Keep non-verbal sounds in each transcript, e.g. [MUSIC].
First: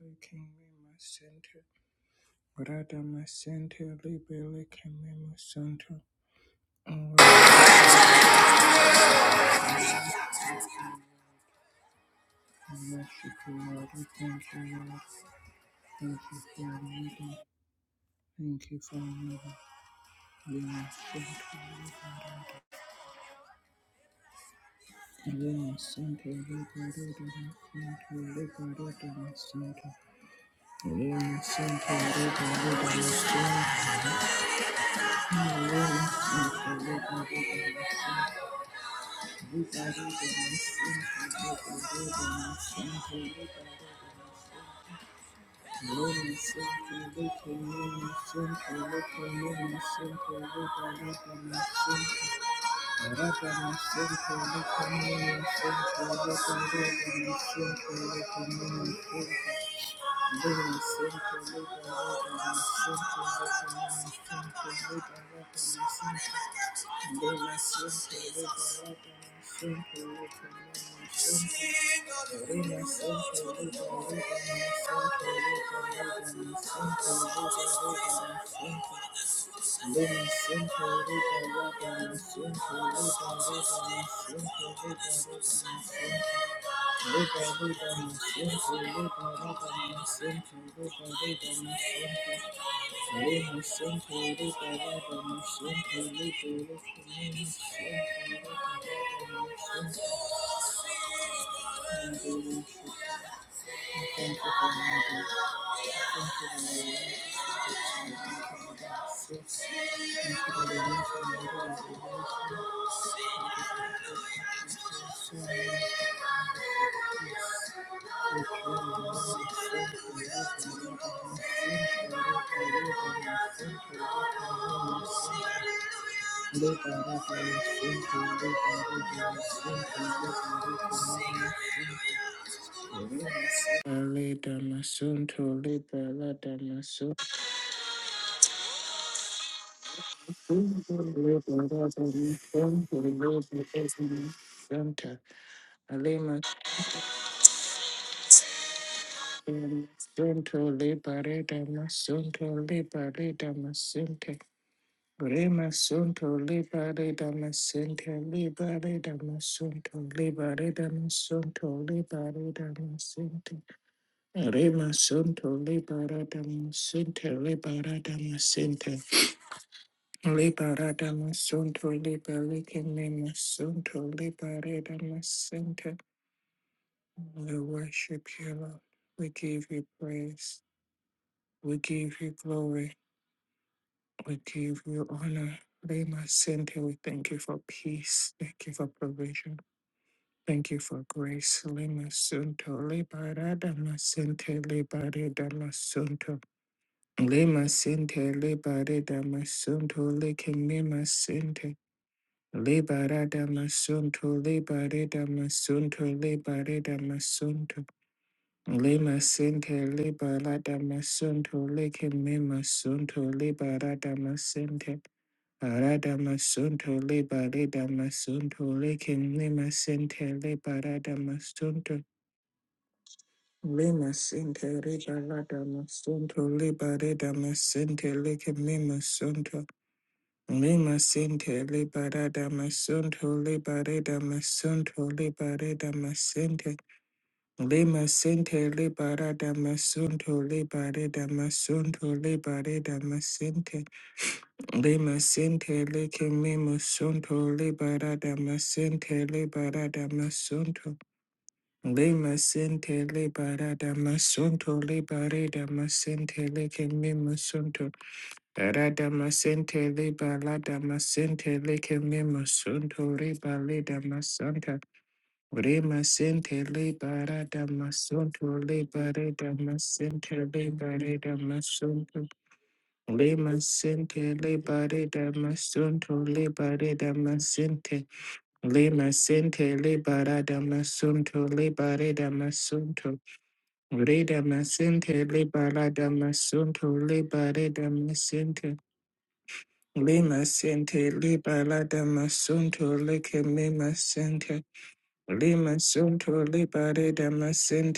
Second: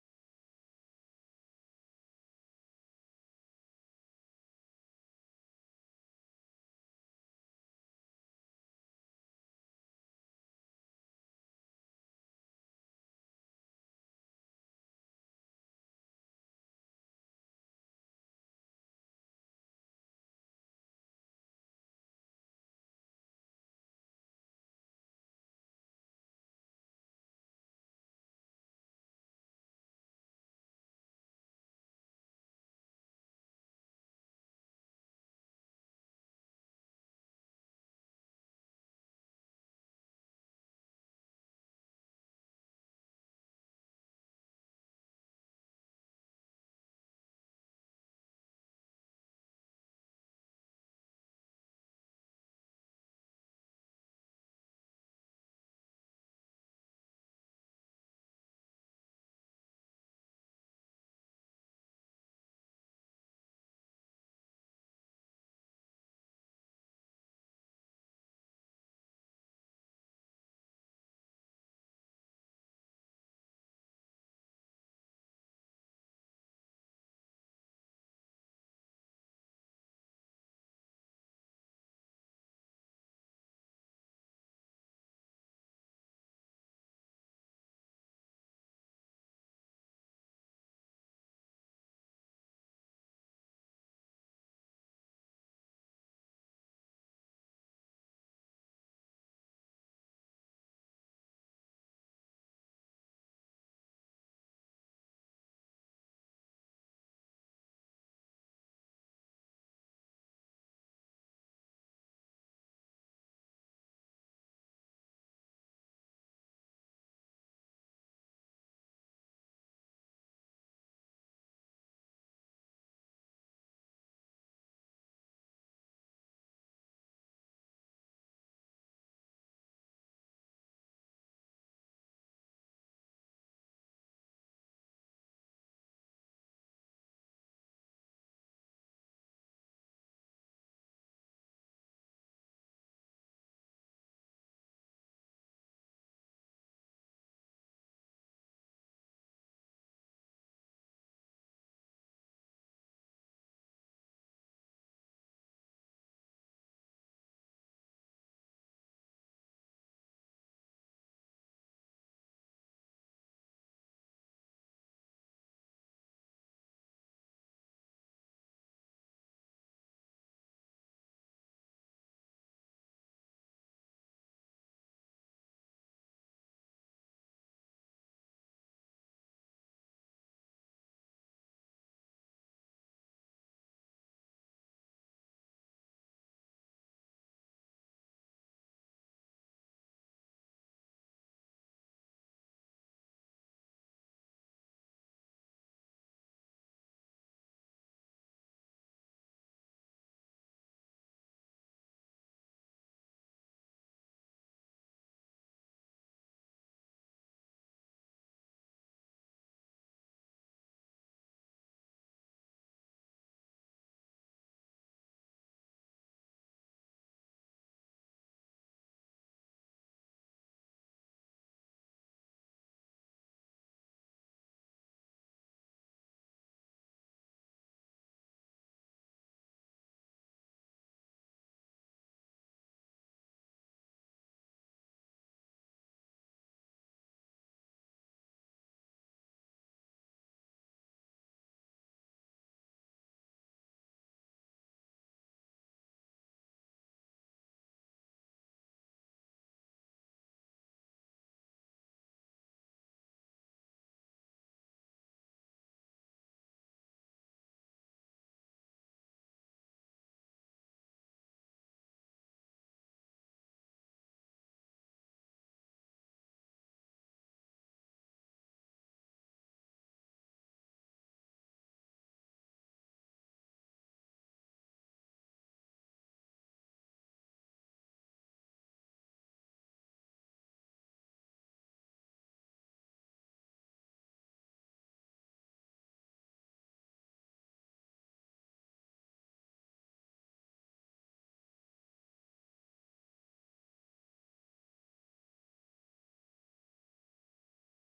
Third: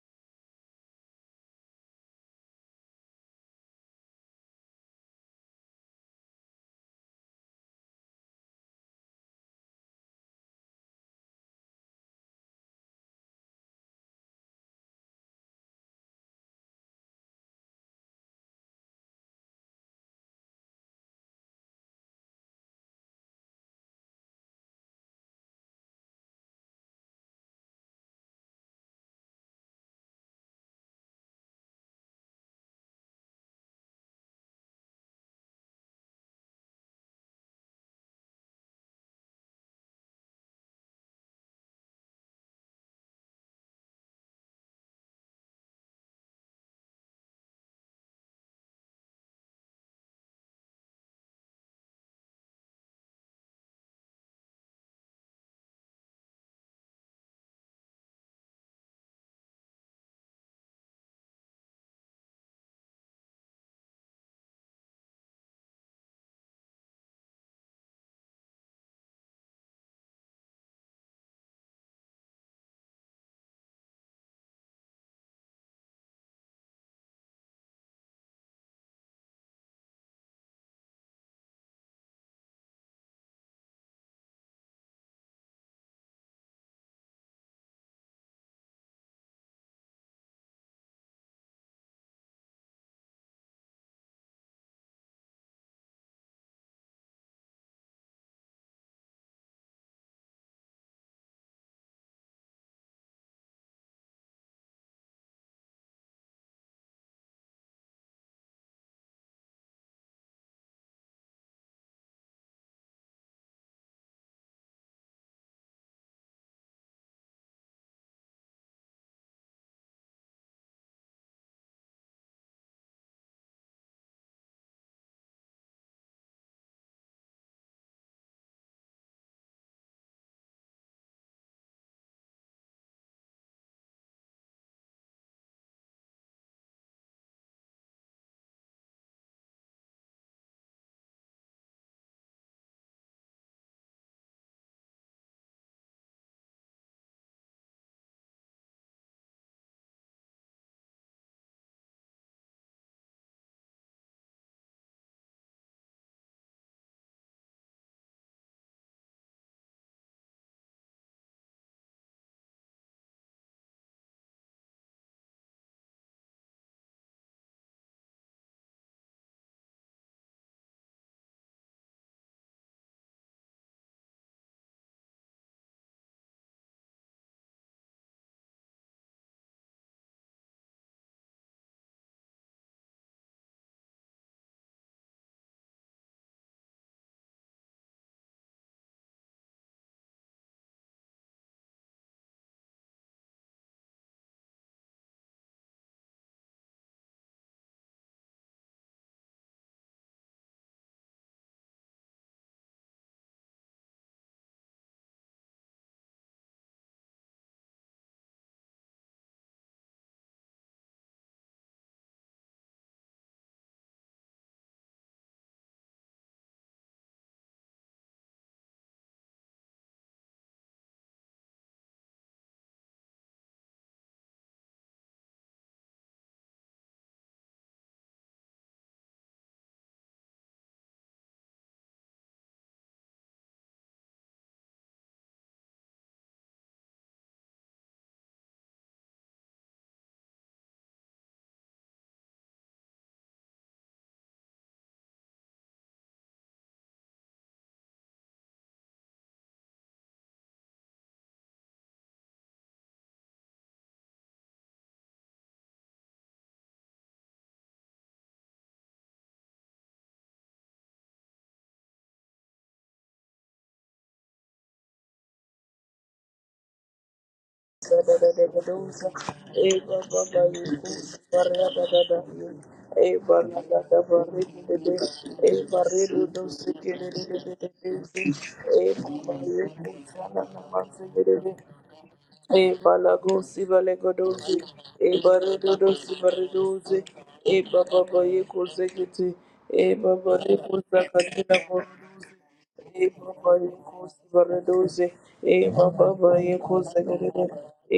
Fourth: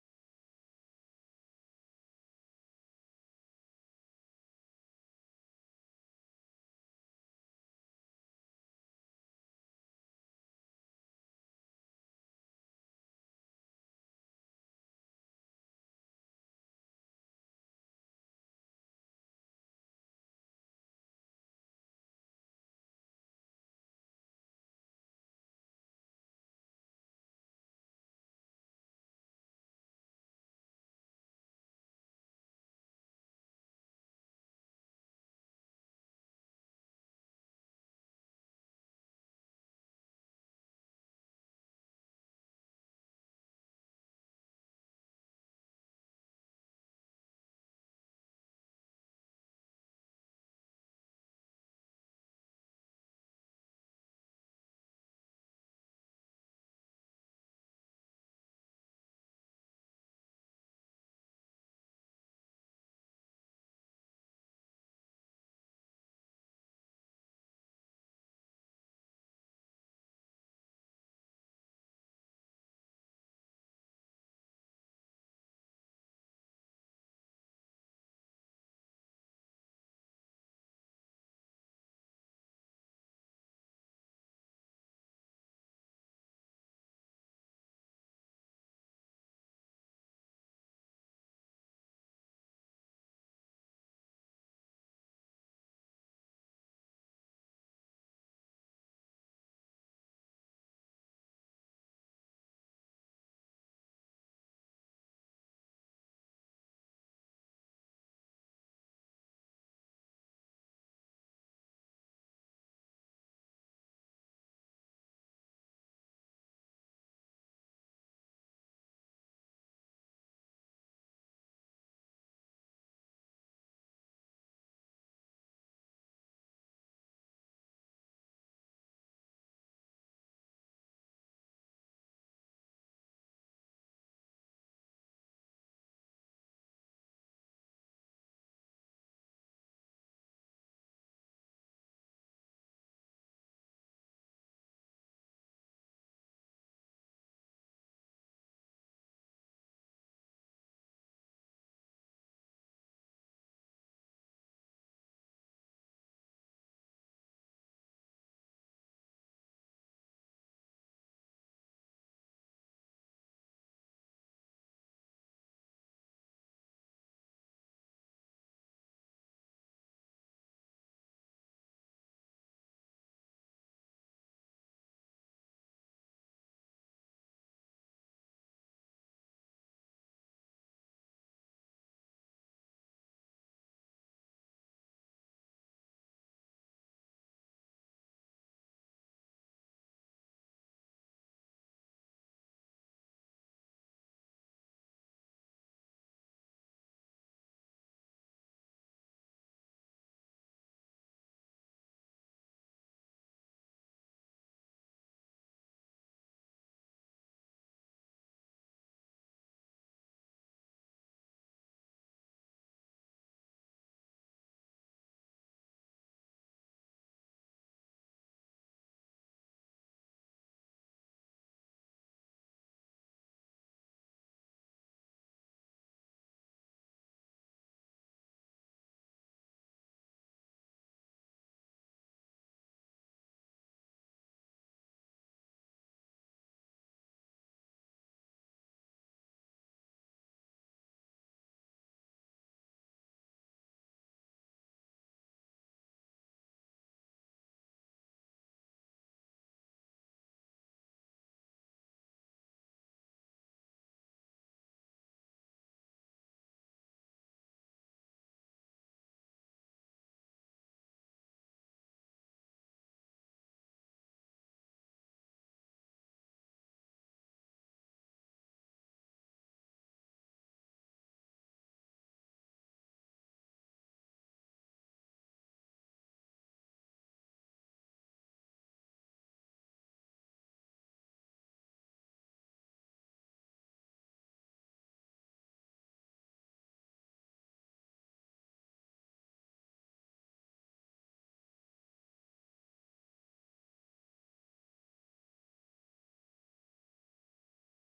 Lekemi masente, grada masente, libele kemi masente. Oh, Mexico, Lord, we thank you, Lord. Thank you for leading. Thank you for leading. Lema sente, libele. Lema sente, libele, lema sente, libele, lema sente. Lema sente, libele, lema sente. Lema sente, libele, lema Thank you. Thank you. Liba, liba, masente, liba, raba, masente, liba, liba, masente. Le masente, liba, raba, masente, liba, liba, masente, liba, raba, masente. Thank you, Lord. Thank you for my life. Thank you for my life. Hallelujah. Lida masunto, lida lada masunto. Sunto le pareda masunto le pareda masente. Rema sunto le pareda masente le pareda masunto le pareda masunto le Liberata masunto liberike me masunto liberata masente. We worship you, Lord. We give you praise. We give you glory. We give you honor. Lema sente, we thank you for peace. Thank you for provision. Thank you for grace. Lema sunto liberata masente liberata masunto. Lema sente liberata masunto leke me masente. Liberata masunto, liberata masunto, liberata masunto. Lima sente, liberata masunto, leke me masunto, liberata masente. Arada masunto, liberata masunto, leke me masente, liberata masunto. Lima sente, liberata masunto, liberata masente, leke me masunto. Lima sente liberada masunto liberada masunto liberada masente. Lima sente liberada masunto liberada masunto liberada masente. Lima sente leke mimo sunto liberada masente liberada masunto. Lima sente liberada masunto liberada masente leke mimo Radhamasente Liba Ladamasente Lekemimusunto Riba Lidamasanta Remasente Liba E Radamasunto Liba Redamasente Liba Redamasunto Lemasente Liba Redamasunto Liba Redamasente Lemasente Liba Radamasunto Liba Redamasunto Redamasente Liba Radamasunto Liba baba boye Redamasente kuzekiti, e baba Lima re Sente kuzakatila Libalada Masunto E Lake baba Mima yekosi Sente baredoze, e Lima baba Sunto yekosi Libareda gerede,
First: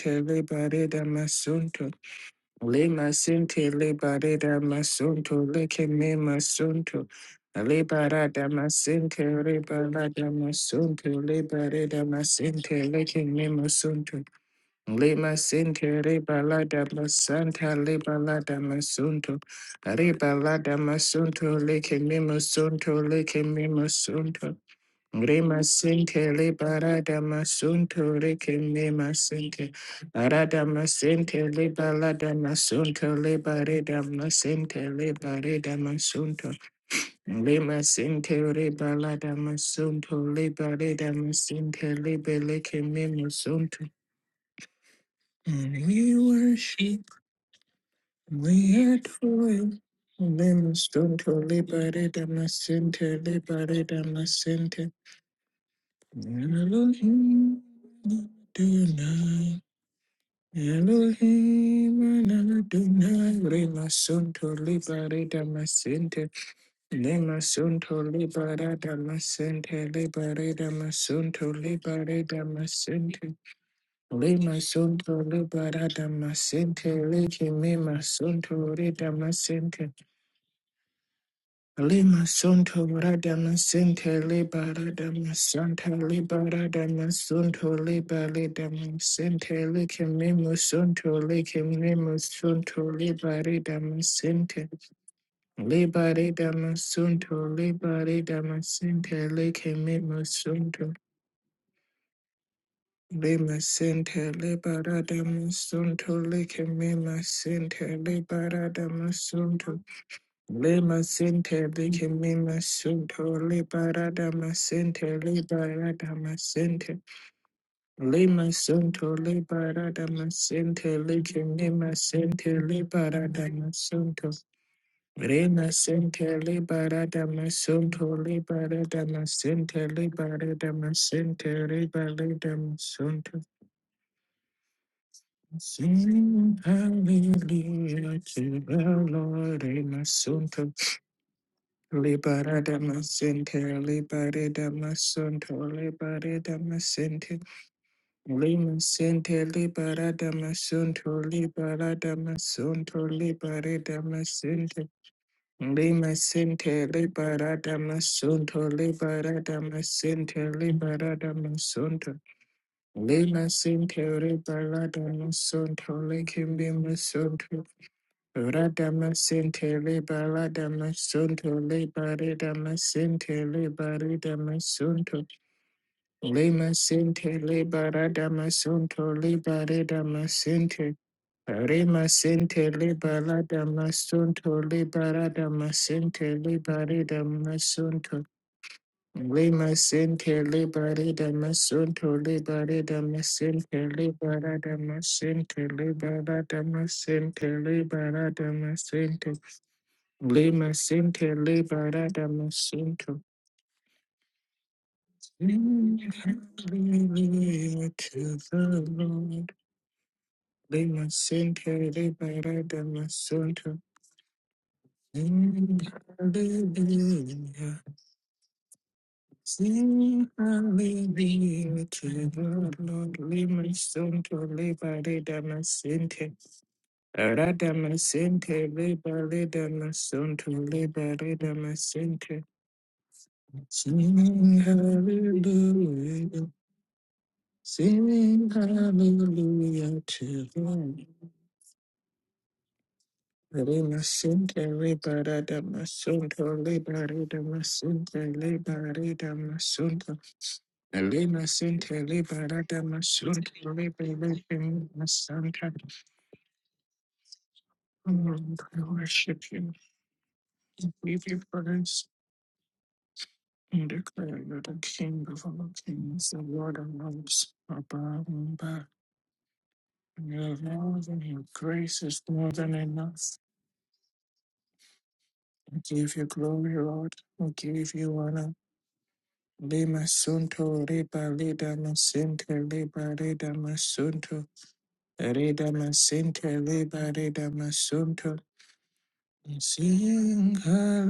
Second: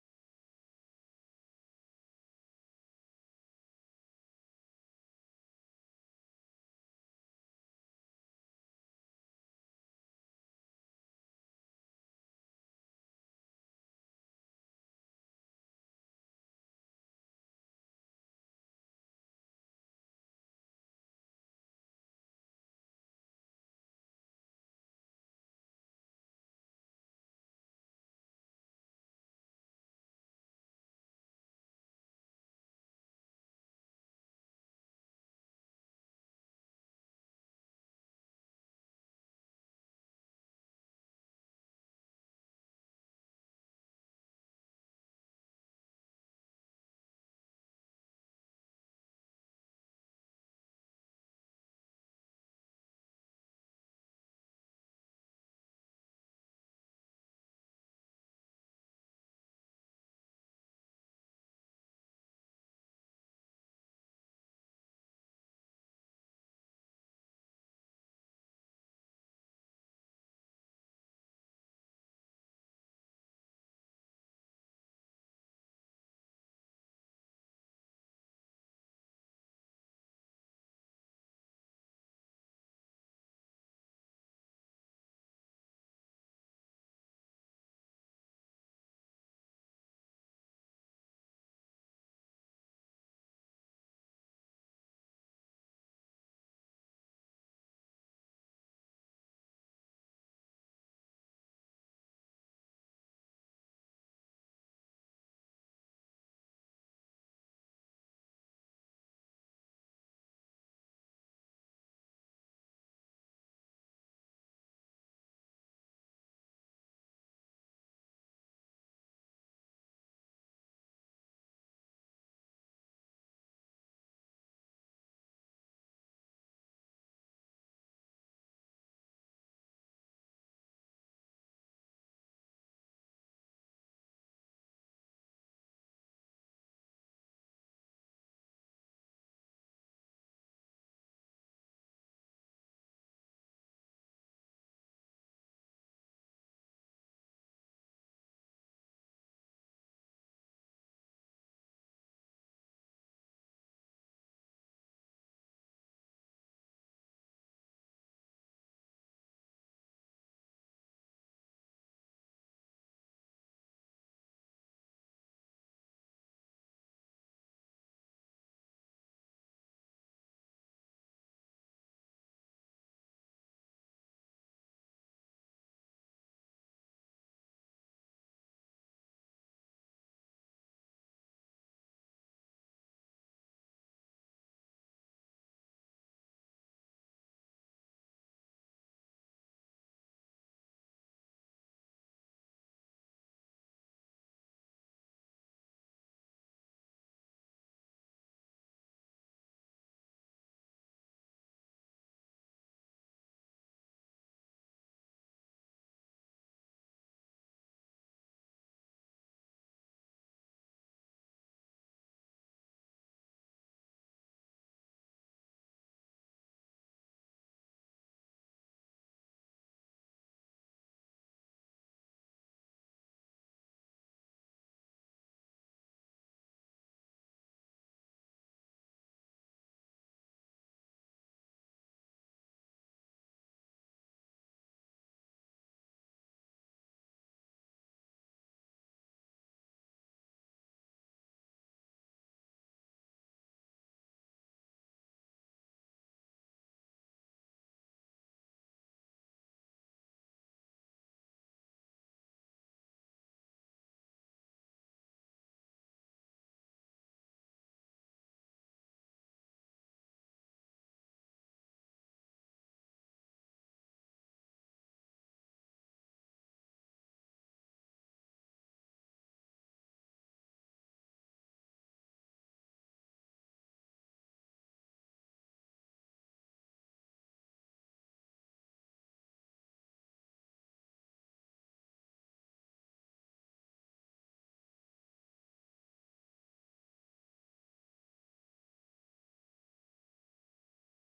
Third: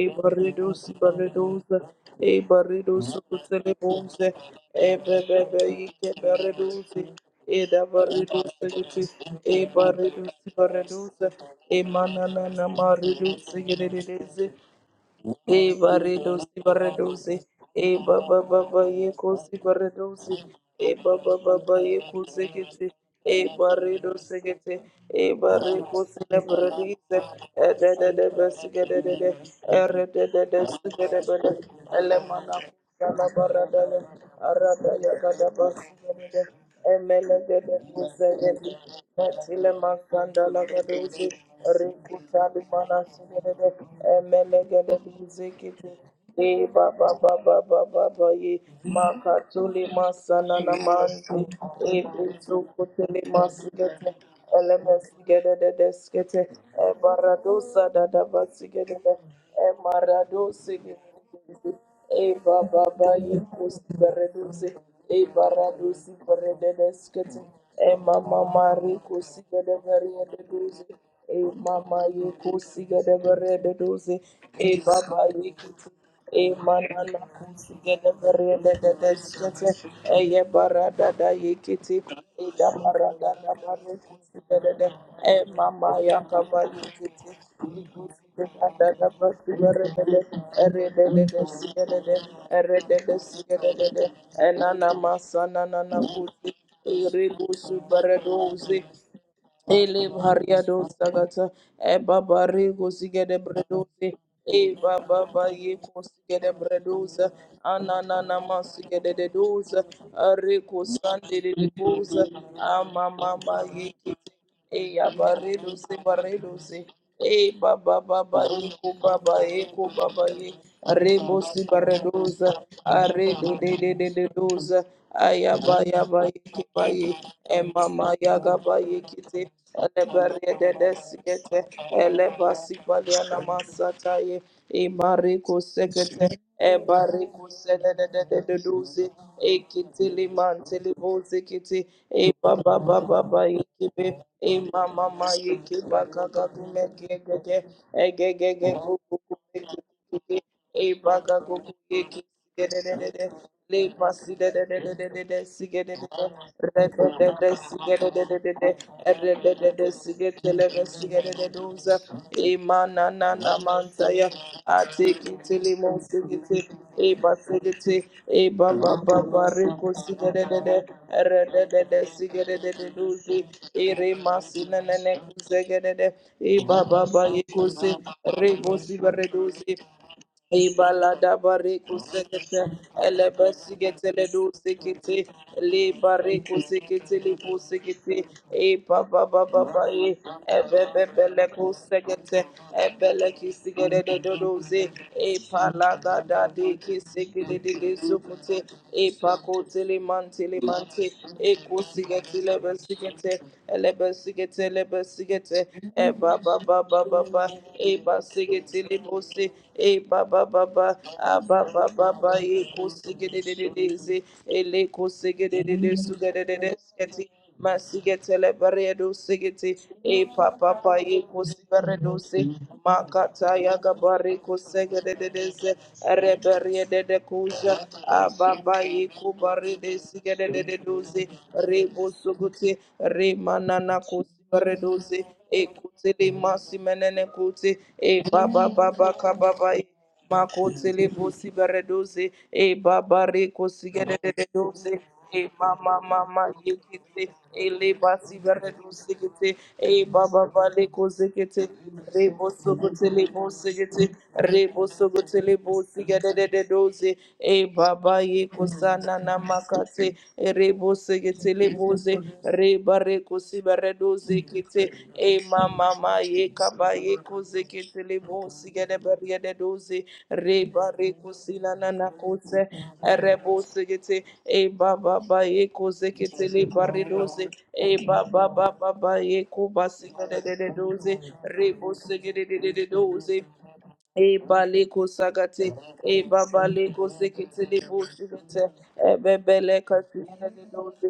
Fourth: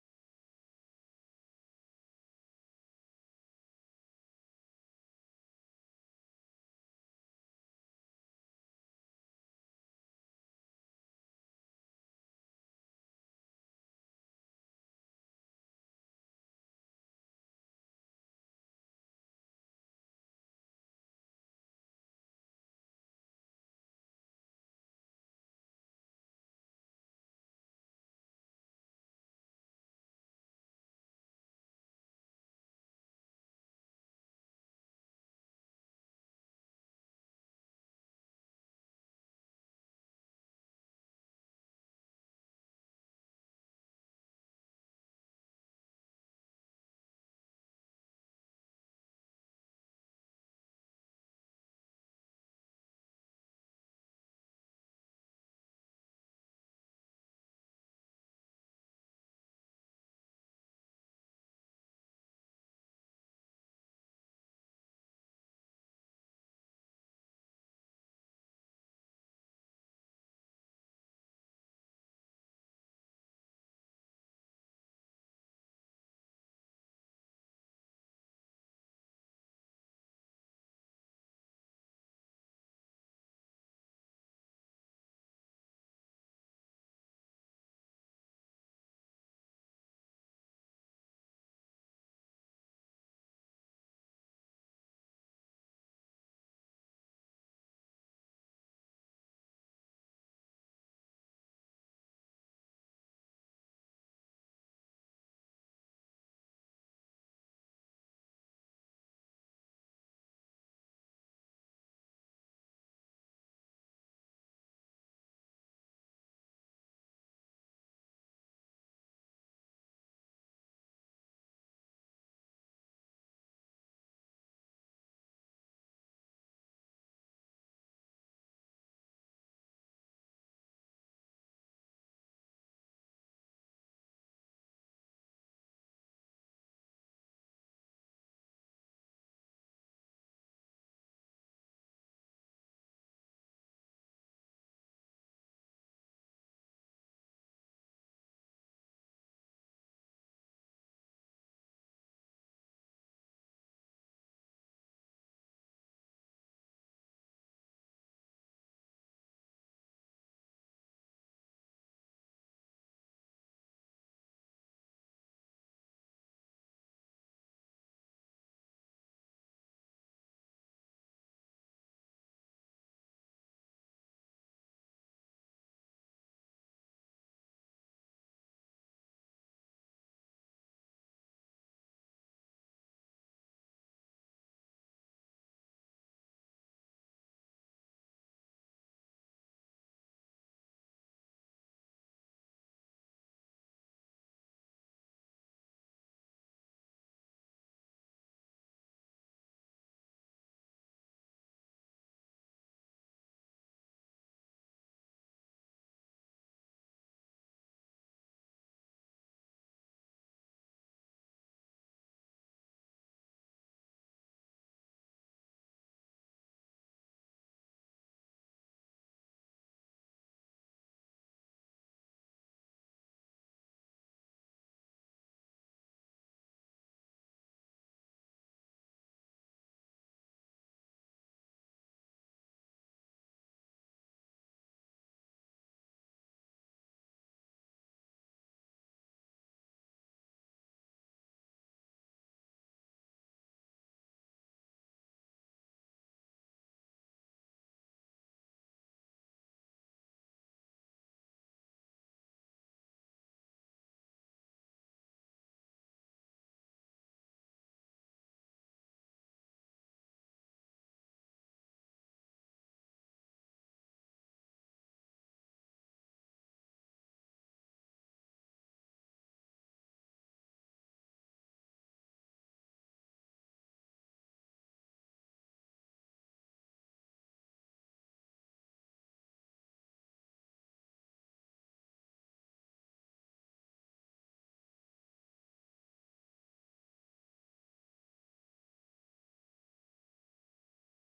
e baredosi Libareda baredoze, Masunto e Lima baredosi Sente kuselebose, Libareda e Masunto bebebe Lake yike Mima baredoze, Sunto e da Libarada baredoze gete, Masente e Libalada baredosi Masunto baredoze, e Libareda mananana Masente Lake maredoze Mima gerede, Sunto Lima E Sinti barredo Riba si Lada barredo si. Masanta E ba Liba ba Lada ba ba ye Masunto kosi si barredo si. Riba Lada E ba ba ba Masunto ba Lake ye ko kete. ke se. Mimusunto E Lake barredo se ke Mimusunto se. E Rima barre ko se Sinti le Liba barredo Lada se. E de de Masunto de ba Lake si ke de Mima de de. Sinti E re de de de Arada si ke de de de. Masinti Liba E Lada mana ku sa Masunto la Liba barada Rida Arada Masinti ya kada Liba da ba Rida si de Masunto de. Emaradosa Lima Sinti Riba Lada Masunto Liba Rida Masinti Liba Lake Mimusunto and we worship, we adore you. Lemstonto libere damascente, libere damascente. Elohim, da da basigede, Adonai. emaradosa Elohim, Eva baba Adonai. yekos Remasonto bereduze. libere Eva radusi damascente. berededes E Lemasonto mama libere mari kusi gede damascente, libere berededuze. E damasonto, mama libere yekusi gede damascente. berededuze. Lima E sunto baba libara yekusi. E damascente, manana leke kusi mima gede sunto berededes redamascente. Eye barada da yikiti Lima ida sunto barada Rada da baru masente, kusi da da da. libara E damasanta, mama ya kaba libara yikiti. damasunto, Likusi libale da da da basi damascente, da da da leke da. mimo Ere da sunto, da da leke si da da da. mimo Ere sunto, da da si da libare da da da. E damascente. nana masa nana na na Libare kuti. Ere damasunto, busu libare barado uzi. damasente, leke Ele mimo variado sunto. sagata e baba rego sigede Lima bredoze Center e baba ba Liberadamus ye Sunto kosigede Likimima bredoza Center anana nama sigede Liberadamus de doza Sunto reko Lima sande de Center doza Likimima ama Sunto mama ye kiti Liberadamus e ya Center baredo se Liberadamus baredo se Center E baba baba Lima eku Sunto baba eku baba Liberadamus e Center rebo si Likimima baradoza Center are de de Liberadamus de de de Sunto doza aya Lima ba ya ba Center ki ba ye Liberadamus e mama Sunto ya ga ba ki Liberadamus te Center ele bere de de Liberadamus si Center ele ba si Liberadamus ba le masunto. na ma sa ta ye e mare ko se ke te Sing e bare hallelujah ko da da da da to the doze Lord, my ekitele son, mantele boze kete e ba ba liberate ba my ba ba sin, yekebe e liberate ma my ma ma son, yeke ba ka ka liberate my kume ke sin, ke ke e ge ge ge lima ku ku sin, ku ke ke ke liberate ke my e son, ba ka ku ku ke liberate ke my son, Le liberate my pasi de de sin, de de de de de sige de de lima sin, de re de de de liberate my sige de de de son, de de e re liberate de de my de sin, sige de le de sige liberate de de my doza son, imana na lima na sin, manza ya liberate ate my kiti son, le mo sige te liberate my e ba son, sige te e ba ba Radama ba ba re Sente ko sige de Libera de de Dama re Sunto de de de Libari sige de Dama de de dozi Sente e re Libari Dama masi na na ne Sunto sige de de e Lima ba ba ba Sente ye ko se Libera Dama re bo si ba Sunto re dozi Libari Dama Sente Ibalada bariku Rima sekete Sente Libera elebe sigete le du Sunto sekete Libera Dama li Sente bariku Libari sekete li bu Dama sekete Sunto e ba ba ba ba Lima ba e Sente ebe be be Libari be le Dama ku Sunto sekete Libari ebe Dama le ki Sente sigete de do do Libera ze Dama e Sente palada da da Libera de Dama ki Sente sekete de de Libera sukute Dama e Sente pa ku tele man tele Lima man te Sinti e ku Liberata sigete lebe Masinto. sigete elebe sigete lebe sigete e sing. ba ba ba ba ba ba Hallelujah e ba to sigete the li bu se Lord. e ba ba ba ba Lima ba ba Sinti ba ba eko Liberata Masinto. sigedededeze eleko sing. sigededede sugededede sketi Hallelujah. masigetele beredo sigeti e Sing papa pa eko hallelujah to siberedo se the Lord. makata Lima yaga Sunto bareko Liberata sigedededeze Masunto. reberedede Rada kuja Masinte, ababa eko Liberata barede Masunto, sigedededoze Liberata rebo Masinte. suguti remanana kusi Sing beredoze ekutele hallelujah. masimenene kuti e Singing baba baba kababa hallelujah to makotele him. bosi beredoze e babare Rimasinte kosigeredoze e liberata mama masunto mama yekete liberata e le masinte basi beredoze liberata kete e masunto. baba bale kozekete Rimasinte re boso liberata kotele masunto bosi kete re liberata boso kotele masanta. bosi geredoze e Oh, baba ye Lord, I kosana na worship you. makate e re bosi We give kete le praise boze re bare kosi and bare declare doze you the kete King e of all mama ma kings, the ye Lord kaba of ye lords, koze kete le above and bosi back. gede bare gede doze Your re love bare and your kosi la na grace na is more kose than enough. re bosi kete e baba ba ye We koze give you kete le glory, bare Lord. doze We e give you baba honor. baba ba ye Lima kubasi gede gede sunto doze riba re lida bosi gede masinte gede liba doze rida E masunto baleko sagate, rida e masinte babaleko liba rida sekete lebo masunto. sekete, e bebeleka sinene Sing de doze,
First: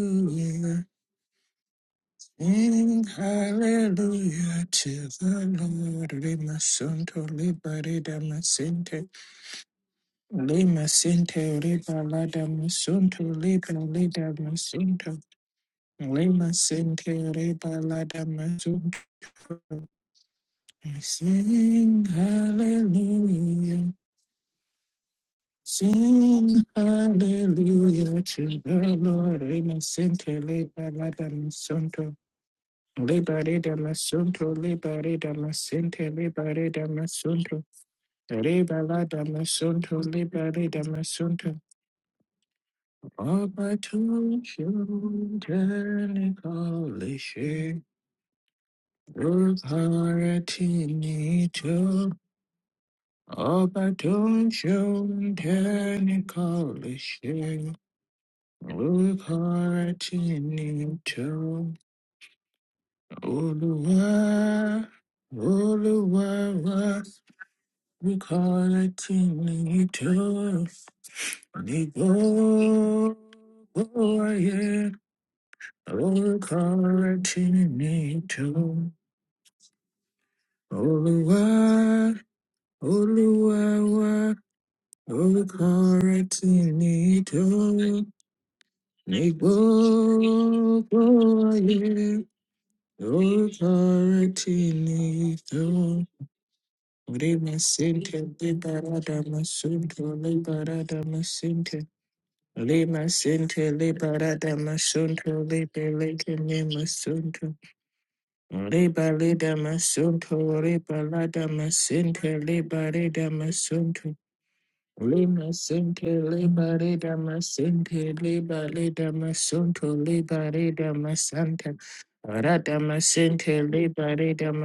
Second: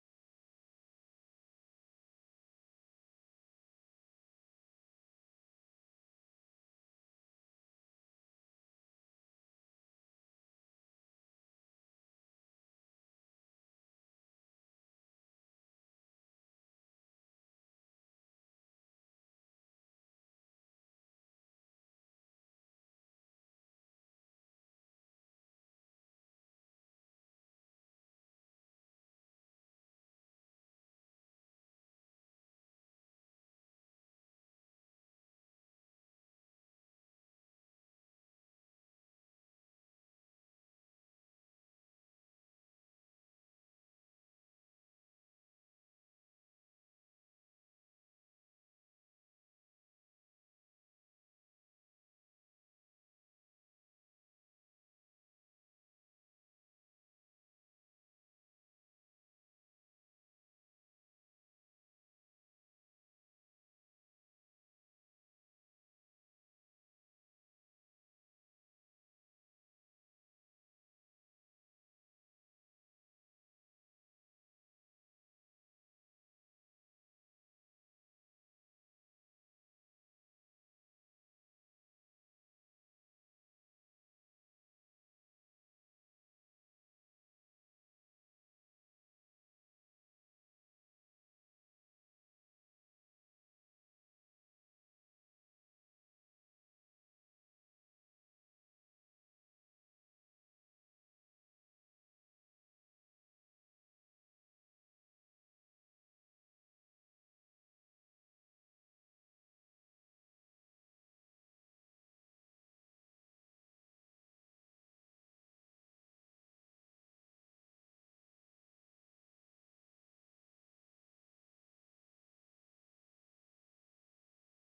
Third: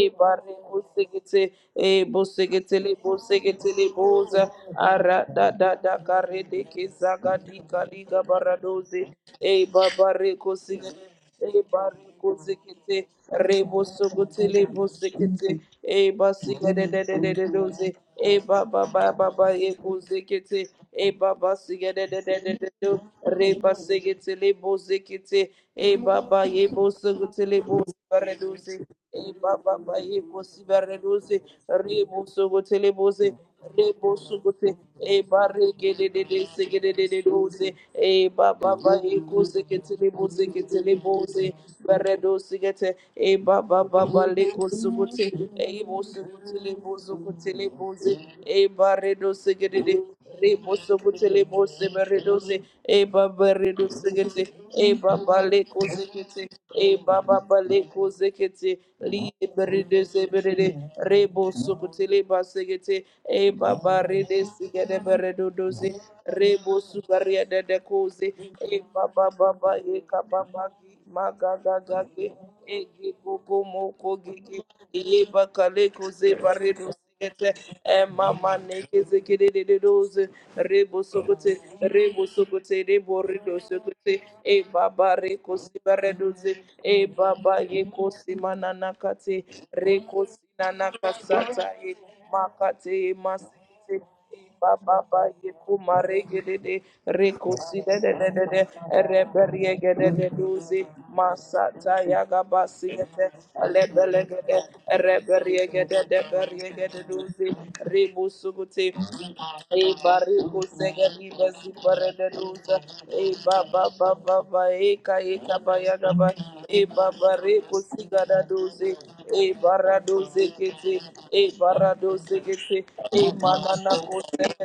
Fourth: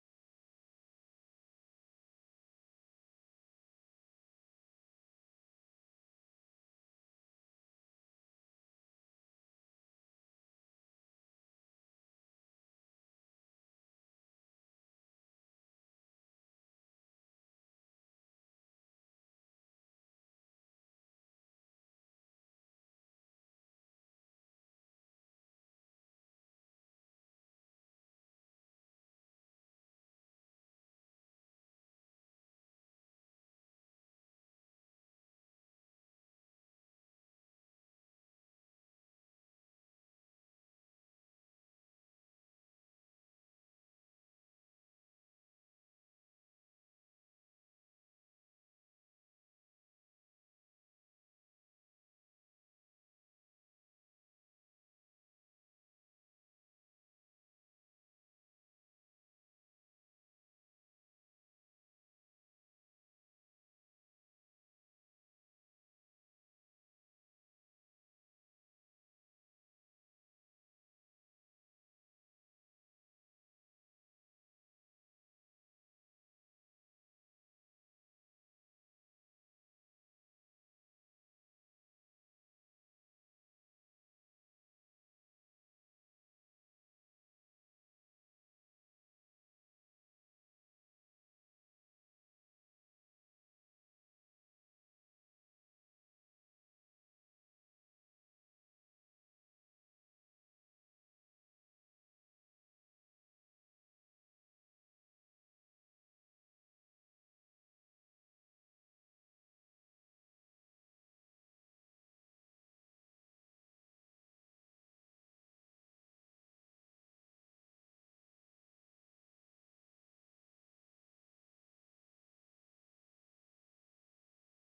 e bareko sekete, e bo sekete sing lebo sekete lebo za, hallelujah to ara da the da da Lord. kare Lima de ke sunto zaga di liba rida kaliga baradoze, masinte e babareko lima sekete sinte e riba bariko lada zekete masunto liba rebo lida sokote lebo masunto. sekete e Lima basika de de de de de sentere doze balada e ba ba mazuka. ba ba ba ye ko zekete e ba ba sika de Sing de de de de do re ba hallelujah. sekete lebo zekete e ba ba Sing ye bo sokote lebo hallelujah bare to doze the e Lord. ba Lima ba ba ye bo si sentere bare balada doze masunto. rebo sokote lebo ze Liberida rebo masunto, sokote e liberida bare ke de masente, de de liberida sekete de de masunto. doze e ba ba ba ye Rebalada Ikusi masunto, kitili buzi liberida kitili buzi. masunto. Beredo sigete. E All ba my ba ba ba two liku sukuti. children, E ibu sukutili buzu kutili buzi. E baredo sigete. Ribu Authority sukutili need buzi to beredo si. E ba Ọba beredo tó sigete. ń E ba ṣohun ba liku sikete. tẹ́nìkan ò lè E ba ṣe. ba ba liku sikete. Li Orúkọ berede se berede. Ribu sukutili basigete. E ba ba Olúwa, rede sigete beredo Olúwa wá. dosi zubaria dede koze Orúkọ e rẹ̀ tí baba baba e kababa gi magaga gage e gi gogo moko gigi e bakale koze baredo sekete e mama neke zekede dede doze rebo Olúwa, sokote rebo sokote rebo rido Olúwa sokote wá. e baba Glory, reko glory to sibaredoze e me, baba ye yeko glory, simanana me kate reko glory, sinana kasata e glory, makate e glory, masikite Baba yeku marege de de Re reko si de de masinte, de de le de barada reberiege de masunto, de le duzi barada masinte, masata yaga le basi de de masinte, le lebelege barada de masunto, le reberiege de de beleke me beriege de duzi masunto, ribu suguti le balada e masunto, bariku le sege balada riba zipare de masinte, le duza barada e baba masunto. baba baba e ka e Lima ka ba yaga Sinti ba Liba e Rida baba reku Masinti siga da Liba duzi Lida e Masunto barado Liba Rida zekete e Masanta barado Rada zekete e Masinti manana Liba Rida kosekete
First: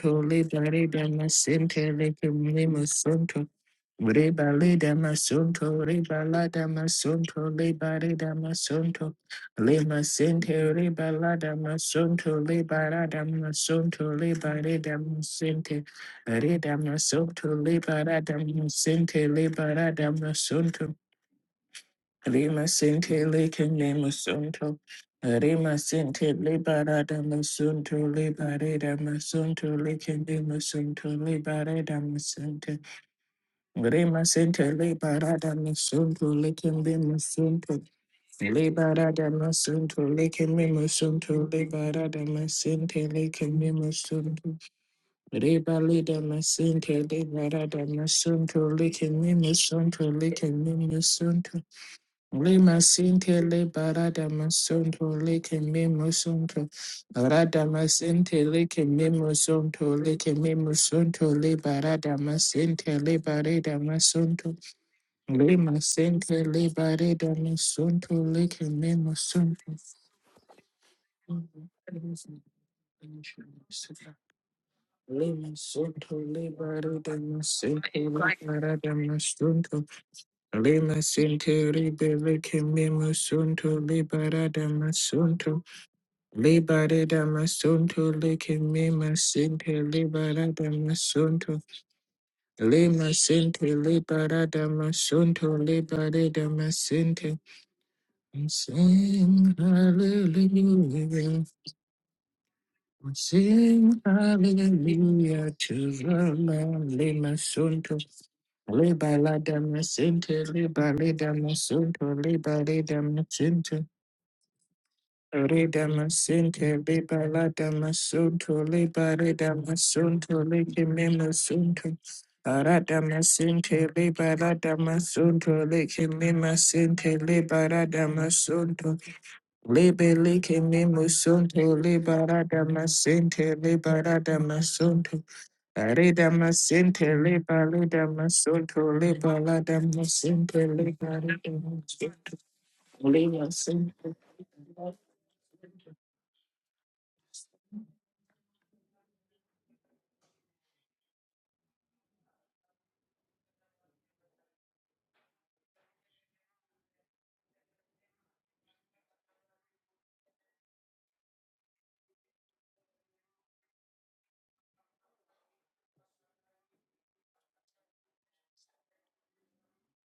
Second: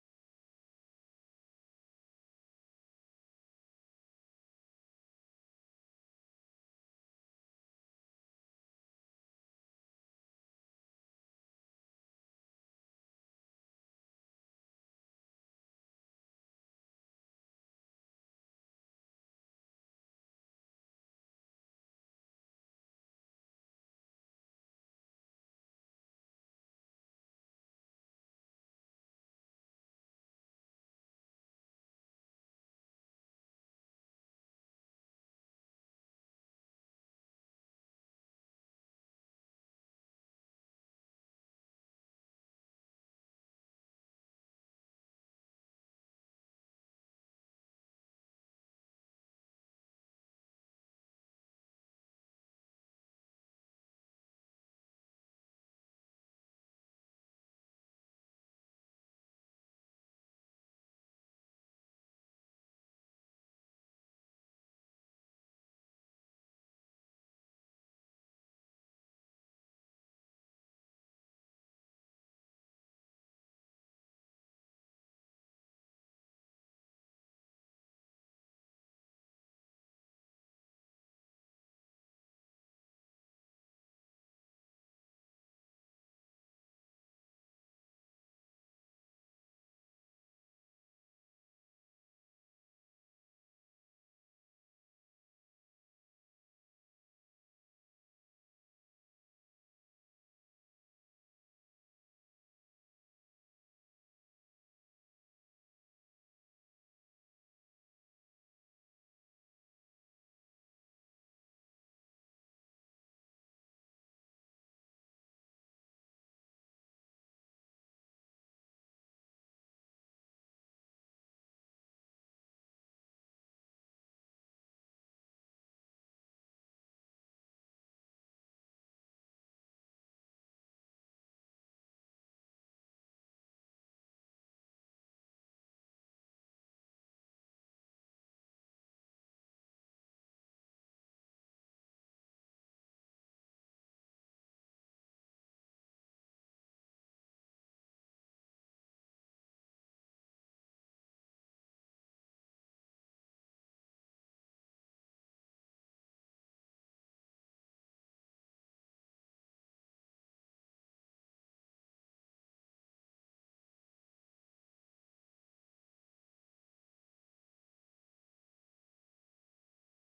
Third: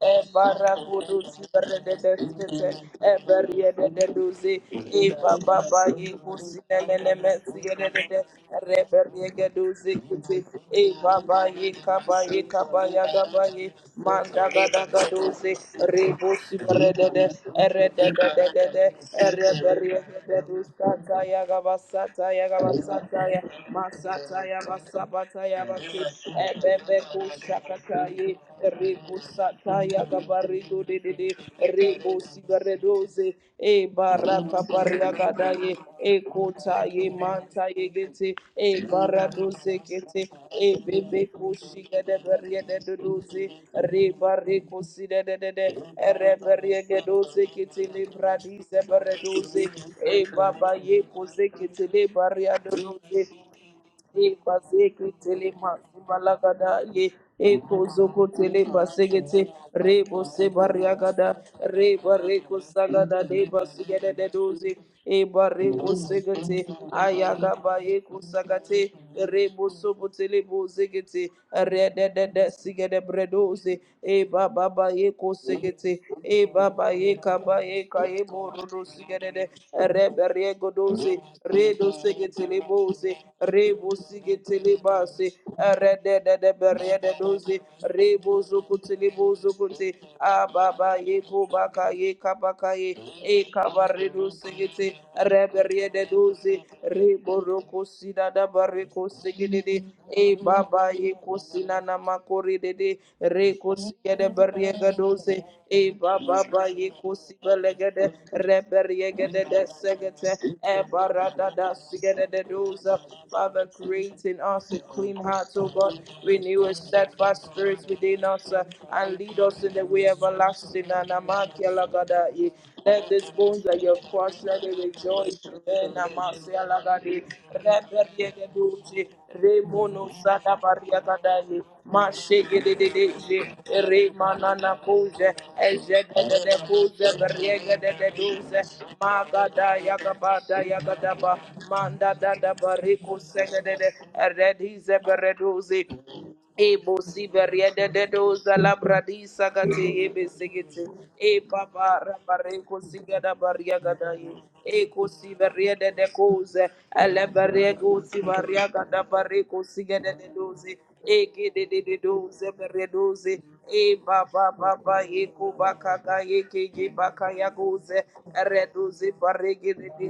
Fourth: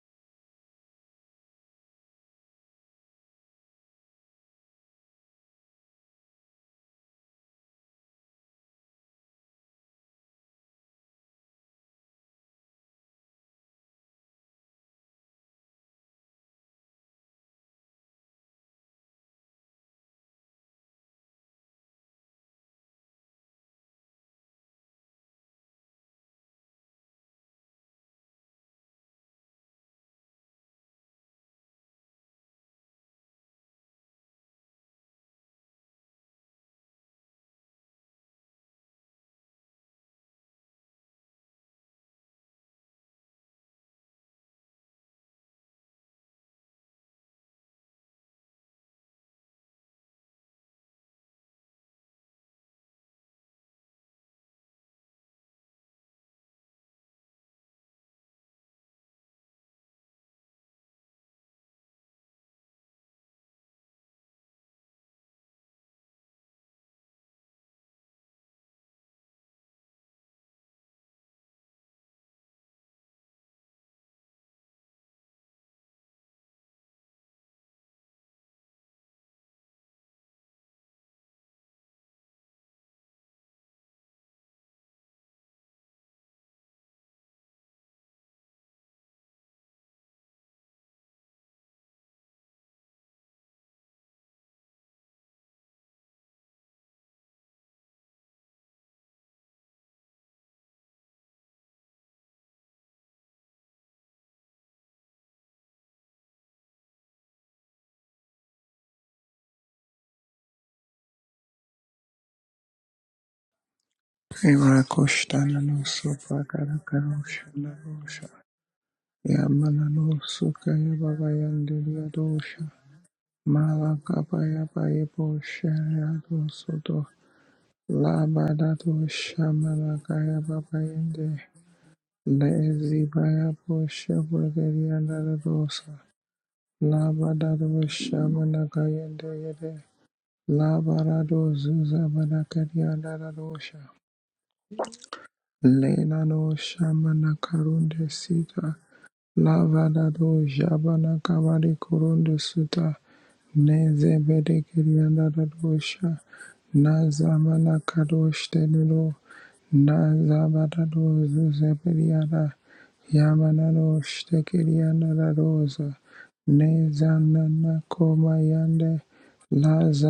e Liba Rida barakudu Masinti siberede deskete e Liba beriede de Reba duze leda e baba masunto, bayi reba lada kusinelele masunto, mesiyede leba de leda masunto, reberiege duze lema kete sente, e reba baba lada ye kaba ye masunto, kaba leba ya lada gaba ye masunto, leba mandaga leda daga duze masente, rebo reda siberede de masunto, leba erede de lada de de de masente, leba lada ereberiege de duze masunto, Sataya Gabasataya lema sente, Gabasataya lekene Masata ya masunto, basabata ya rema basi sente, leba ebebe lada masunto, kusakata ye leba leda ribu masunto, sataya ya lekene gabarido de masunto, de de leba leda ribu masente. sigaredoze e Rema baraka Center bariagada Liberada ye e Masunto Lakin kota ye manta Bimasunto ye gete e Liberada baradoze Masunto kete Lakin e bebe Bimasunto kushiga de Liberada Masente doze Lakin riba Bimasunto rekuside de de de Rebalida erebe Masente riegedoze Liberada kete Masunto libradize Lakin beredoze Bimasunto e Lakin baba ye kose Bimasunto kete le baria de Lima Sente Doze. Liberada Masunto Ibasekitele Lakin Bimasunto masibalagada ye Rada Masente ekozokotele Lakin basekete Bimasunto rebo Lakin sebariagada Bimasunto reba Liberada reko Masente sagada de Liberada basigede de Masunto doze eba Lima reko Sente segete Libari Dami ayagaba Sunto yeko Likin sagate Lima rebo Sunto sobotele bozegete rede Lima de Sunto de sigede bredoze eba baba yeko segete eba baba Libari Dami Ikaba eka Sente ebo Libara rodo Dami sigerede. Sunto Rebe rego Lima doze. Sente Redo Libari segetele Kim boze. Lima Sunto Rebo Libara sigetele Dami base. Sunto Rede de de Libari berede Dami doze. Sunto Rebo Likin zokutele Lima bozo Sente kunte. Libara Ababa Dami yeko Sunto baka yeka baka ye. Lima Sente Eka barredo Libara segete. Dami Sunto Rebe rede Libari doze. Dami Sente Rebo roko sida da We barreko sing segedede. E baba ye hallelujah, kusina na makori dede We re kusi sing de beriega doze hallelujah to e the baba ba ye Lamb, Lema kusi Sunto, belegede re Leba beriega de Lada de segete Masente, e Leba Leda barada da Masunto, sigede de Leba doza Leda Father Masente, creating us a clean heart Ibrakoshana O no Reda God sopa renew a Masente, Leba steadfast karakaroshana Lada spirit within rosha. us Masunto, uh, and Leba lead Leda us in the Yamana way no Masunto, suka Leke everlasting and yababa Mema amakia Sunto, yandiria lagada ye dosha. Arada let these bones that Masente, you have Leba Malakaba crushed let Lada them yabaye rejoice Masunto, bosha Eh, Leke yado Mema namasia lagade soto. Sente, Leba re Lada beriega Labada Masunto, doze dosha Remono malaka Libele Sada que yababa me yende. musunto, Bariatadai, liberada Mashege de de Lezi baya masente, de, bosha liberada Remanana burgeria masunto, Pose, nada dosa. Ezega arida de de masente, Pose, Labada Berega de liberada de dosha masunto, Dose, malaka yende yede. Magada liberada masente, Yagabada Labara liberada Yagadaba, dozuza Manda da masunto, da malaka Barico yanda lima Segade, dosha. sente, Redize Bereduzi. Lena no Ebo Shamana siberiede de Karunde doza Sita labradi sagate ebe Lavadado segete. Jabana E kamari papa Kurunde rabareko Suta sigada bariagada neze ye. bede Eko Kirianda siberiede de Dadosha koze. Ele Nazamana berego Kadosh sibariagada Tenuro bareko sigada de doze. Nazabadado Eke de de de doze Zuzebediada beredoze. E Yamanano baba baba Shtekirianda eko Dadosa bakaka eke ye baka Nezanana yagoze. Komayande Redoze barege de de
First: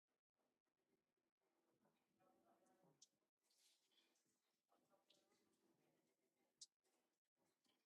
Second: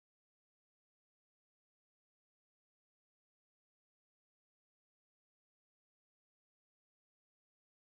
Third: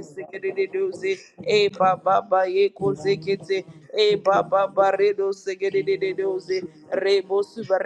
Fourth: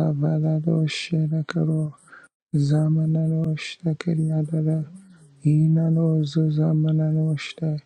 de doze kete e Shedakaro baba ba ye kose kete Zamananoshta e baba ba Kiriadada ba re do se gede de de Inano do ze re Zuzamananoshta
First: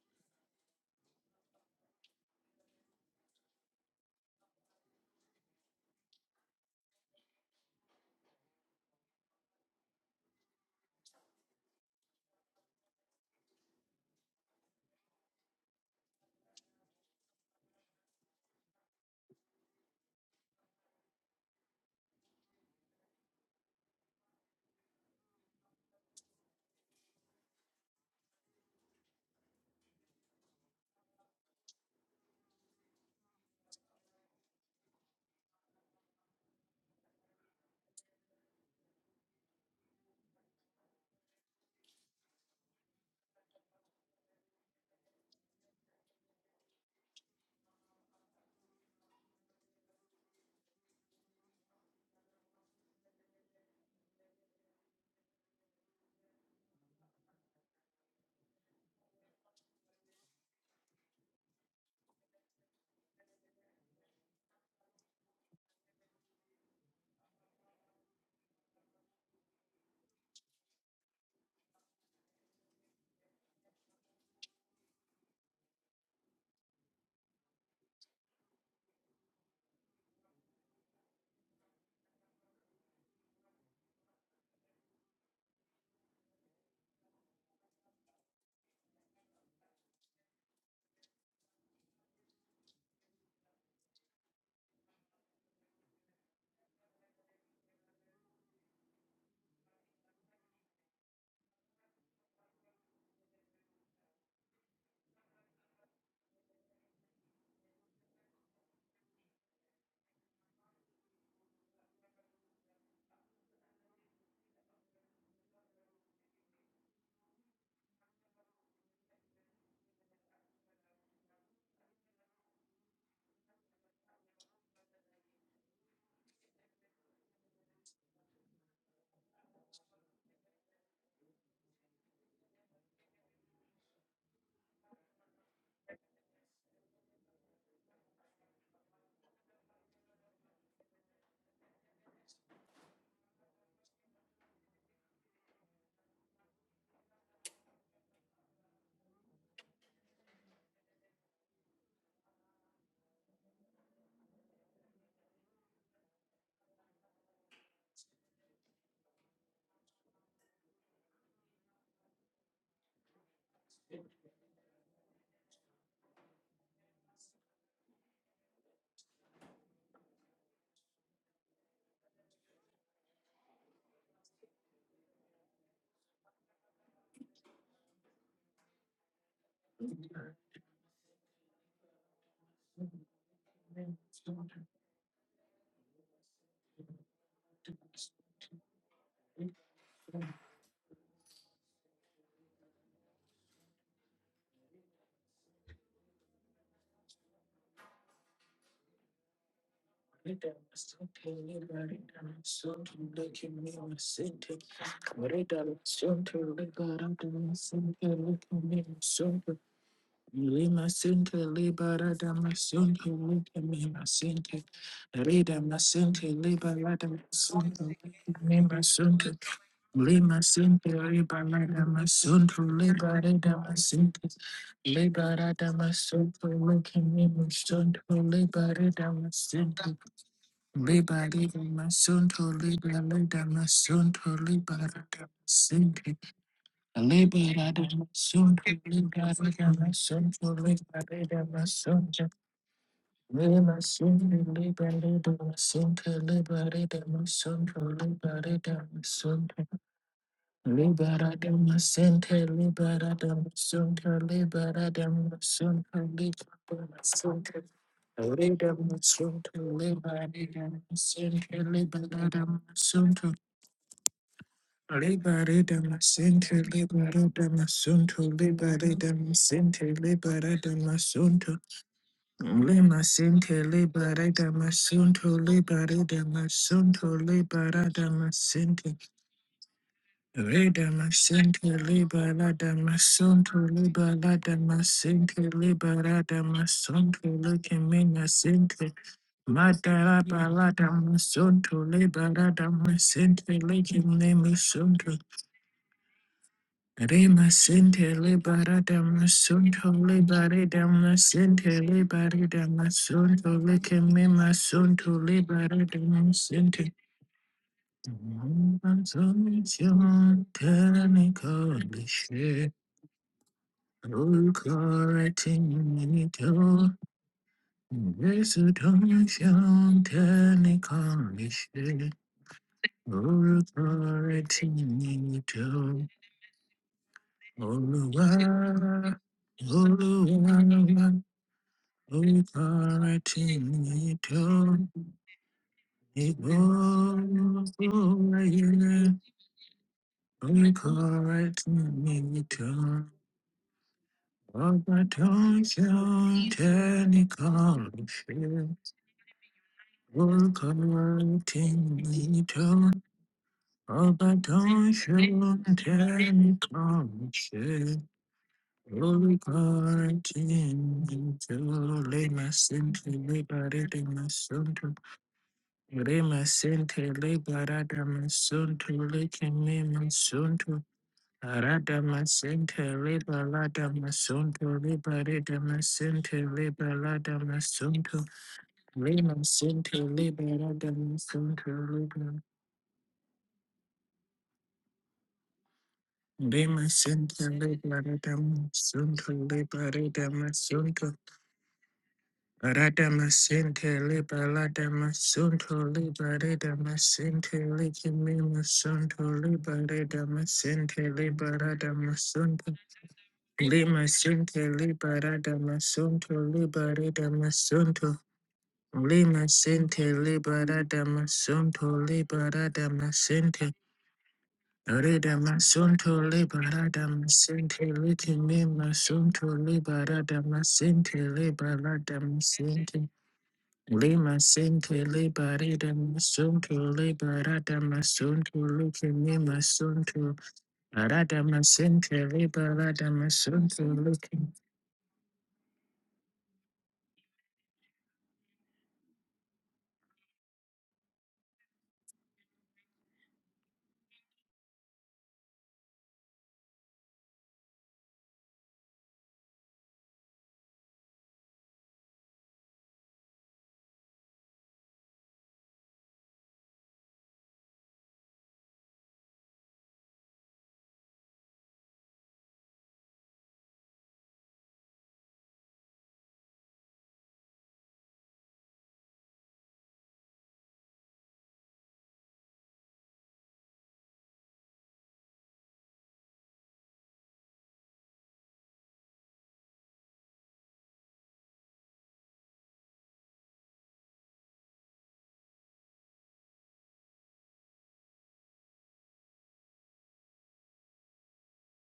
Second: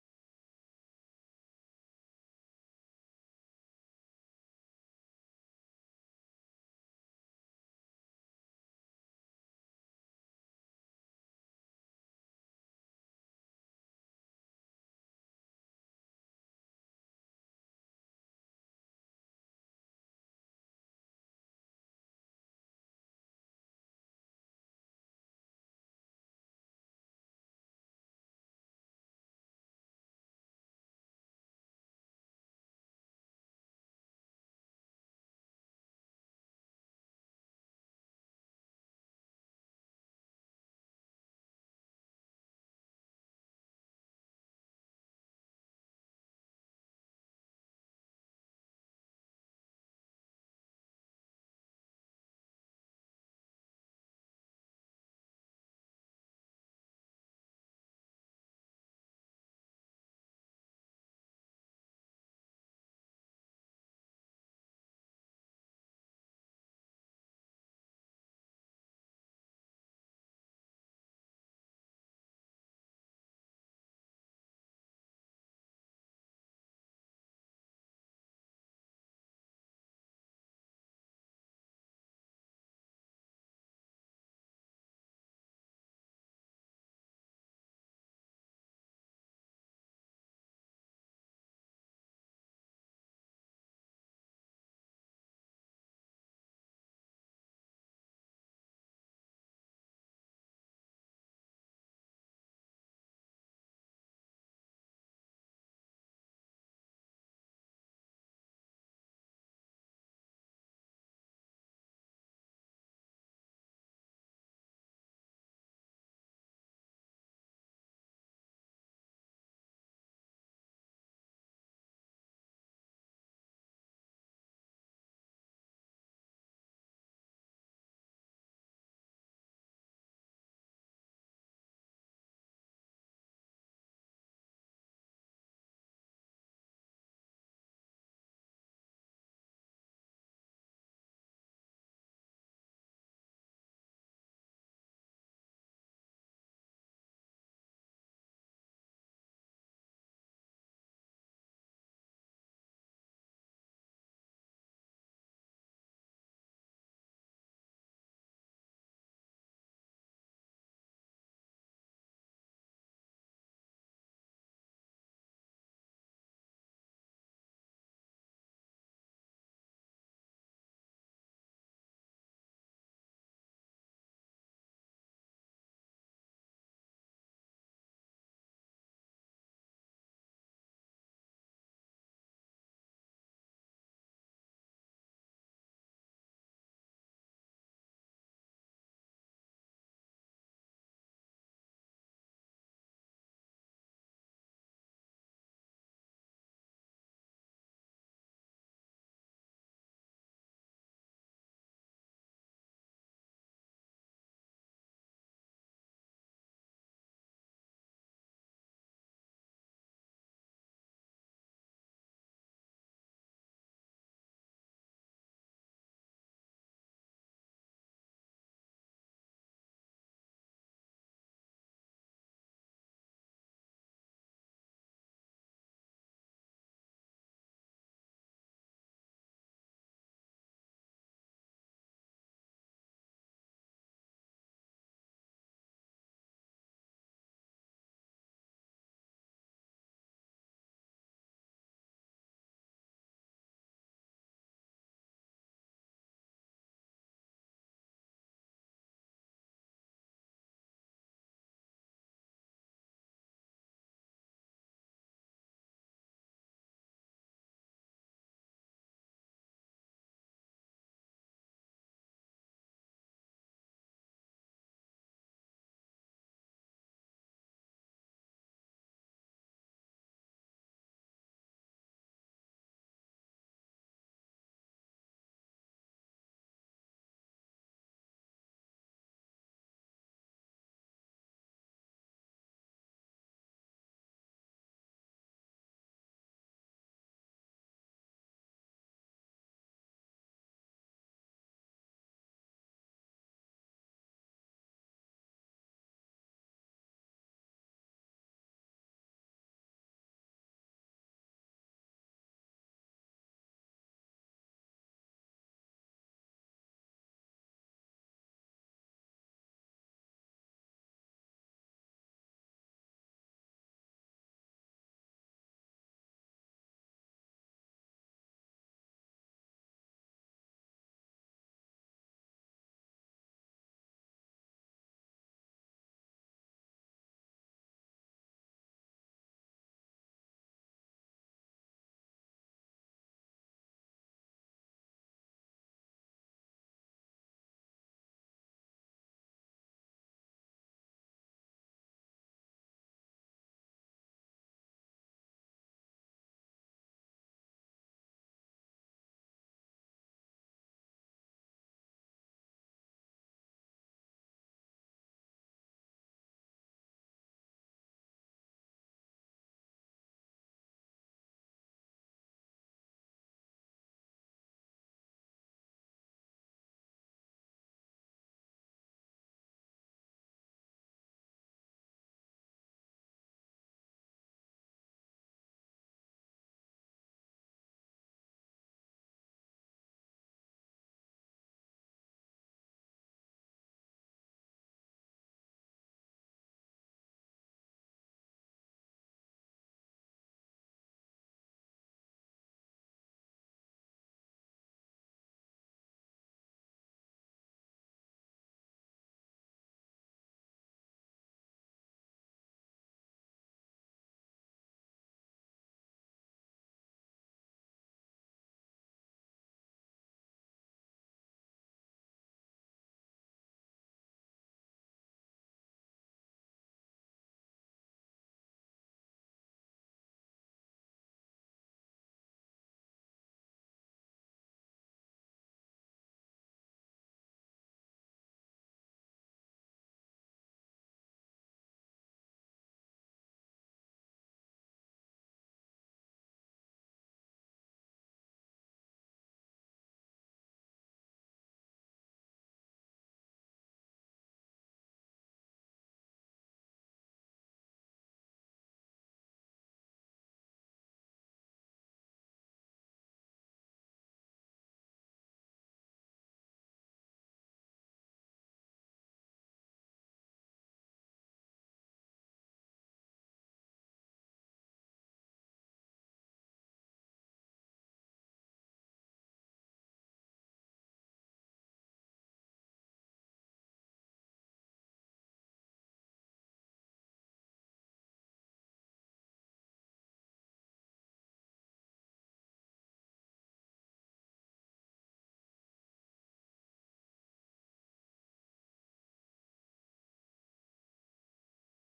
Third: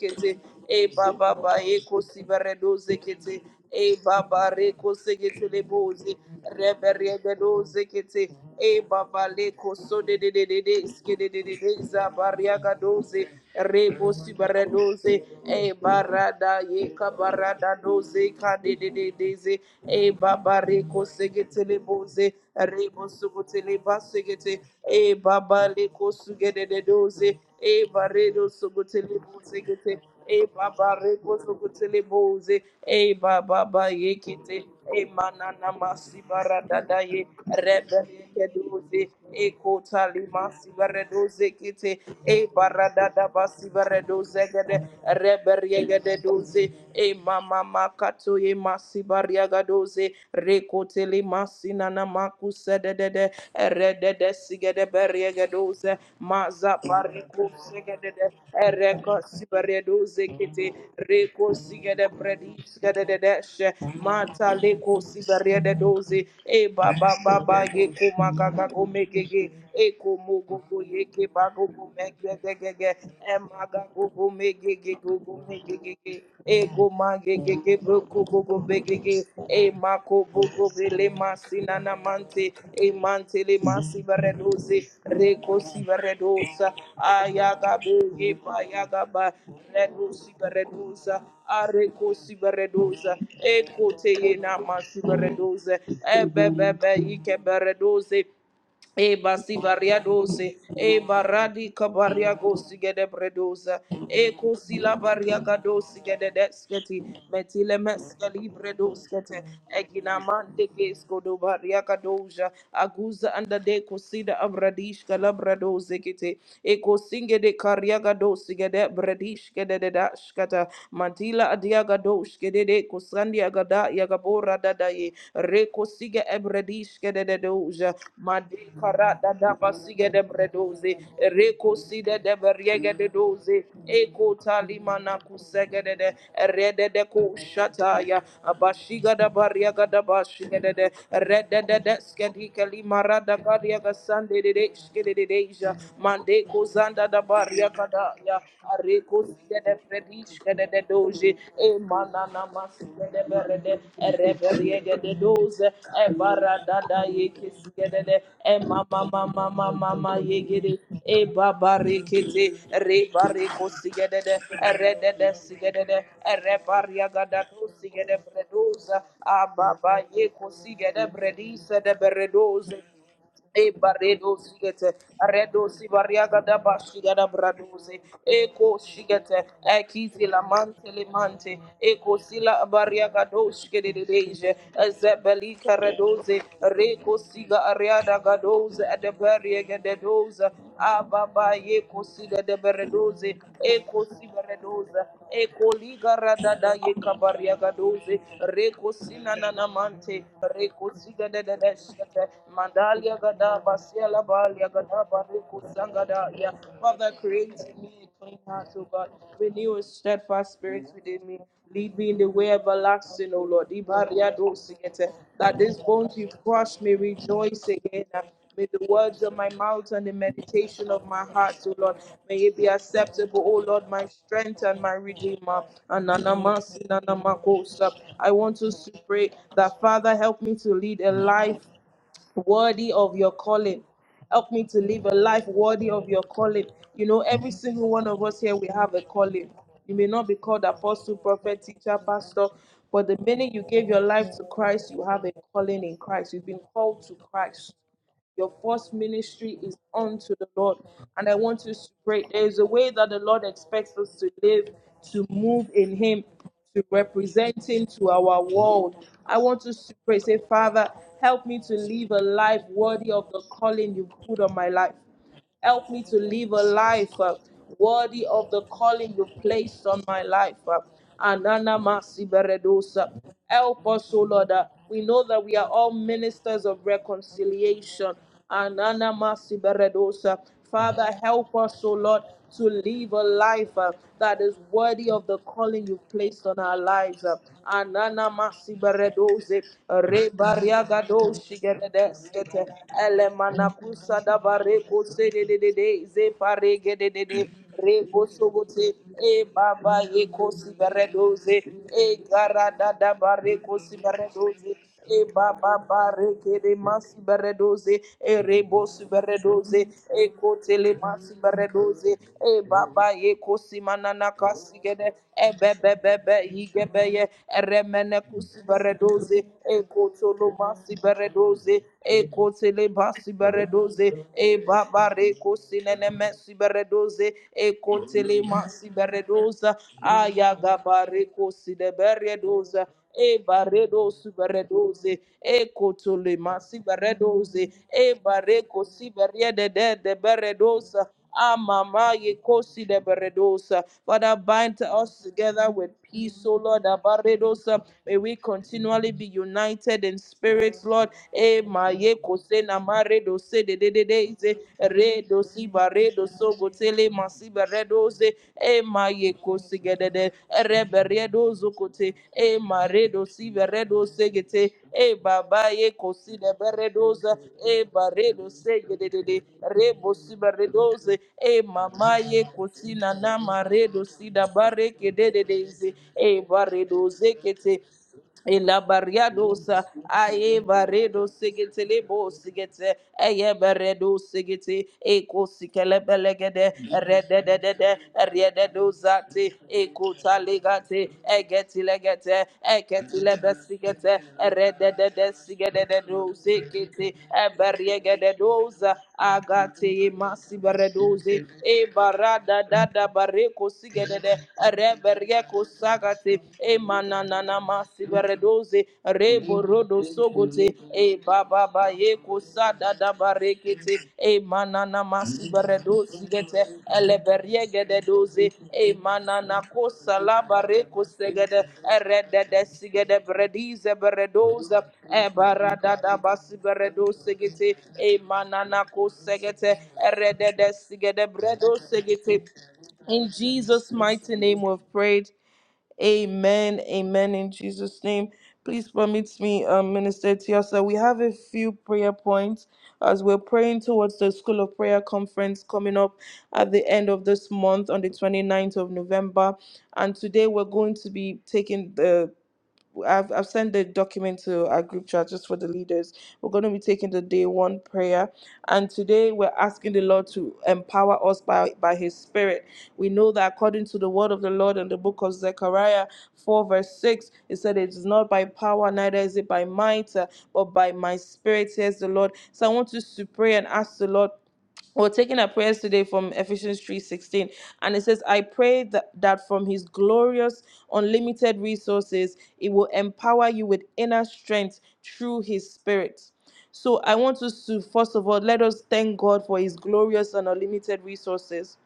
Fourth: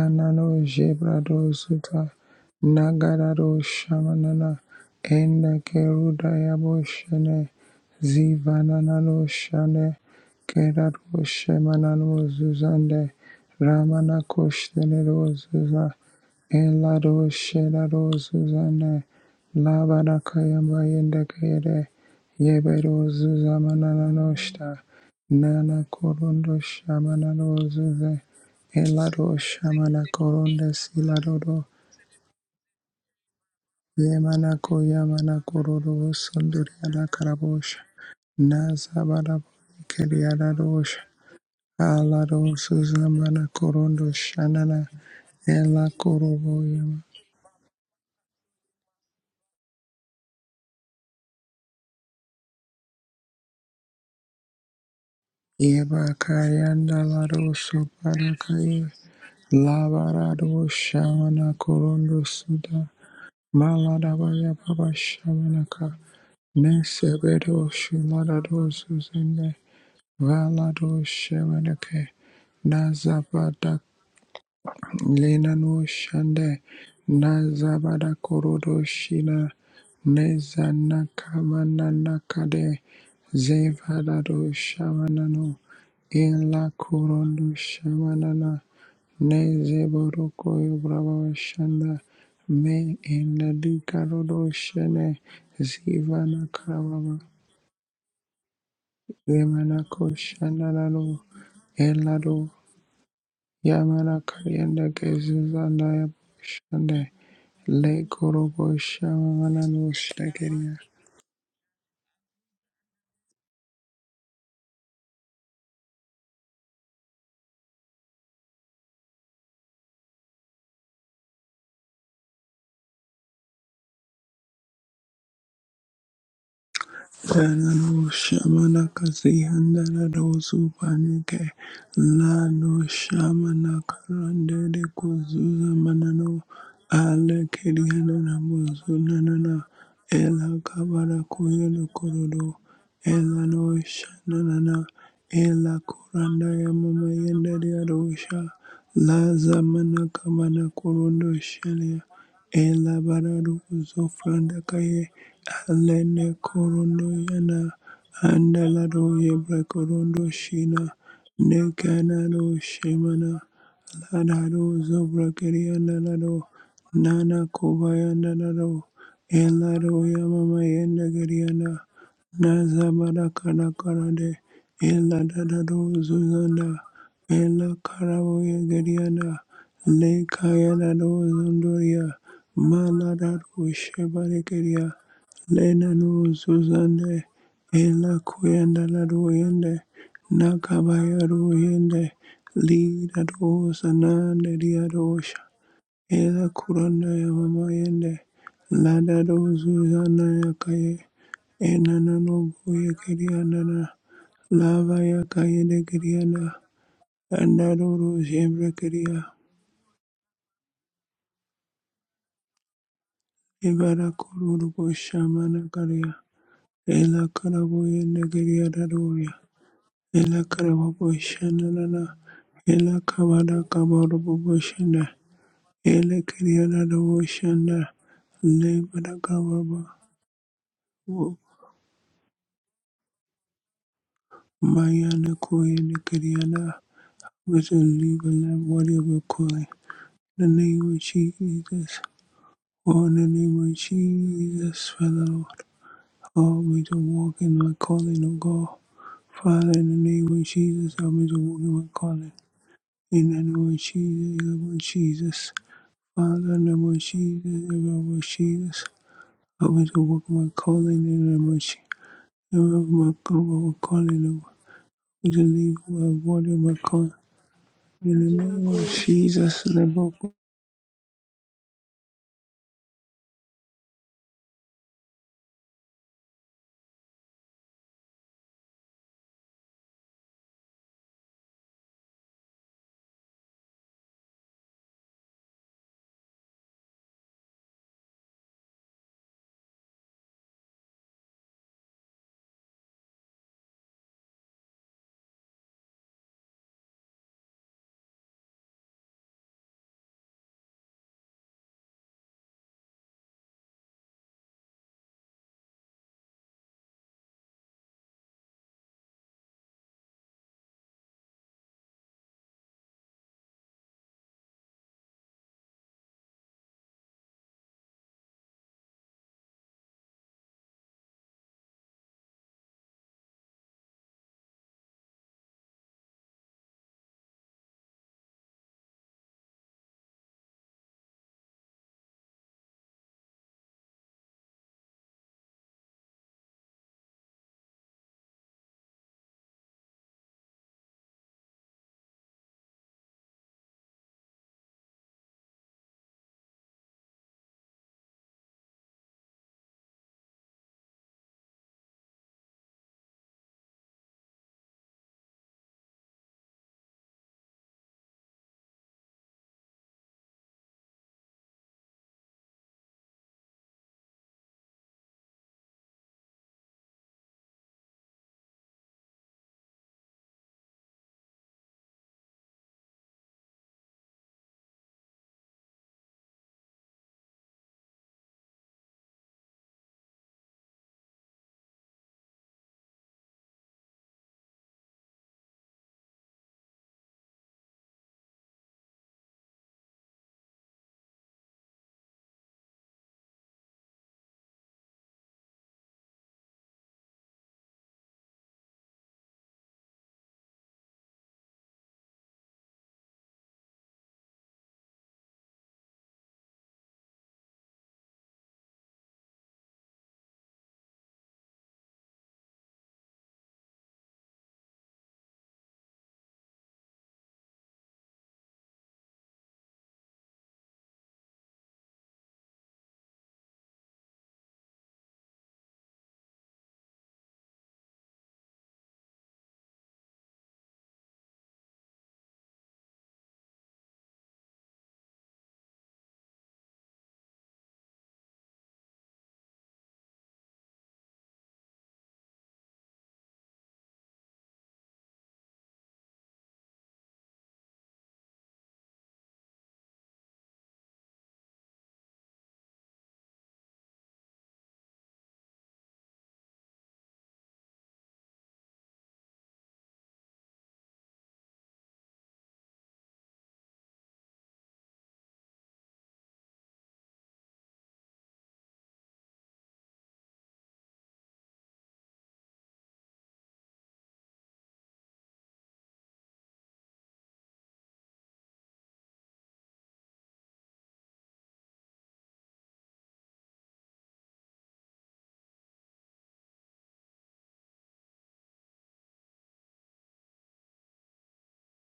kete e baba ba Jebrado ye Suta kosi ba re kete Nagarado e baba Shamanana re kose kete le Enda bo ze Keruda re be re de Yaboshene do kete e baba ba Zivananano le Shane koso de de de de de Kerado ske de de de de za ba Shemanano ria Zuzande Rebo Ramana Sibaradose, Koshtenero E Zuza Barada Yeka Elado Barada Shedado Dose, Zuzane Candide Daisy, E Labana Babareko Kayamayenda Segetele kere, Bose, Ye Rebo Yeberozu Sugotele Basegete, zamananoshta E nana Babaleko korondo Sugede doze, E shamananozuze Baredo Sugotele elado Bosegete, shamana E koronde Babareko siladodo Sugotele Bose, E Baba ba Yekite, yemanako E yamana Manana kororo masi baradada sunduriana ye, karabosha rebe Rebeke doze, nazabarabo E Kotali keriadadosha Masibaredoze Kite, alado E barada da suzamana basi korondo gede shanana zegede ela reberiegede korobo doze. yama E mama makato e masi bariaga doze. Rekotele masi nana makuse de de de. Erede de sigede beriege doze. Maza yebakayanda lado bariko sigede de. soparakaye Ereko doze labarado zekete. shamana Reko sigede korondo bredi suda sigede de deshe. Maladabaya Mata Baba leko sibariede Shamanaka doze. E baba baba Nesebedo ye kumaka Shumadado kumekege. Suzine e mekege mogogo Valado yeke bagogo Shamanake megegege Nazabada emaga gogo megege gogo Lenano megegege Shande ego magegege Nazabada broko gogo Korodo begege Shina e mako bogo bele masina na mante Nezanakamananakade e mante le masi Zevadado baredoze Shamanano reko si Ila baredosa Korondo ayaga bege Shamanana pa yaga ba redosi Nezeborokoyo baredosa Brabashanda areko si Me baredosa and e kote ye Dukaroro na masi Shane baredoze e Zivana bebebe Karababa ike baredoze E basi varia Yemanako dose, e Shandararo baradi kabaria Elado gosi gede bredosa, Yamana e Kayanda kosila varia gadosi Gezuzanda gede desketi, Shande metile Le meskeli Korobo bredoskete, Shamanano egina mande Shakaria gesko do varia gadoja, aguza anda de kosida abradish kala bradose kete, e kosinge de karia gadosi gede bredish gede de dashkata, mantila adia gadosh gede de kosandi yagada yagabora dadaye reko sige ebrediske de dedoja Lano madi shamana kara dada kazihanda basige de rarozu bredoze panike reko side de Lano beriege de doze shamana eko karande de talimana kuzuza kusege de de manano rede de ko Ale kerihana shataya namuzu abashiga da nanana bariaga da Ela bashiga de de kabara rede de kuyano de skedi korodo kalimara da Ela no kariaga sande de de shananana skede de deja Ela mande kuranda ko ya mama zanda da yenda de bariaga da Kataya, arosha Areco La Sede zamana Predish, kamana Kede korondo Doge, shelia Emanana Masede Elabarado Berede, zofranda Ereberie kaye de Doze, alene Evara Dada korondo yana Yekis, Kede, Emma andalado Mama yebre Mama Mama korondo Yegede, shina Ebaba nekanado Rekete, shemana Rebareco Sigede, Ladado Erede Zobrakeria Sigede, Nanado Erebaria Gada Nana Kobaya Sigede Nanado Bredoza, Ababa Elado Yeko Yamama Sigede Yendagariana Bredisa de Beredoze. Nazabada Kana E Karade barredo sigete, redo Eladado sivariaga da Zuzanda bashiga da Ela braduze, Karabo eko Yagariana sigete, Le ekizi la mante le Kayanado mante, Zondoria eko sila bariaga Maladado do de deje, Shebarikeria zebelika Lenano redoze, reko Zuzande siga Ela ariada kuyanda gadoze, la ruyende, edeberiega de doze, nakabaya ababa doyende, yeko siga de li da beredoze, dosa eko nande dia siberedoze, dosha. eko liga Ela radada kuranda yeka ya mama bariaga yende, doze, reko lada sina dozu nanamante, zana ya Rida reko kaye, masente, siga de enana liberada de no buye masunto, Mandalia leke kirianda gada me na, basiela masente, balia lava gada ya kaye bariku arida de masunto, kirianda, sangadalia. Father, liberada create anda me masente, doro a clean leke heart, zebra O God. kiria, me Renew a steadfast Lima spirit within Sente me. Lead me Libera in the way Damascente everlasting, O Lita Lord. Mima ibara Ibaria Sente kururu dosigete. That Rida bushamana these karia, bones Masente you've crushed Libera may ela rejoice karabu Damascente again. yende May Mima the kiriada words doria. of Sente my mouth and the Ela Lima Sente meditation of my Libera heart, O Lord, Karavaboshanana, may it Damascente be Ela Libera acceptable, Kavada O Lord, my Damascente strength and my Kavaraboshanda, Libera redeemer. Ela Damascente Kiriana Ananamasi Lita Mima Voshanda, nanamakosa. Sente I want us Libera to Lebada pray that Kavaraba, Damascente Father help me to lead a Libera life Damascente worthy Libera of your calling. Damascente Help me to live Libera a Mayana life Koya worthy of Damascente your calling. Nikiriana, You know, every with a single one leave of us and here, that we have a whatever calling. coin. You may not be The called name of apostle, prophet, teacher, Jesus, pastor, oh, but in the the minute name you of gave your life to Jesus, Christ, you have Father a Lord, calling in Christ. You've been help me to called to walk in my Christ. calling, of Your God. first ministry Father, is in the name unto of the Lord. Jesus, help me And I to walk want in my us to pray. calling. There is a way that the In the Lord name of expects Jesus, us to in the live, name of to Jesus. move in Him, Father, in the to name of Jesus, represent in the Him to name of our Jesus, world. I want help me us to to pray. walk Say, my Father, calling in the help name of me to Jesus. live a life Help me to worthy walk of Liberadam the my calling you've calling, put on Lord. my life. We to leave Help Liberidam me my to live body, Sinti a my calling. life uh, Liberidam Sunto worthy In the of the name of calling Liberidam you've Jesus, in sente placed the name on of my life. uh, Liberidam Sunto Anana Masi Lima beredosa. Sinti Help us, O Lord. uh, Liberidam We know Sunto that we are all Liberidam ministers of Sunto reconciliation. Liberidam Sinti Anana masi beredosa. Father, Redam help sente us, O Lord, to Liberidam live a Sunto life uh, that is Liberidam worthy of the Sinti calling you've placed on Liberidam our Sunto lives. uh. Likimina Anana Sinti masibaredoze, Madara Baladam rebariagadoshi Sunto gededeskete, Liberidam Sinti elemanakusa Likimina dabareko Sunto sedededede, Rima zeparegededede, sente libara rebosobote, dama e sunto baba yeko libare dama sibaredoze, sente e libare dama garada sunto dabareko leke mima sibaredoze, sunto e baba ba libare dama de sente. masi beredoze e re bosi beredoze e Consumption kote le masi technical beredoze e shit. baba ba ye kosi manana kasi gede e Correcting be be be be yi ge mental. ye e re mene kusi beredoze e Resurrection koto lo masi technical beredoze shit. e kote basi masi beredoze e Correcting baba re kosi mental. nene mesi beredoze e All kote masi beredoza aya ga ba kosi de beredoza e Authority baredo to subaredoze e kotole evolve. masibaredoze e bareko sibariede de de mama, Authority Amama Yekosi de to Beredosa. Father, bind us overturn together with peace, O Lord. Abaredosa. technical May we issue. continually be united in spirits, Lord. E ma Authority to Yekose na ma redose de de de de overturn technical issue. ze zibaredo sogotele masibaredoze e maye kosigedede Authority reberedo to zokote lay my e sin to maredo siberedo liberate my segete son, e baba ye Rima sente le kosideberedoza e barada baredo masunto segedede leke me rebo masunto. siberedoze e Arada mama ye masente kosina le na balada maredo sida masunto le barada barekedededeze e masente le baredoze balada kete masunto. Ila Rima Ilabariadosa, sente le Aye barada Baredo masunto le Sigitele Bo ba- Sigete, Aye Baredo Sigete, Eco Sikelebelegede, Rima sente le Rededede, barada masunto Rededozate, le Eco barada Taligate, masunto. Egetilegete, Eketilebe Radamasinti Sigete, liba, Rededede Sigede ladamasunto de do liba, Sikete, Radhamasinte Eberiegede doza, Libaladamasunto Agate Libaridamasinte Lichimimasunto Masibaredoze, liba, E Barada Libaradamasunto Dada Bareco Lima Sigede, de Sinte rebe Libaradamasunto kusagate e mananana Libaridamasunto masiberedoze Lima rebo rodo Sinte sogote e baba ba Libaradamasunto ye kusada da Libaradamasinte barekete e manana Ridamasunto masiberedoze gete Libaradamasinte eleberiegede doze e Lichimimasunto manana kosala bareko Libaradamasunto segede eredede Libaradamasinte sigede bredize Lima beredoze sinke e libari de barada da masunto basiberedose libara de gete e masunto manana luke mi kosegete masunto eredede sigede arada bredo masinke segete libara de in masunto Jesus' luke mighty name we've prayed. Amen. Amen. In Jesus' name. Please permit me, um, Minister Tiasa. We have a few prayer points as we're praying towards the School of Prayer Conference coming up at the end of this month on the twenty ninth of November. And today we're going to be taking the I've, I've sent the document to our group chat just for the leaders. We're going to be taking the day one prayer. And today we're asking the Lord to empower us by, by His Spirit. We know that according to the word of the Lord in the book of Zechariah 4, verse 6, it said, It is not by power, neither is it by might, uh, but by my Spirit, says the Lord. So I want us to pray and ask the Lord. We're taking our prayers today from Ephesians 3:16, and it says, "I pray that, that from His glorious, unlimited resources, it will empower you with inner strength through His Spirit." So I want us to first of all let us thank God for His glorious and unlimited resources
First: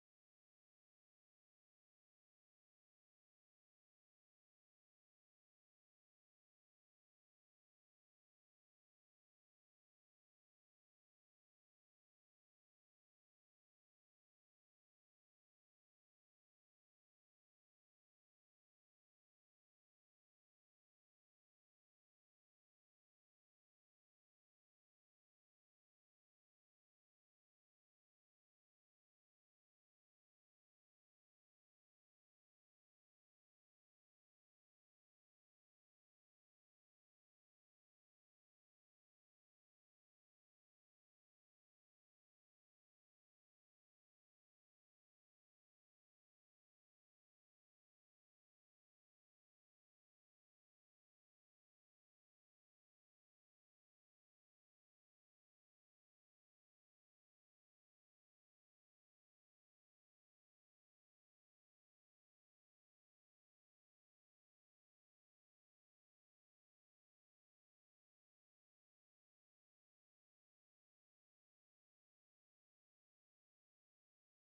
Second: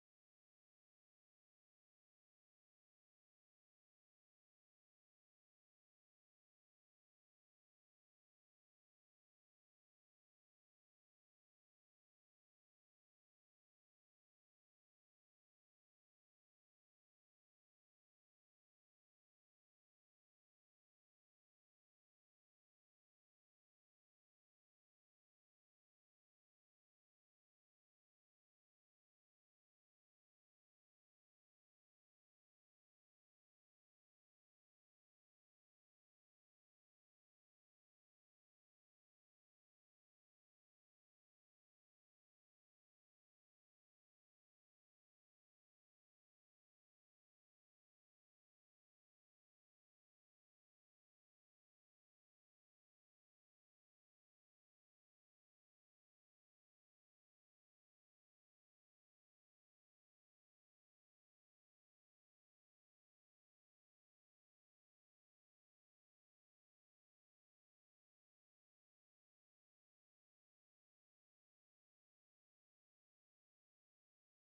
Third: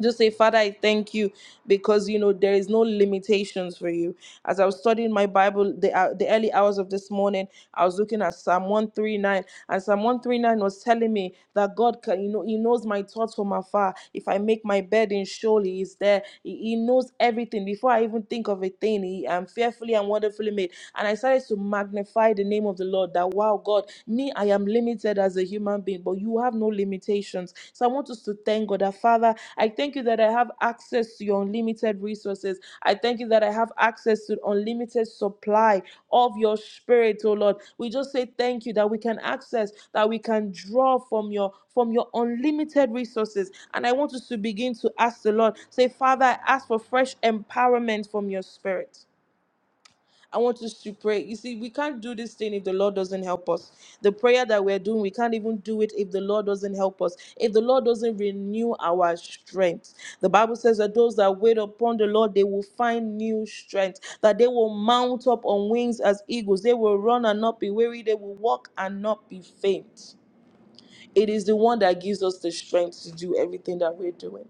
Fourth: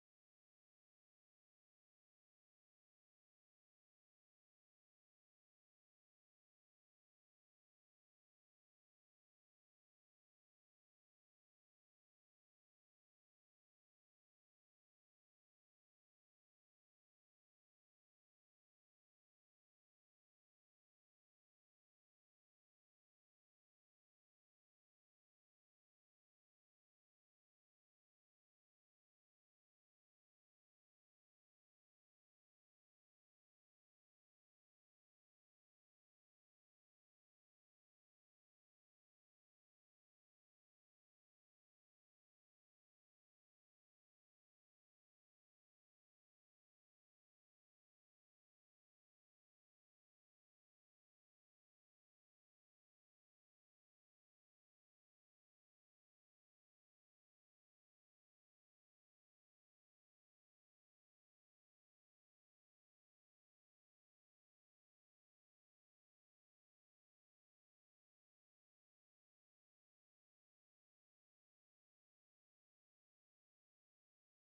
just say father i thank you because you know there is no limitations for you as i was studying my bible the, hou- the early hours of this morning i was looking at psalm 139 and psalm 139 was telling me that god can you know he knows my thoughts from afar if i make my bed in surely he's there he, he knows everything before i even think of a thing he, i'm fearfully and wonderfully made and i started to magnify the name of the lord that wow god me I am limited as a human being, but you have no limitations. So I want us to thank God that, Father, I thank you that I have access to your unlimited resources. I thank you that I have access to unlimited supply of your spirit, oh Lord. We just say thank you that we can access, that we can draw from your from your unlimited resources. And I want us to begin to ask the Lord, say, Father, I ask for fresh empowerment from your spirit. I want us to pray. You see, we can't do this thing if the Lord doesn't help us. The prayer that we're doing, we can't even do it if the Lord doesn't help us. If the Lord doesn't renew our strength. The Bible says that those that wait upon the Lord, they will find new strength, that they will mount up on wings as eagles. They will run and not be weary. They will walk and not be faint. It is the one that gives us the strength to do everything that we're doing.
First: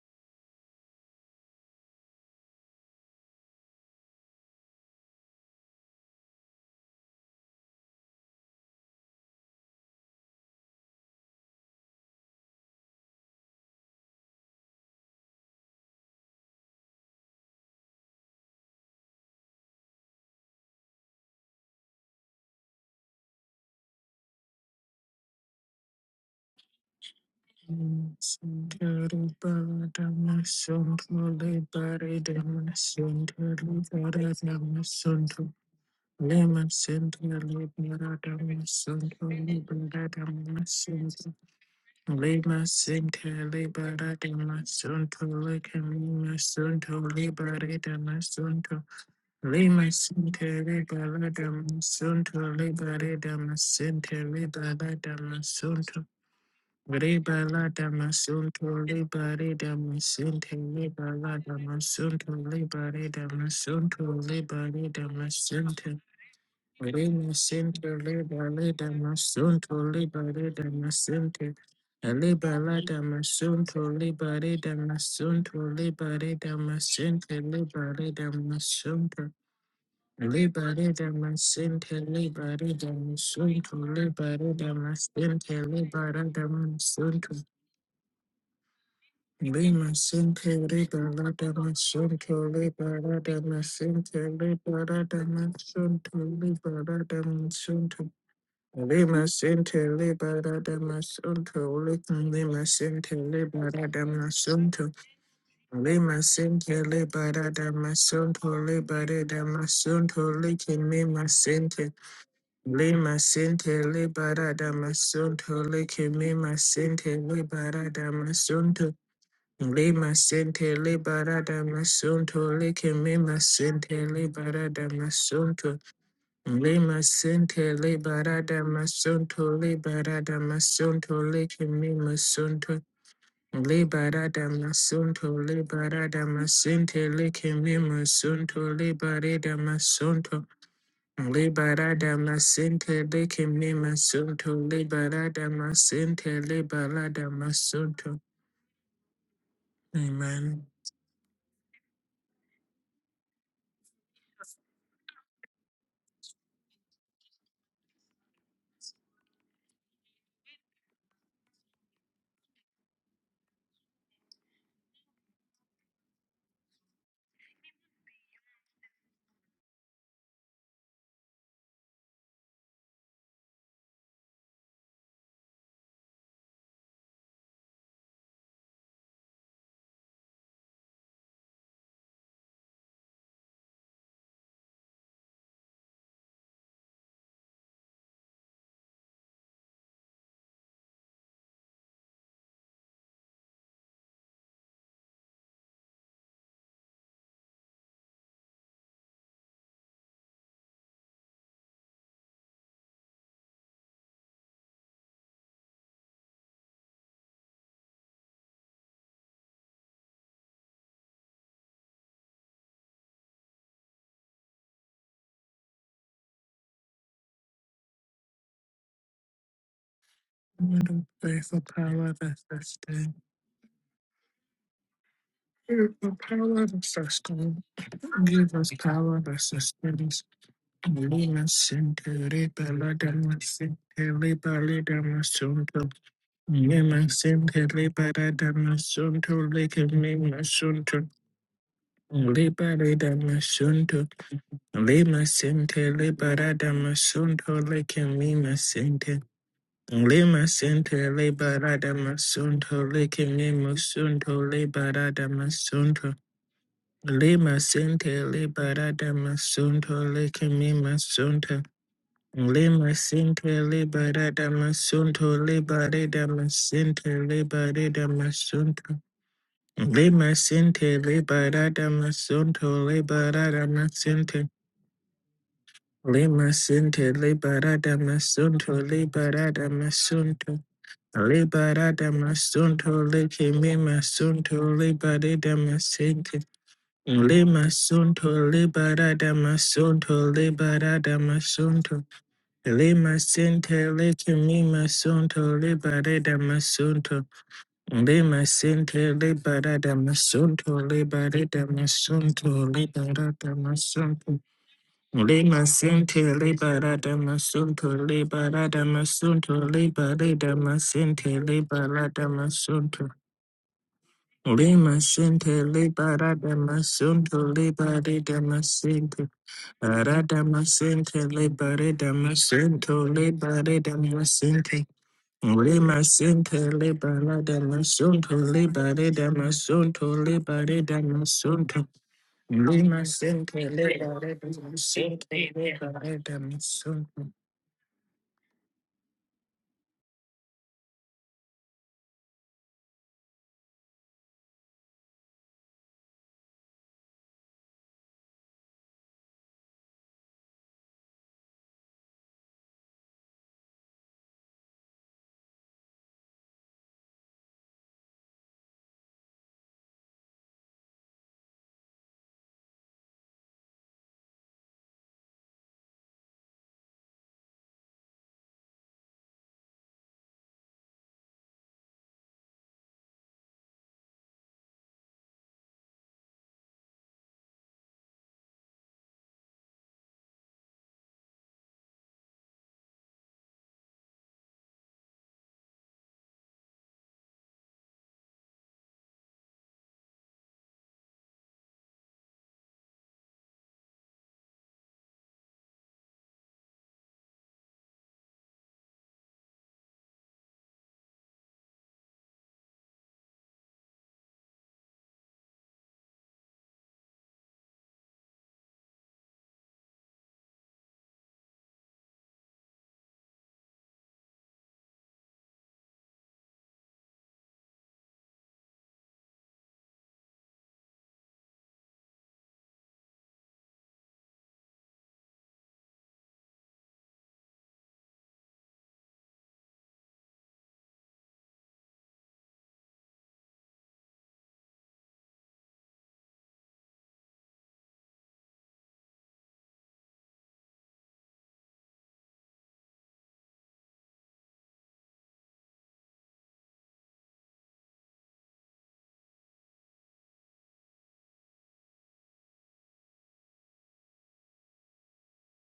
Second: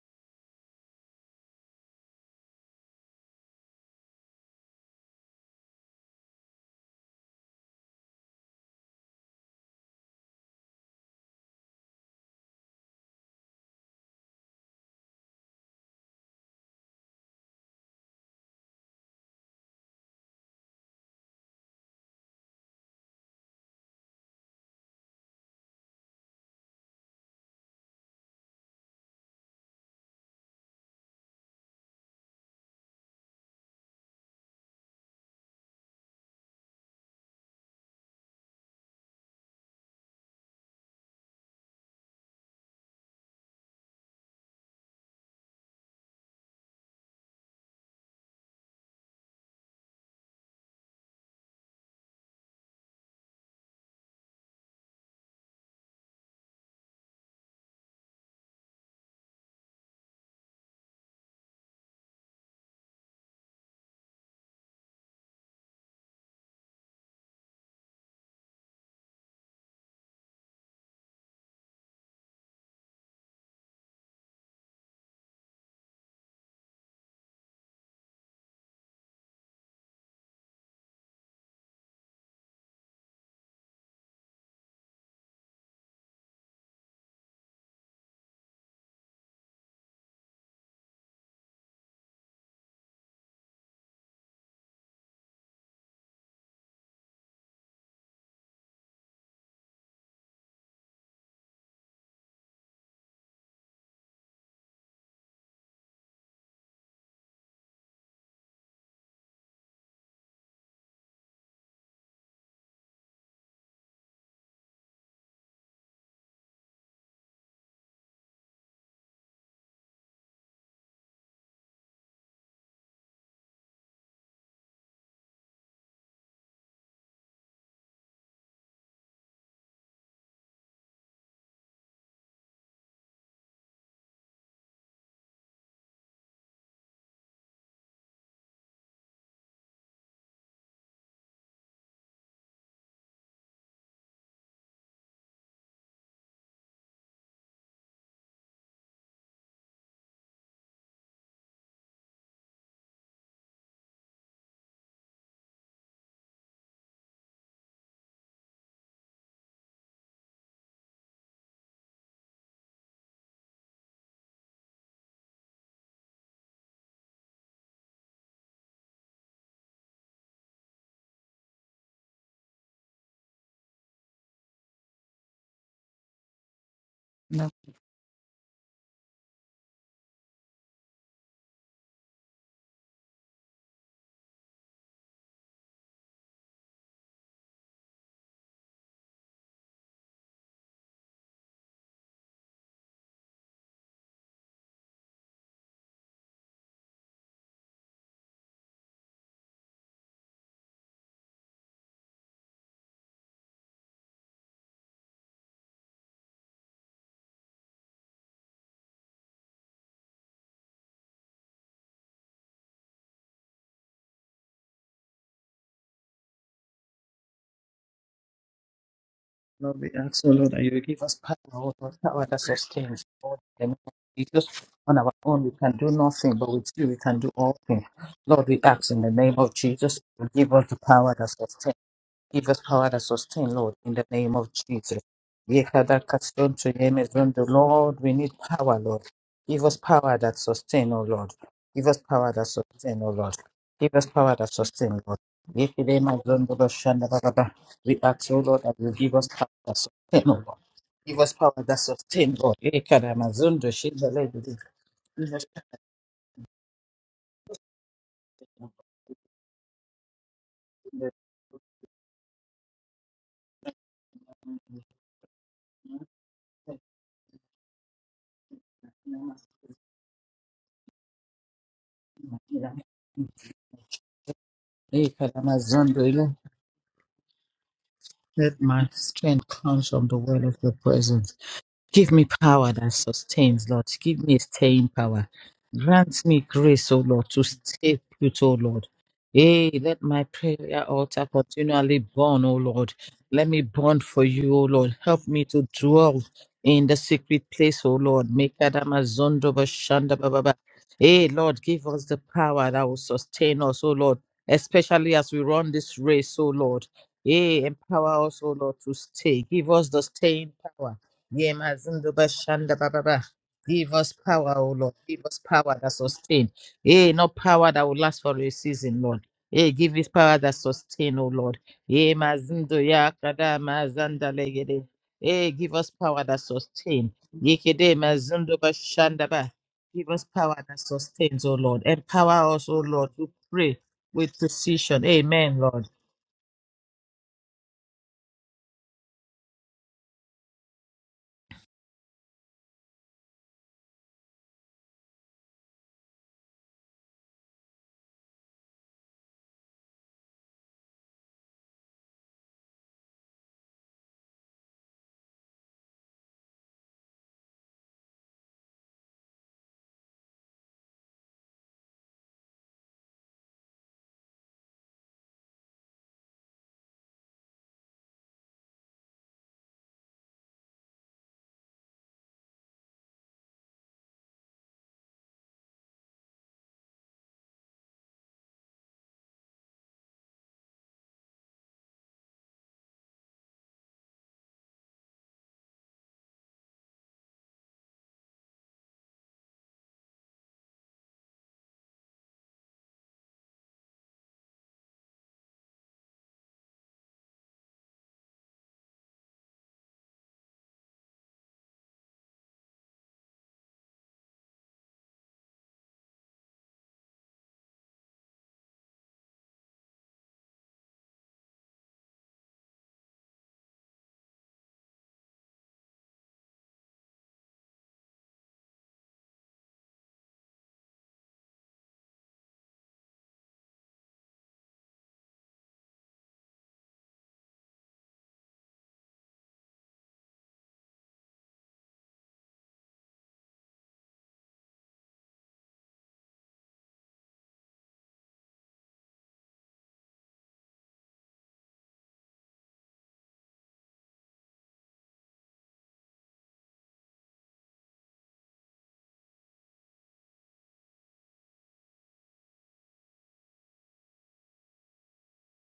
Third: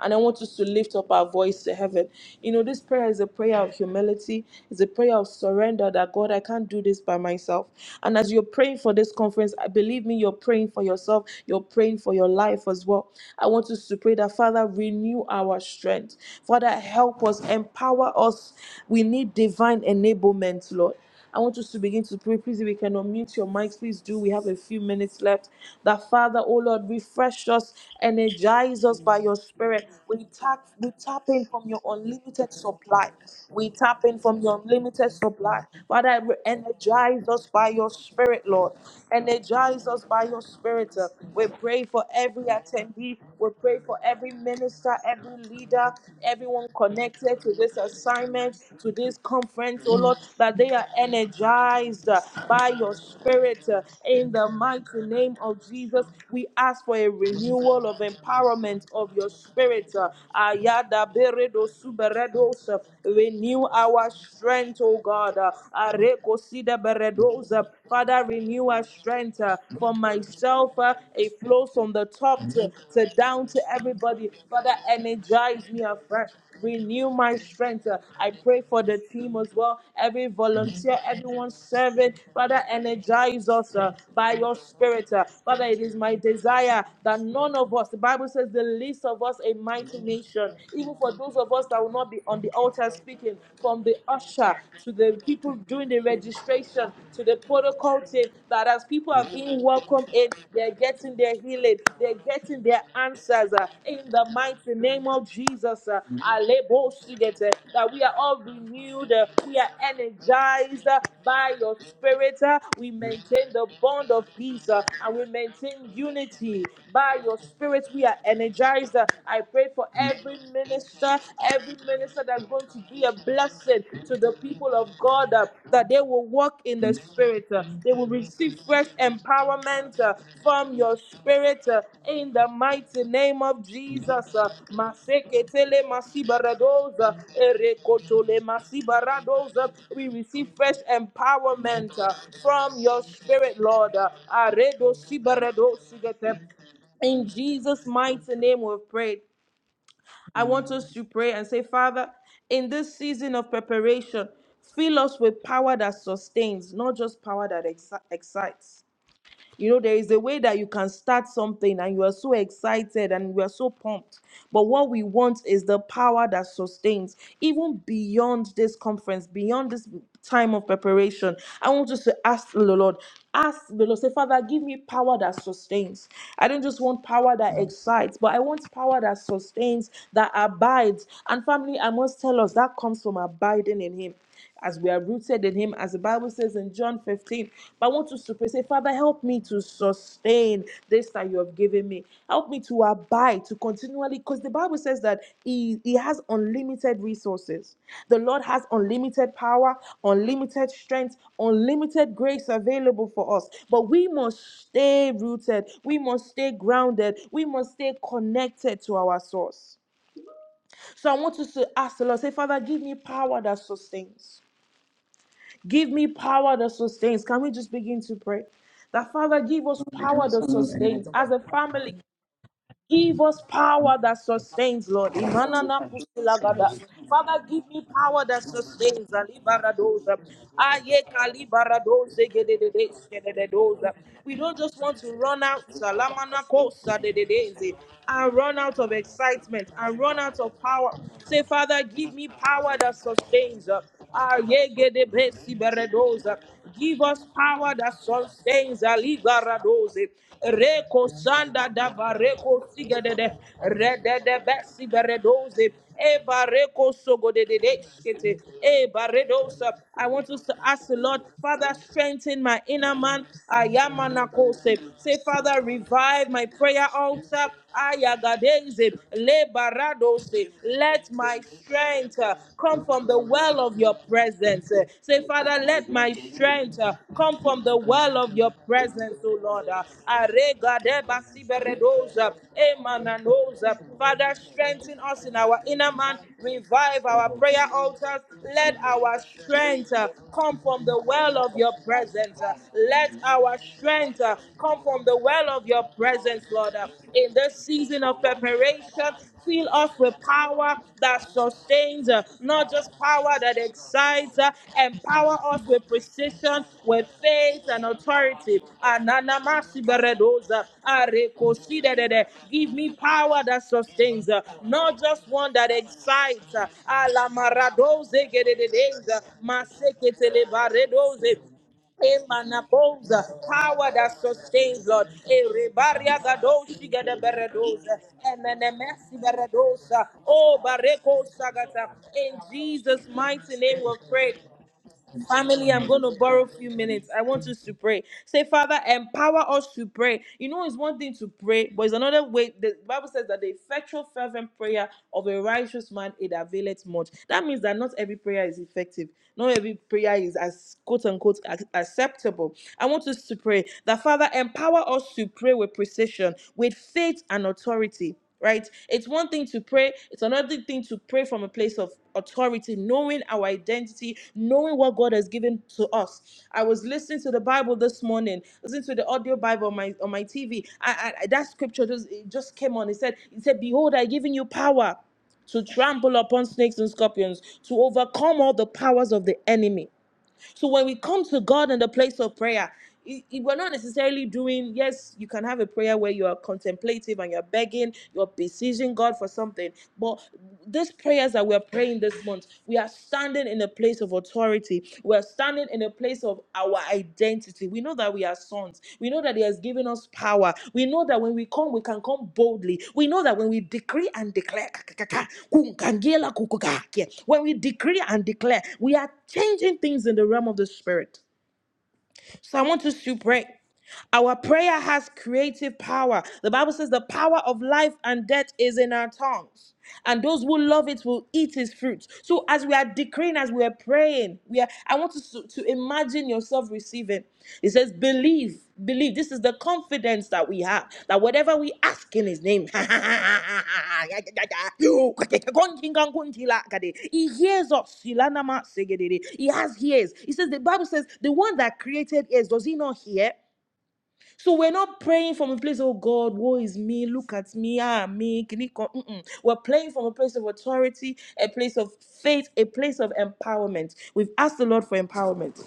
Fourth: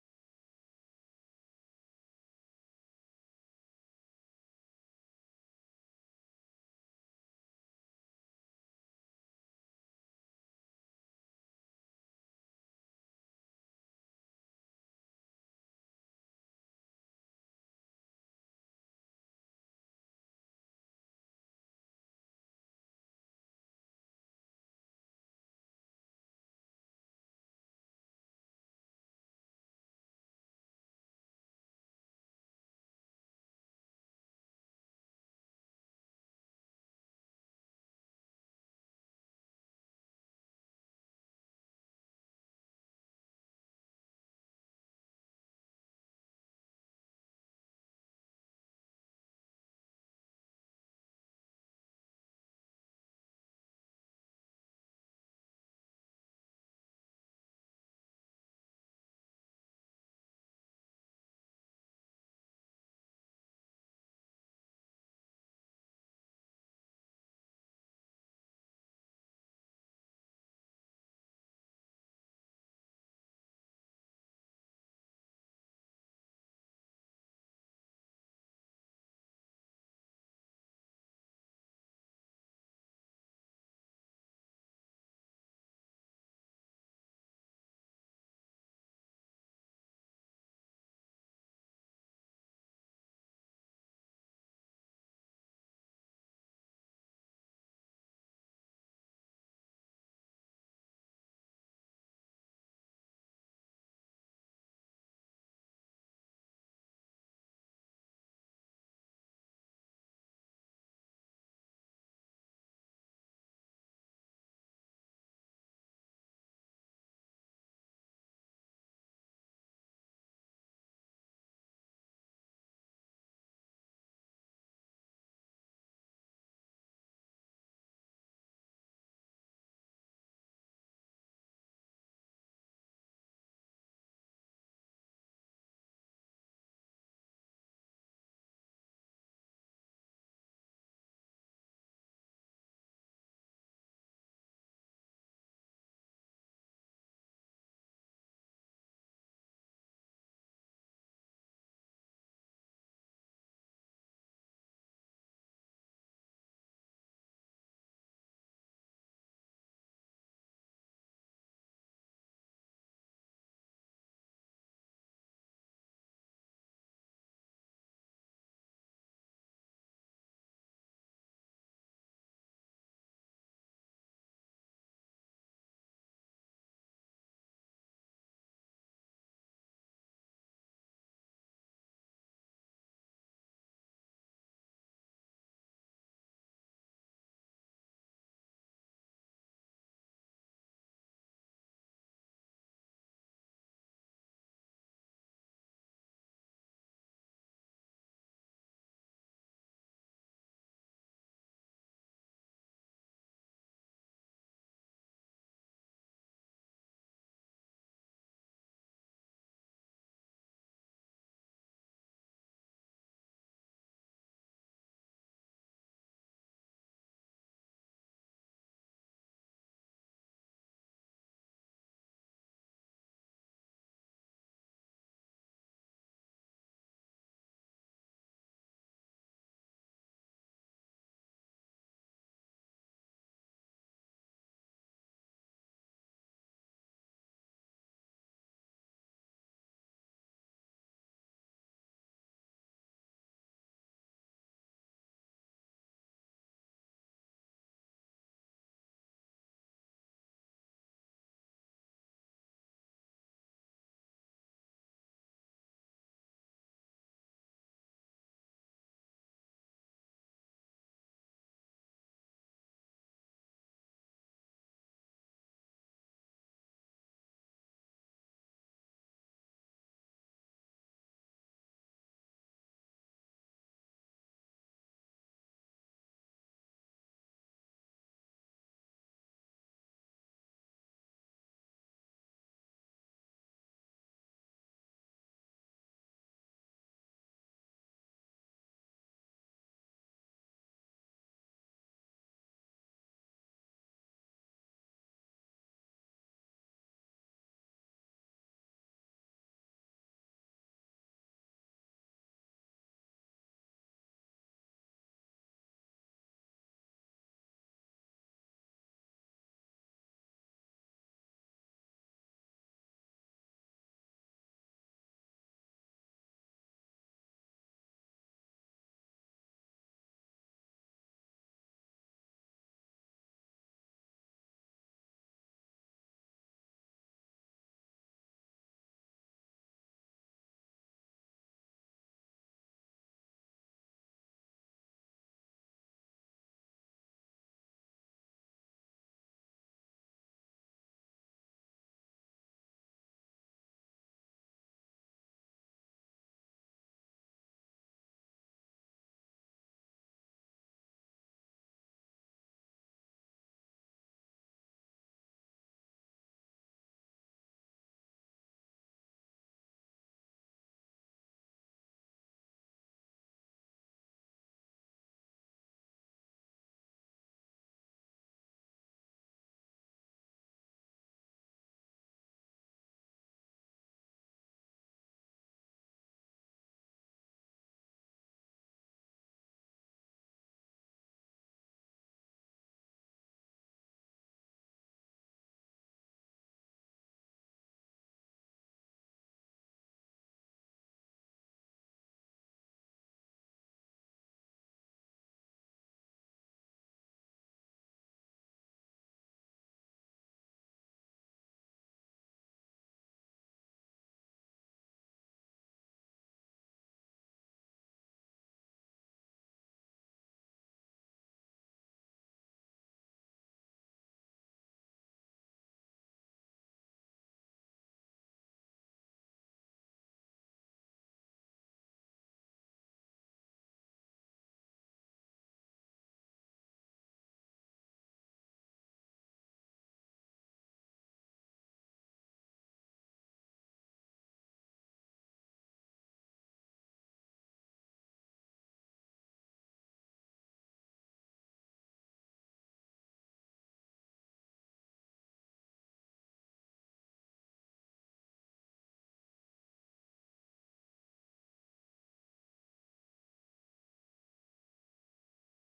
And I want us to lift up our voice to heaven. You know, this prayer is a prayer of humility, it's a prayer of surrender that God, I can't do this by myself. And as you're praying for this conference, I believe me, you're praying for yourself, you're praying for your life as well. I want us to pray that Father, renew our strength. Father, help us, empower us. We need divine enablement, Lord. I want us to begin to pray. Please, if we can unmute your mics, please do. We have a few minutes left. That Father, oh Lord, refresh us, energize masunto us by your spirit. libara de We tap, we masunto tap in from your libari de unlimited supply. masunto We tap in libara from de your unlimited masunto supply. Father, re- Lima sinke energize us by your libara spirit, Lord. masunto Energize us libara by your spirit. masunto We pray for every Lima attendee. Sinta We pray for Libera de every minister, Masunto every leader Licamima everyone Sunto connected Libera to this de assignment, Masunto to this conference, Lima oh Lord, Sinta that they are Libera de energized uh, Masunto by your Libera de spirit uh, Masinta in the Libera mighty de name of Masunto Jesus. We ask for a Libera renewal of Masunto empowerment of your Libera spirit. uh, Masinta Ayada Libera beredo Masunto suberedos, uh, Libera Renew our Masunto strength, Libera oh God. uh, Masunto Areko sida Lima beredos, uh, Sinti Father, Liba renew our Lida strength uh, Masunto for Liba Lida myself, uh, a it Masinti flows from the top Liba to, Lada to down to Masunto everybody. Liba Father, Lida Masunto energize me Liba afresh. Lida Renew my Masinti strength. Liba Uh, Lida I pray for the Masunto team as well. Every Liba volunteer, Lida everyone Masinti serving. Liba Father, Lida energize us uh, Masunto by Liba your Lida spirit. uh. Masinti Father, it is Liba my Lada desire that Masunto none of us, the Bible says, the least of us, a Lima mighty nation. Sinti Even Liba for those Lada of us that will not be on the Masunto altar Liba speaking, Lada from the Masinti usher Liba to the Lada people doing the registration Masunto Liba registration, Lada to the protocol Masunto team, that as people are Lima being Center, welcomed in, Libera they're de getting their Masunto, healing, they're getting Lima their Center, answers uh, Libera de in the mighty Masunto, name of Jesus. Uh, Lima Center, Alebo Libera Shigete, de that we are all Masunto, renewed, Libera uh, de we are Masunto, energized uh, Lima by your Center, spirit, uh, we Lima maintain the Center, bond of Libera peace, de uh, and we Masunto, maintain Lima unity Center, by your spirit. Libera de We are Masunto, energized. uh, I pray for Lima every Center, minister, Libera de every minister that's Masunto, going to be a Lima blessing Center, to the Libera people de of God, uh, Masunto, that they will walk in the Lima Spirit. uh, sente They le will receive barada fresh masunto le empowerment uh, barada from your masunto le Spirit uh, kimi in the masunto mighty name of le Jesus. barada uh, masunto le Maseketele barada masente masibaradoza, le kimi erekotole masunto le barada masibaradoza. We masunto receive fresh le empowerment uh, barada from masente your le Spirit, kimi Lord. uh, masunto le Aredo barada sibaradosigete. masente le In barada Jesus' masunto. mighty name, we pray. I Amen. want us to pray and say, Father, in this season of preparation, fill us with power that sustains, not just power that exci- excites. You know, there is a way that you can start something and you are so excited and you are so pumped. But what we want is the power that sustains, even beyond this conference, beyond this time of preparation. I want us to ask the Lord, ask the Lord, say, Father, give me power that sustains. I don't just want power Now, that excites, but I want power that sustains, that abides. And family, I must tell us that comes from abiding in Him as we are rooted in Him, as the Bible says in John 15. But I want us to pray, say, Father, help me to sustain this that you have given me. Help me to abide, to continually, because the Bible says that he, he has unlimited resources. The Lord has unlimited power, unlimited strength, unlimited grace available for us. But we must stay rooted, we must stay grounded, we must stay connected to our source. So I want us to ask the Lord, say, Father, give me power that sustains. Give me power that sustains. Can we just begin to pray? That Father, give Lord, us we ask, power O that Lord, that you I'm going will give to sustains. us As power, a pray for O family, Lord, power power that that sustains. sustains. Give Lord, us in the name of power that Jesus, sustains, on our Lord. own we can Pray do Imanana for nothing, but power with to kusilagada. you we can do Father, all sustain. give things. me power that Lord, Give we us ask in sustains. the power name that of Jesus, Alibaradoza. sustains. you give us the Aye power that Lima sustains. Center kalibaradoze Give us power gededede to Liberada sustain, Lord, Masunto sedededoza. in the We name of don't just want Jesus. to run out Yekada salamana katsun to Lekene kosa yemezundo. Masunto dededeze, Lord, we and need Liberada run out power, of Lord. Masunto Give excitement us and power run that Lima out of power. sustain, Center O Lord. Say, Father, Give us give me power that power that sustain, O Lord. sustains. Give us power that Aye sustain, Lord. gedebe Yekide siberedoza. mazundo Liberada lo Give shanda ba us Masunto power that We ask, O Lord, that sustains. you give us power that Aligaradoze. sustain, O Lord. Reko Give us power sanda that da sustain, Lord. bareko Yekada sigedede. mazundo shinda le Redede besi Give us power beredoze. Eba reko Lekene sogodedede shkete. that Eba sustain, redosa. I want us to ask the Lord. Lord, Masunto Father, strengthen my Lima inner man. sente libera Ayamanakose. Say, damasunto Father, libera revive my prayer damasente altar. libera Ayagadeze, damasunto. In Lima Lebaradose. sente Let my libera strength uh, the name damasunto come from the of libera well Jesus. of your damasente. presence. Uh, Hey, Say, Father, let my Let Lima strength uh, sente come from the libera well of your let damasunto my presence, O strength libera Lord. Uh, comes from the word of damasunto. your presence. Libera Give me Aregadebasiberedoza, power damasunto that sustains, likimi Emananoza. Lord. Give Father, me masunto staying strengthen us power. libera in our inner man. Grant me damasente. grace, O Revive our Lord, to prayer Lima stay altars. put, sunto O Let Lord. libera our Hey, strength let strength my damasunto uh, come prayer from libera the altar well of your continually damasunto. presence. burn, uh, O Lord. Let Lima Let our me Sente burn strength for Lake uh, you, O come Mima Lord. from the Help me well Sunto of to your dwell Liberada presence, Lord. in uh, the Masunto In secret this place, O season of Lord. Lima Make Adama Sente preparation, Zondo fill us Liberada with Bashanda ba. ba ba. power Masunto Hey, that Lord, Liberada give us sustains, the uh, power not Masunto that just will power Liberada that sustain us, O Lord, excites, Masunto uh, especially as empower we us Lima run with this Sente race, O precision, Lord. with Liberada Hey, faith and Masunto empower us, O authority. Lord, Liberada to stay. Masunto Give Ananamasi us the staying Liberada beredoza, power. Masente areko Ye mazindo uh, Liberada Give bashanda me Masunto bababa. power that Give us sustains, uh, power, O Lord. not Lima Give just us one Sente that power that Libera sustain. excites. de uh, Hey, Ala no Masunto power that will Libere last maradoze for de a season, Lord. gedededeza, Masente Hey, give us power Arada maseketele that sustain, O Masente baredoze. Lord. Libere de Ye mazindo Masunto ya Emanaposa, kada Libere power de that mazanda Masente sustains, legede. Lord. Hey, give us Lima Erebaria power that Sente gadoshi sustain. Libera de Yekede gedeberedosa, Masunto mazindo Libere emenemesi bashanda de ba. beredosa, Give Masunto us oh power that Libere de bareko sustains, O Lord. Masunto sagata. In Empower us, O Lima Jesus' Lord, to mighty Sente pray name we Libere pray. with de precision. Masente Amen, Family, I'm Lord. going to Libere de borrow a few minutes. I Masunto want us to pray. Say, Father, empower us to pray. You know, it's one thing to pray, but it's another way. The Bible says that the effectual, fervent prayer of a righteous man, it availeth much. That means that not every prayer is effective. Not every prayer is as quote unquote ac- acceptable. I want us to pray that, Father, empower us to pray with precision, with faith and authority right? It's one thing to pray, it's another thing to pray from a place of authority, knowing our identity, knowing what God has given to us. I was listening to the Bible this morning, listening to the audio Bible on my on my TV. that scripture just it just came on. It said, it said, Behold, I given you power to trample upon snakes and scorpions, to overcome all the powers of the enemy. So when we come to God in the place of prayer, it- it- we're not necessarily doing, yes, you can have a prayer where you are contemplative and you're begging, you're beseeching God for something. But these prayers that we're praying this month, we are standing in a place of authority. We're standing in a the place of our identity. We know that we are sons. We know that He has given us power. We know that when we come, we can come boldly. We know that when we decree and declare, [LAUGHS] when we decree and declare, we are changing things in the realm of the Spirit. So I want us to pray. Our prayer has creative power. The Bible says the power of life and death is in our tongues, and those who love it will eat its fruits. So, as we are decreeing, as we are praying, we are. I want you to, to imagine yourself receiving. It says, "Believe, believe." This is the confidence that we have that whatever we ask in His name, [LAUGHS] He hears us. He has ears. He says the Bible says the one that created ears does He not hear? So we're not praying from a place, oh God, woe is me, look at me, ah, me, kiniko. Mm-mm. We're praying from a place of authority, a place of faith, a place of empowerment. We've asked the Lord for empowerment,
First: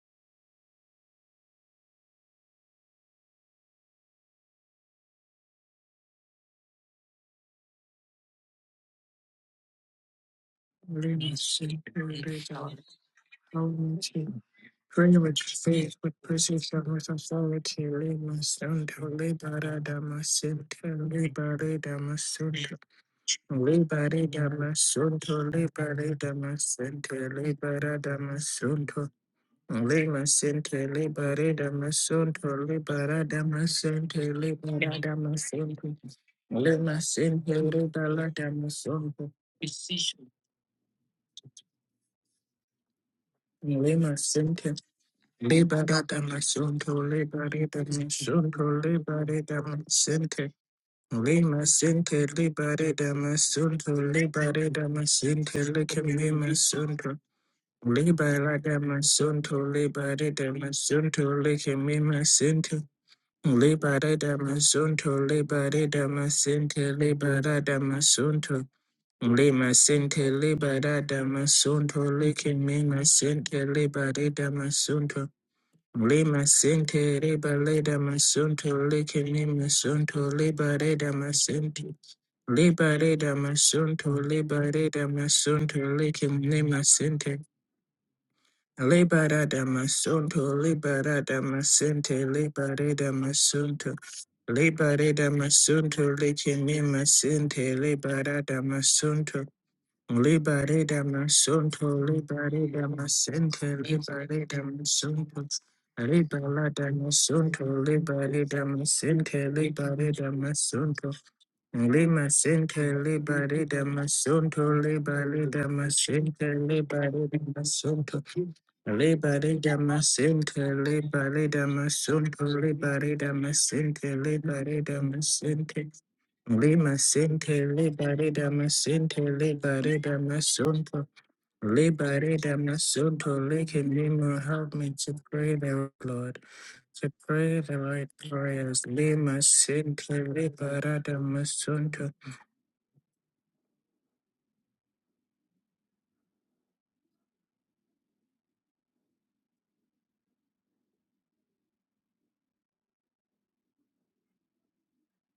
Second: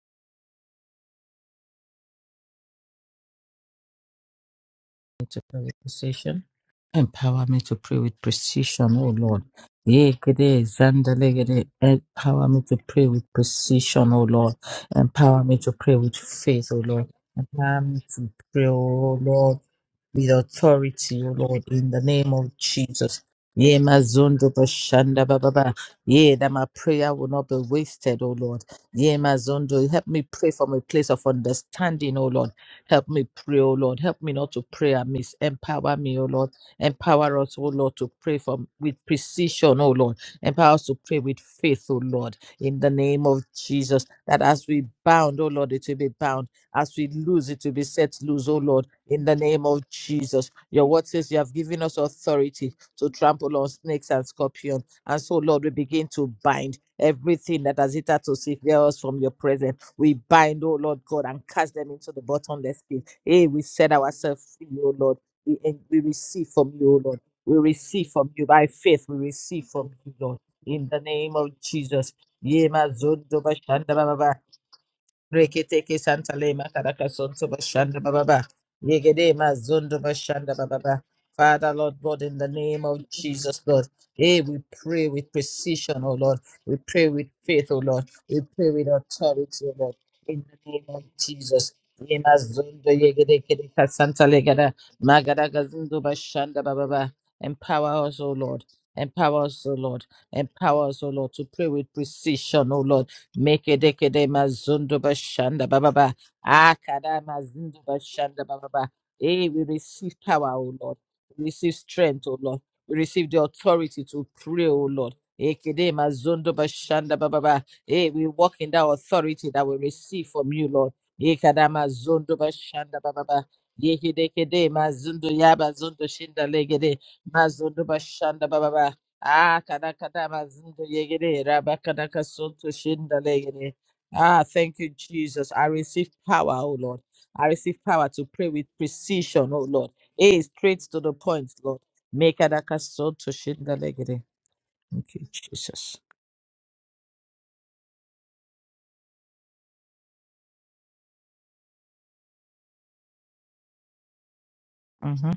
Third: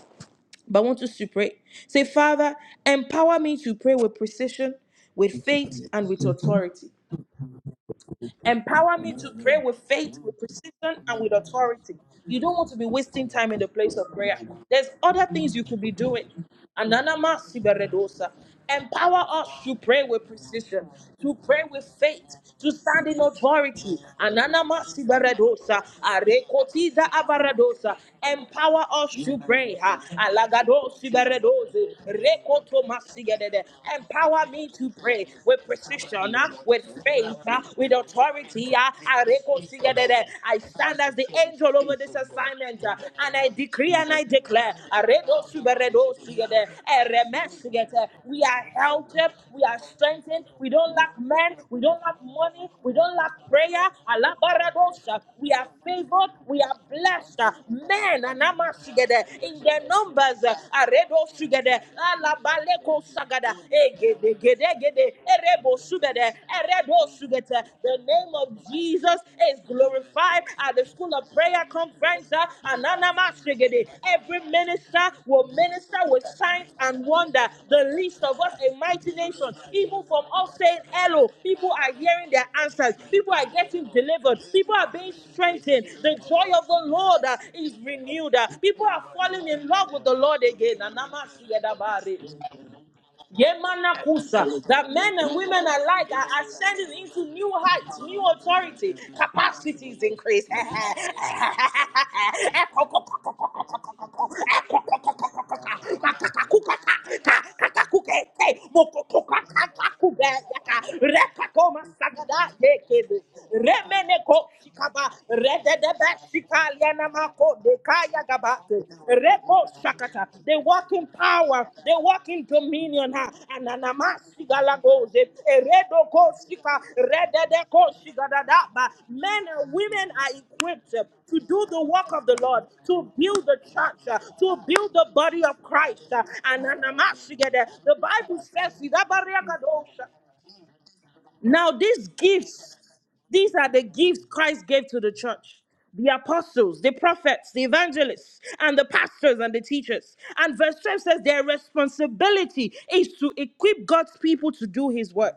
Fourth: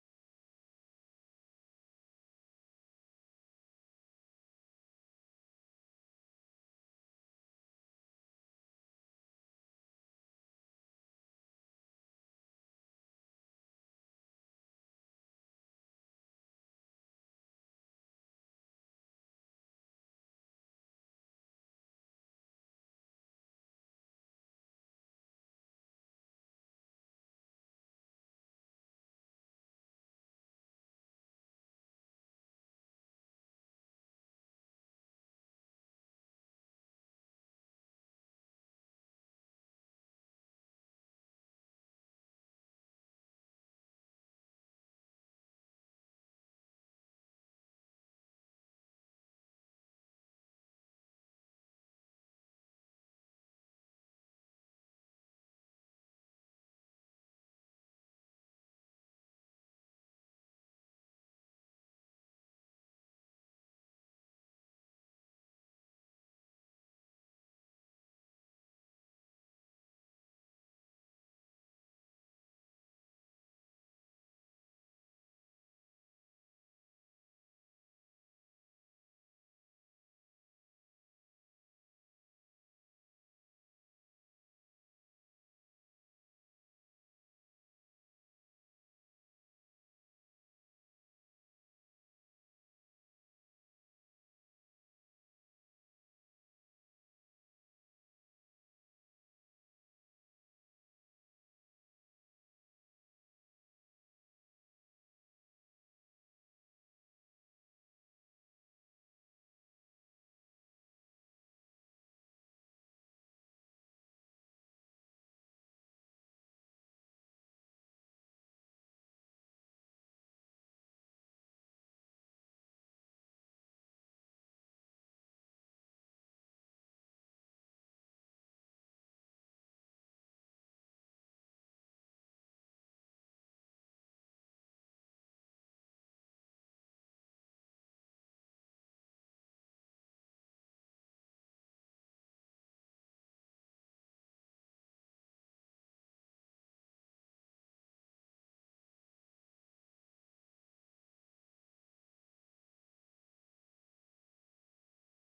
but I want us to pray. Say, Father, empower me to pray with precision, me to with pray with faith, and with precision. authority. Empower me to pray with precision, Empower oh me to Lord. pray with faith, with Yekede precision, and with Lima zandalegede. Sente authority. You Libere Empower don't me want to to be pray with wasting time in the place precision, of oh prayer. Lord. There's Pray other with Empower things me you to could be faith, pray with with doing. faith, precision, oh with Lord. Ananama Empower authority. me to siberedosa. Lima pray, Santo, oh Empower us Lord to Libera pray with with Damascente, precision, authority, O to pray Lord, Libera with in the name faith, of to Damascente, stand in Jesus. Ye authority. Libera mazondo Ananama bashanda Damascente, bababa. siberedosa. Libera Ye that my Arekotiza prayer Damascente, will not be avaradosa. Libera wasted, O Lord. Empower Damascente, us Ye to pray. mazondo, ha. help me Lima pray from a Sente, Alagado place of Libera siberedoze. understanding, O Damascente, Lord. Rekoto Help Libera me pray, masigedede. O Lord. Damascente, Help me Empower not to me to pray Libera pray amiss. with Damascente, Empower me, O precision, ah, Lord. with Lima faith, Empower Sente, us, ah, O with Lord, to Libera pray from authority. ah. with Damascente, Areko precision, O Lord. sigedede. I Empower us to stand as pray the with angel faith, O over this Lord, in assignment the ah, name and of I decree Jesus. and Lima I That as Sente. declare. we bound, Aredo O Lord, Libera it will be siberedo dama bound. sigede. sunto As we libera Ereme lose, it will be dama sigete. set We loose, O are Lord sunto libera in the helped. We name dama are of strengthened. sente Jesus, We your don't word lack says you have men. lima We given us don't lack sente money. authority We libera to don't lack dama trample on prayer. sunto snakes and libera scorpions. dama And Alabaradosha. so, We Lord, are we sente begin likem favored. to lima We are bind sunto blessed. everything that has Men hitherto and libera severed us dama from your amashigede sunto in their presence. We libera numbers. bind, dama oh Lord sunto Aredo God, and cast shigede. likem them into lima the sente bottomless Alabaleko pit. Hey, shagada. we set libera Egede ourselves dama gede free, oh gede. sunto Lord. We, Erebo en- libera we dama shugede. receive from sente you, oh Eredo Lord. We libera shugete. The dama receive from name you of sunto by faith. We Jesus is receive lima from you, sente Lord. glorified at the In the libera School of name dama of Prayer sunto Jesus. Conference, uh, likem Yema lima Ananama zondo sente Shigede. bashanda libera baba. every dama minister sunto will minister Reketeke with Santa Lima signs Lema Karaka and sente wonder. Sonto reba The leda Bashanda least of Baba. us, masunto a mighty Yegede lekene nation, Mazondo even from masunto us Bashanda leba saying Baba. reda hello, people Father, are masente Lord God, hearing in their the name answers, leba of reda people are Jesus, getting Lord. masunto delivered, Hey, leba we people are reda pray being with masunto strengthened. precision, oh The Lord. joy lekene of We the pray Lord with uh, masente faith, is oh Lord. renewed, We Uh, pray people with are leba falling rada authority, in oh love Lord. with the Lord masunto In the again. name leba of Anama rada Jesus. Ye masente Shigedabari. leba Mazondo reda Yegede Kedeka masunto Santa Yemanakusa, Legada. that leba men reda and Magada women Gazundo alike masunto are Bashanda lekene ascending Baba. into new masente heights, Empower us, leba new oh rada Lord. authority, masunto Empower us, O capacity is Lord. increased. Libere Empower us, O Lord, to pray damasunto, with masunto, libere precision, O de Lord masente, Meke deke de libere mazundo damasunto, masunto, bashanda bababa. libere de Akada mazundo masunto, libere bashanda de bababa. Hey, we libere receive de power, O Lord. We receive strength, Lima O Lord. sente We receive the libari da authority to masunto pray, O Lord. libari da Ekede masente mazundo bashanda libari da bababa. Hey, masunto we walk in [LAUGHS] that authority libari that we receive masente from They you, walk Lord. in libari Ekada power, they walk in mazundo masunto in bashanda dominion. libari ah, bababa. And masente Yekede kede libari anamasigalagose, mazundo yaba masente zundo shinda eredokosika, lima legede sente mazundo libari bashanda rededekosikadadaba. bababa. masente Men Ah, and kada libari women kada are mazinda equipped masunto eh, to yegere, do raba the kada work of the Liberated Lord, kasunto my to soul shinda to build the legere. lick and church, eh, demon Ah, to help thank you, me build the to body Jesus. pray of I the right, Christ. receive eh, Lord. power, And oh Lord. To I pray anamasigede. the receive the right power to Bible pray with prayers. Lima precision, oh Lord. says, simply Eh, straight to the liberated my point, now, Lord. soul these to Make kada gifts, kasunto these are shinda the legere. gifts Christ gave to the Thank you, church Jesus. the apostles, the prophets, the evangelists, and the pastors and the teachers. And verse 12 says their responsibility is to equip God's people to do his work Mm-hmm.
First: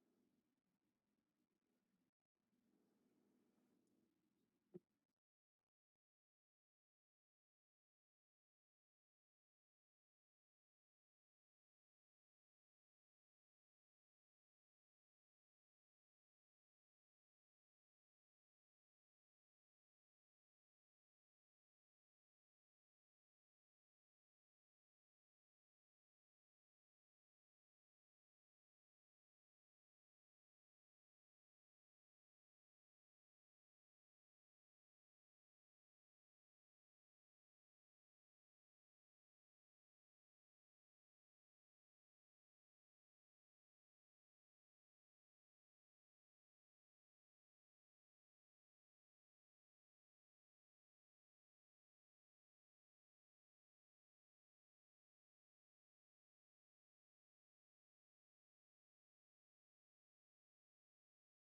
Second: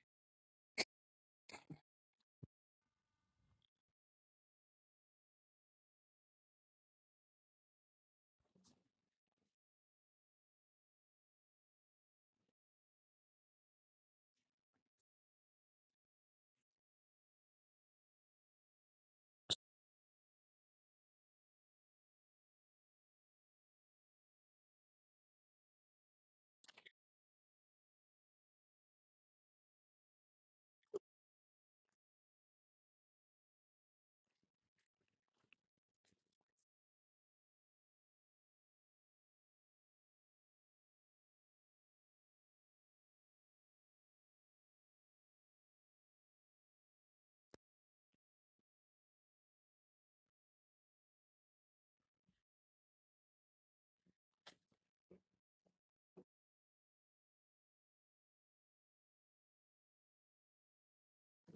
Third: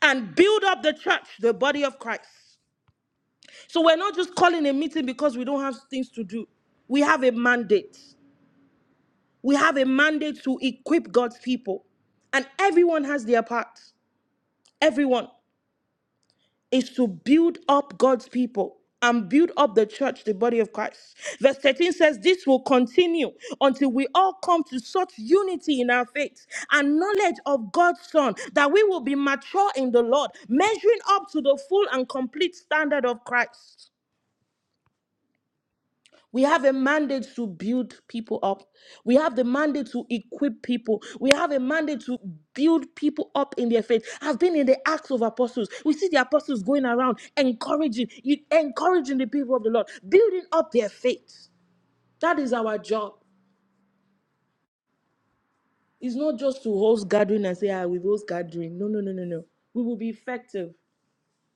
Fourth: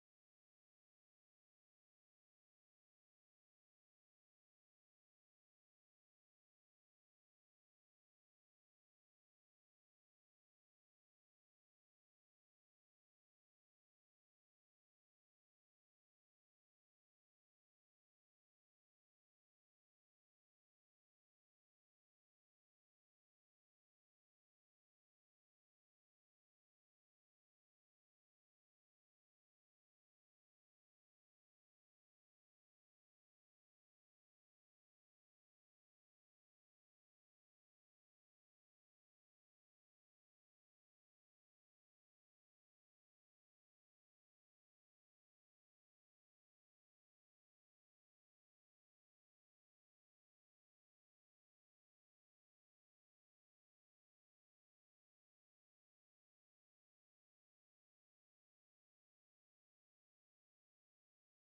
and build up the church, the body of Christ. So we're not just calling a meeting because we don't have things to do. We have a mandate. We have a mandate to equip God's people. And everyone has their part. Everyone. is to build up God's people and build up the church, the body of Christ. Verse 13 says, This will continue until we all come to such unity in our faith and knowledge of God's Son that we will be mature in the Lord, measuring up to the full and complete standard of Christ. We have a mandate to build people up. We have the mandate to equip people. We have a mandate to build people up in their faith. I've been in the Acts of Apostles. We see the apostles going around encouraging, encouraging the people of the Lord, building up their faith. That is our job. It's not just to host gathering and say, ah, we host gathering. No, no, no, no, no. We will be effective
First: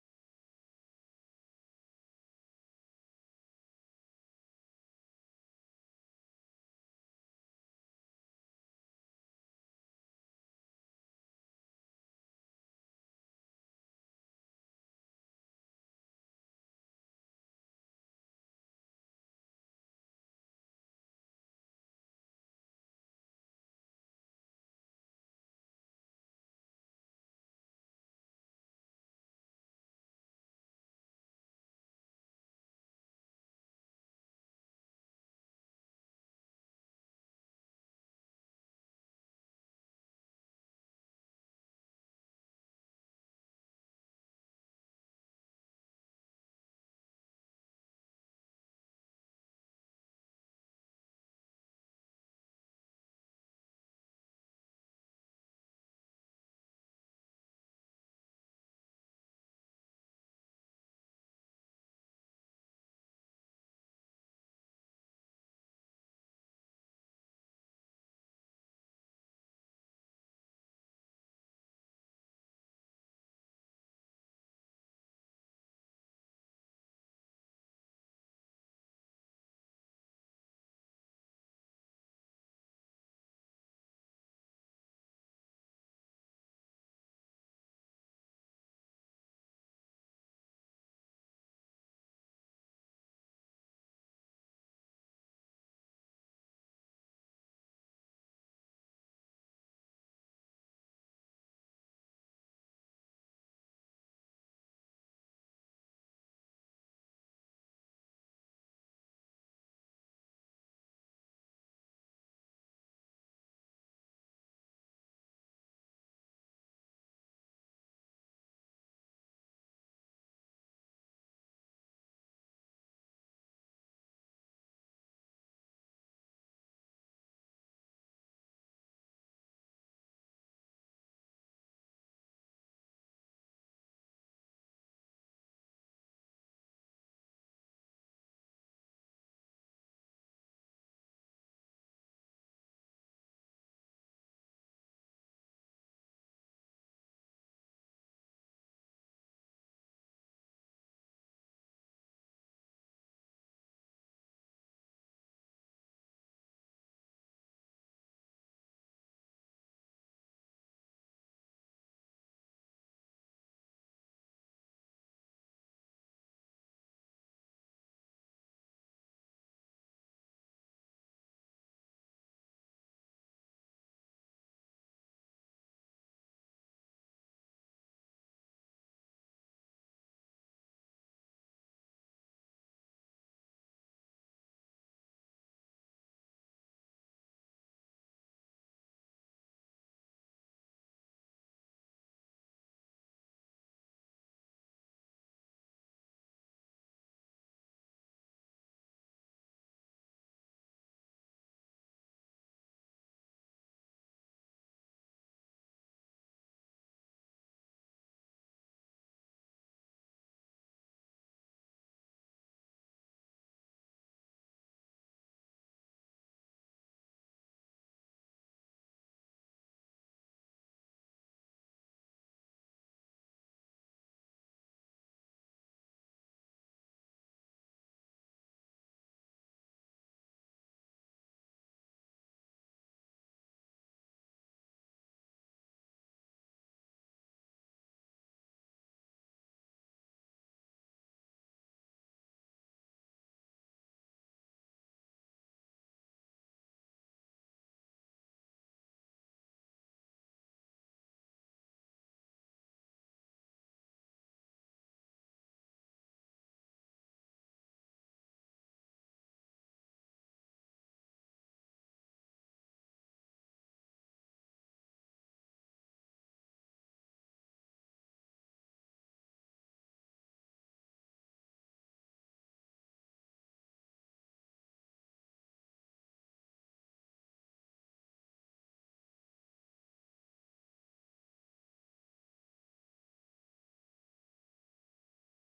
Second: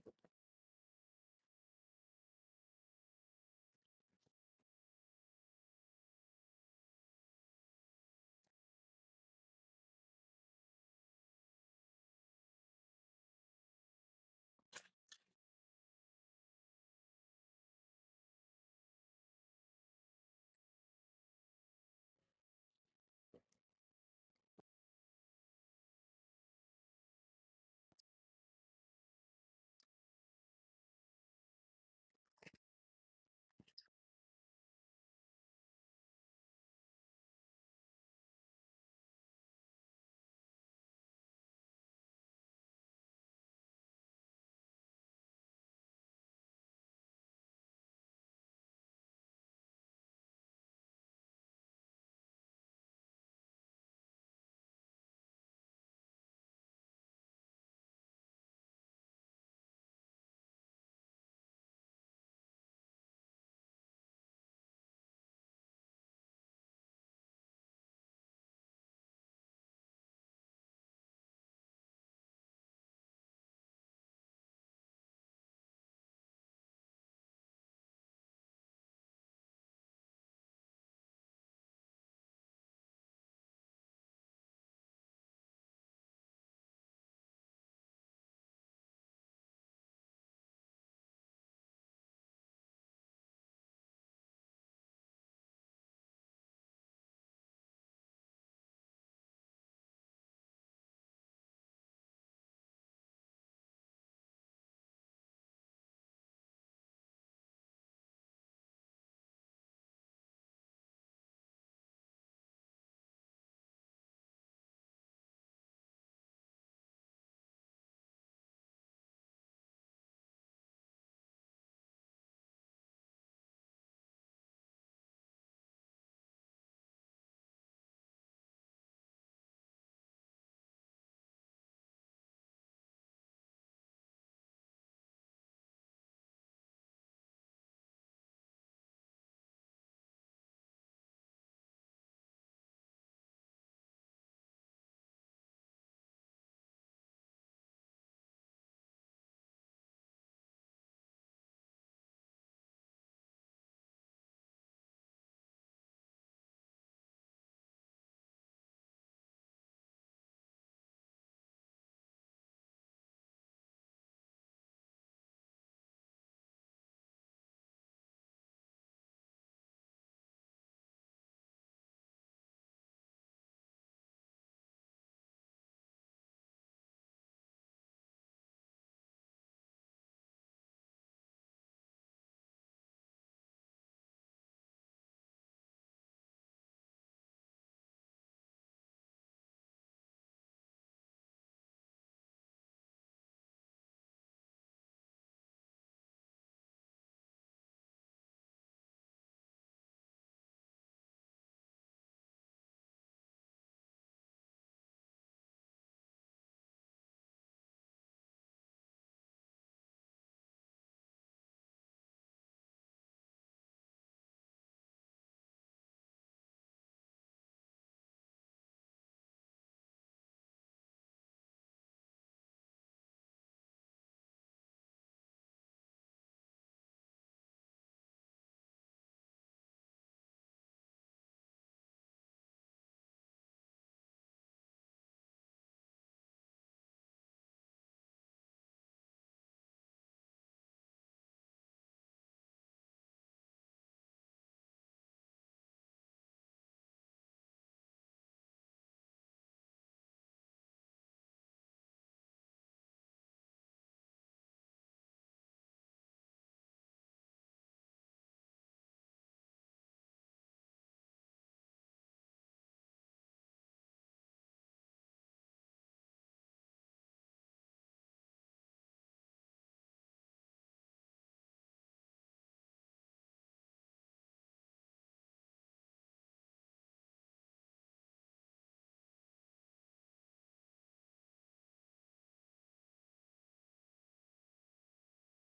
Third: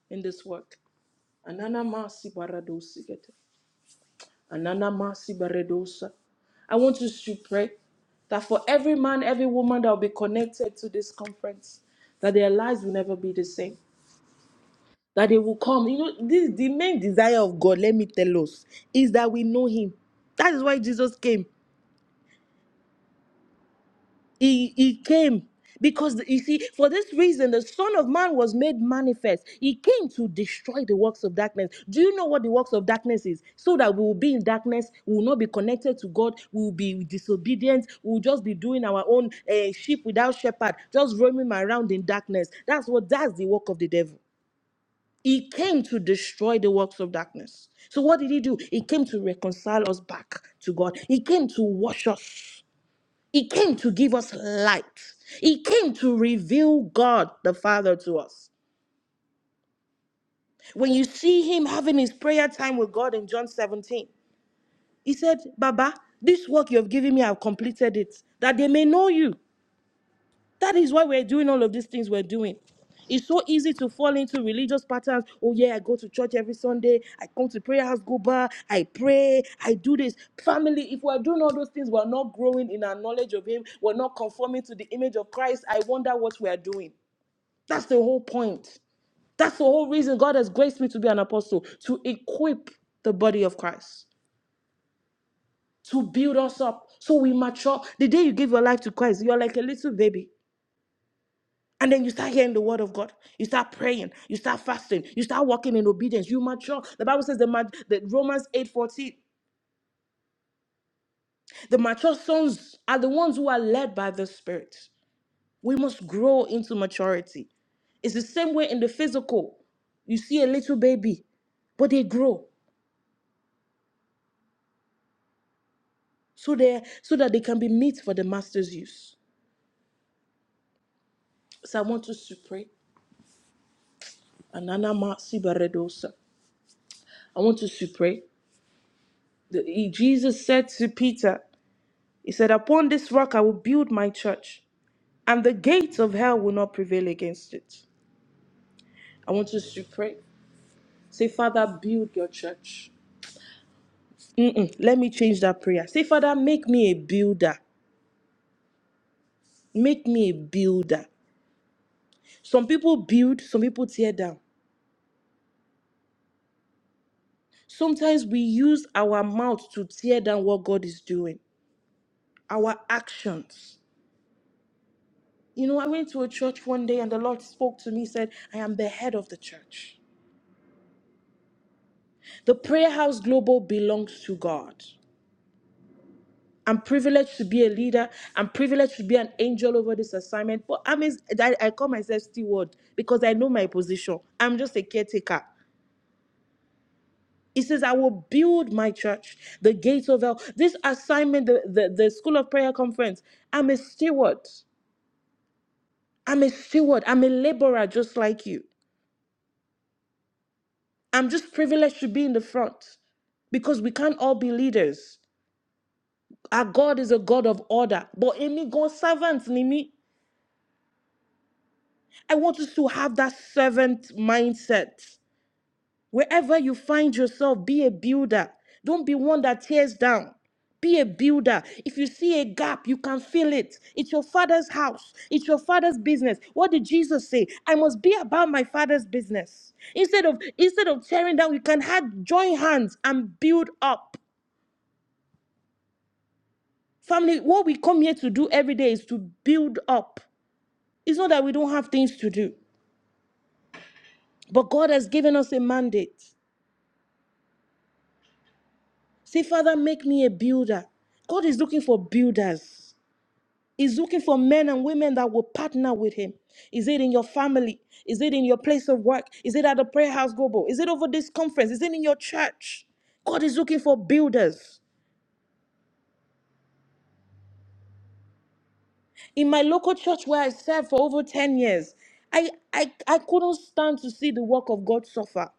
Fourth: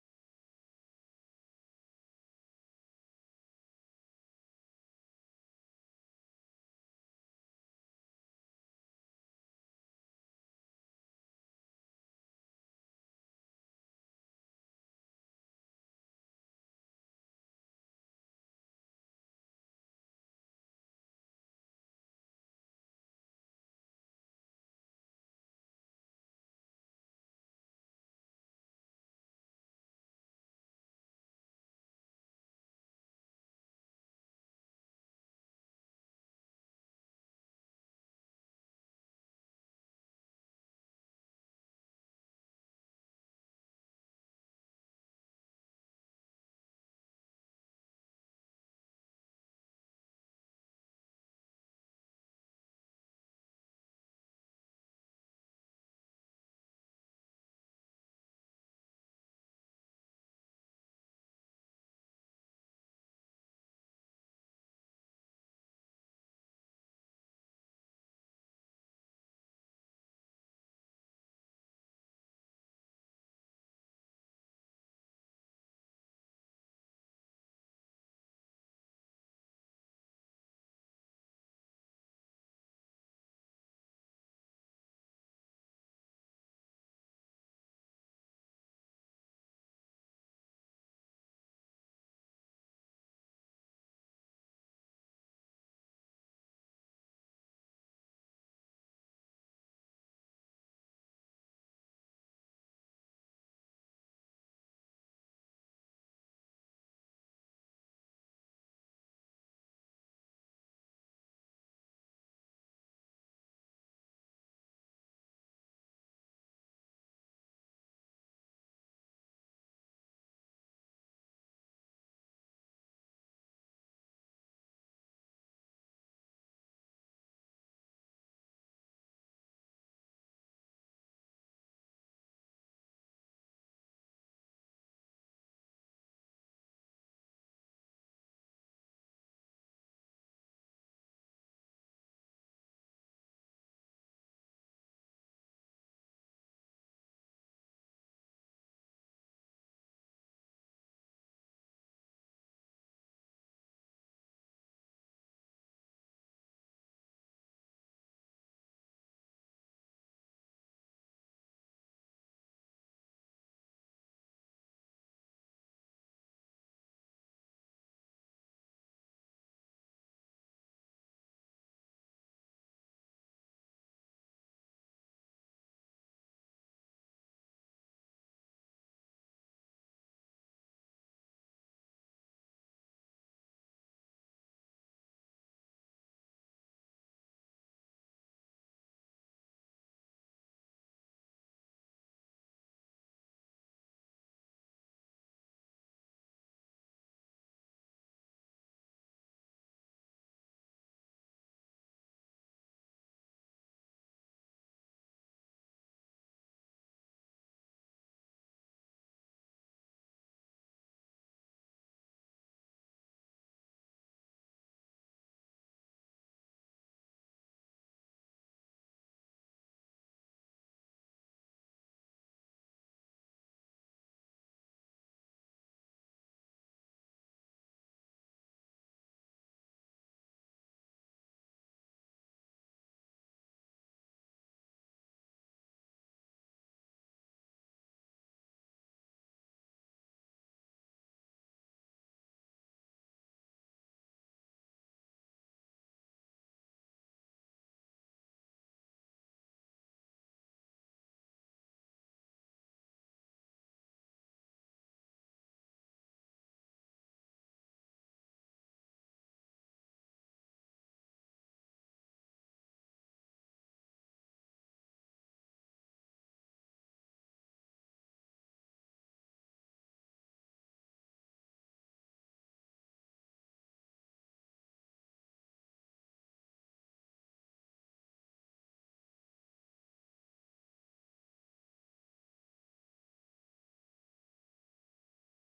in this work. Anana masi paradosi Ananamasi Baredosa. I want us to pray that for every man, every woman that will be connected to this conference, that their lives will never be the same. That they will come. You know, this the main desire of God, let me tell us, is that we know Him. That is why Jesus came. He, he came because you see, for this reason, the Son of Man was made manifest. He came to destroy the works of darkness. Do you know what the works of darkness is? So that we will be in darkness, we will not be connected to God, we will be disobedient, we will just be doing our own eh, sheep without shepherd, just roaming around in darkness. That's what that's the work of the devil. He came to destroy the works of darkness. So what did he do? He came to reconcile us back to God. He came to wash us he came to give us light. He came to reveal God the Father to us. When you see him having his prayer time with God in John 17, he said, Baba, this work you have given me, I've completed it, that they may know you. That is why we're doing all of these things we're doing. It's so easy to fall into religious patterns. Oh, yeah, I go to church every Sunday. I come to prayer house, go bar. I pray. I do this. Family, if we're doing all those things, we're not growing in our knowledge of Him. We're not conforming to the image of Christ. I wonder what we're doing. That's the whole point. That's the whole reason God has graced me to be an apostle, to equip the body of Christ, to build us up so we mature. The day you give your life to Christ, you're like a little baby. And then you start hearing the word of God. You start praying. You start fasting. You start walking in obedience. You mature. The Bible says the, mat the Romans 8:14. The mature sons are the ones who are led by the Spirit. We must grow into maturity. It's the same way in the physical. You see a little baby, but they grow so they so that they can be meat for the master's use. So I want us to pray. Ananama sibaredosa. I want us to pray. The- he- Jesus said to Peter, He said, Upon this rock I will build my church, and the gates of hell will not prevail against it. I want us to pray. Say, Father, build your church. Mm-mm, let me change that prayer. Say, Father, make me a builder. Make me a builder. Some people build, some people tear down. Sometimes we use our mouth to tear down what God is doing, our actions. You know, I went to a church one day and the Lord spoke to me, said, I am the head of the church. The prayer house global belongs to God. I'm privileged to be a leader. I'm privileged to be an angel over this assignment. But I mean, I, I call myself steward because I know my position. I'm just a caretaker. He says, I will build my church, the gates of hell. This assignment, the, the, the School of Prayer Conference, I'm a steward. I'm a steward. I'm a laborer just like you. I'm just privileged to be in the front because we can't all be leaders. Our God is a God of order. But Emi, God servants servant, Nimi. I want us to have that servant mindset. Wherever you find yourself, be a builder. Don't be one that tears down. Be a builder. If you see a gap, you can fill it. It's your father's house, it's your father's business. What did Jesus say? I must be about my father's business. Instead of instead of tearing down, we can have join hands and build up. Family, what we come here to do every day is to build up. It's not that we don't have things to do, but God has given us a mandate. Say, Father, make me a builder. God is looking for builders. He's looking for men and women that will partner with him. Is it in your family? Is it in your place of work? Is it at the prayer house global? Is it over this conference? Is it in your church? God is looking for builders. In my local church where I served for over 10 years, I, I, I couldn't stand to see the work of God suffer.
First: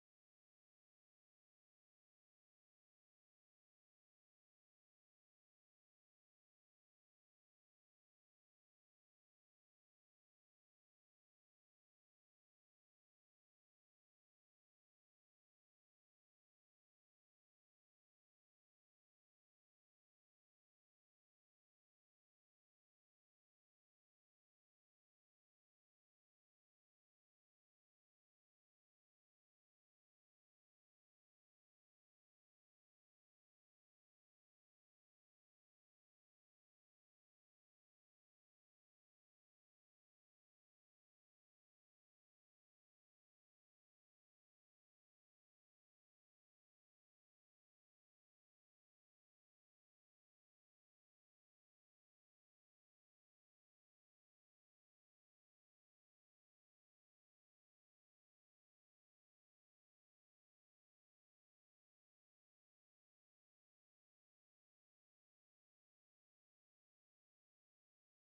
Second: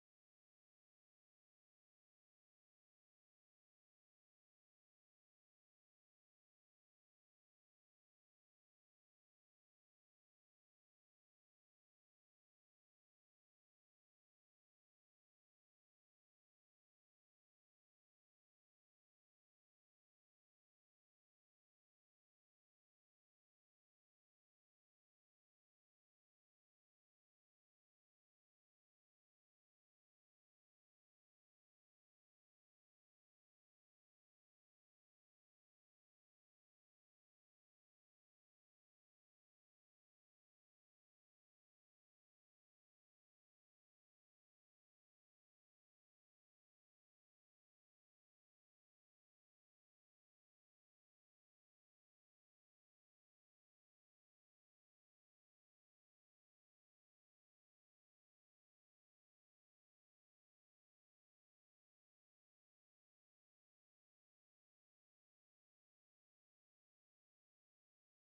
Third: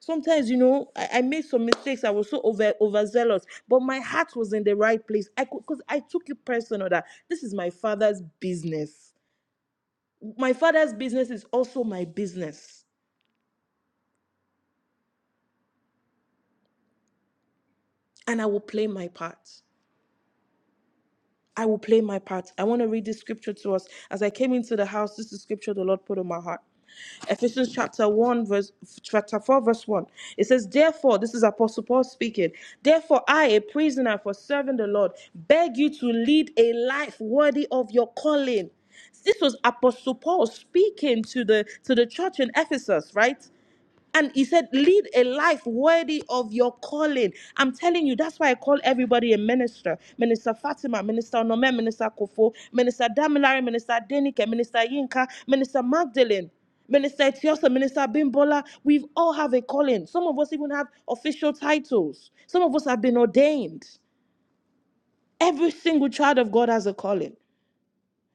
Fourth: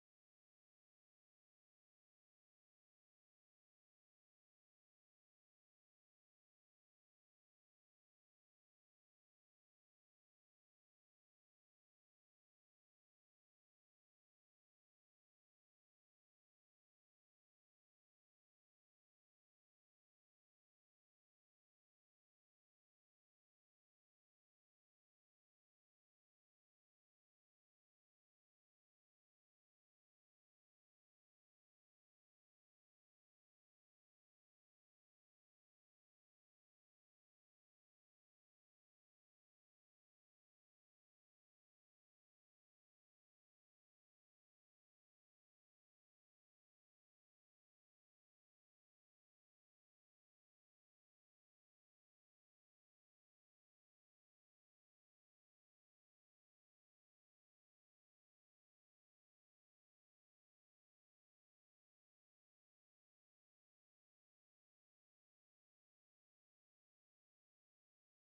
Sometimes, you know, I, I made some mistakes. I was so over overzealous, but my heart was in the right place. I could because I took it personal that this is my father's business. My father's business is also my business, and I will play my part. I will play my part. I want to read this scripture to us. As I came into the house, this is the scripture the Lord put on my heart. Ephesians chapter 1, verse chapter 4, verse 1. It says, Therefore, this is Apostle Paul speaking. Therefore, I, a prisoner for serving the Lord, beg you to lead a life worthy of your calling. This was Apostle Paul speaking to the to the church in Ephesus, right? And he said, lead a life worthy of your calling. I'm telling you, that's why I call everybody a minister. Minister Fatima, Minister Onome, Minister Kofo, Minister Damilare, Minister Denike, Minister Yinka, Minister Magdalene, Minister Etiosa, Minister Bimbola. We all have a calling. Some of us even have official titles. Some of us have been ordained. Every single child of God has a calling.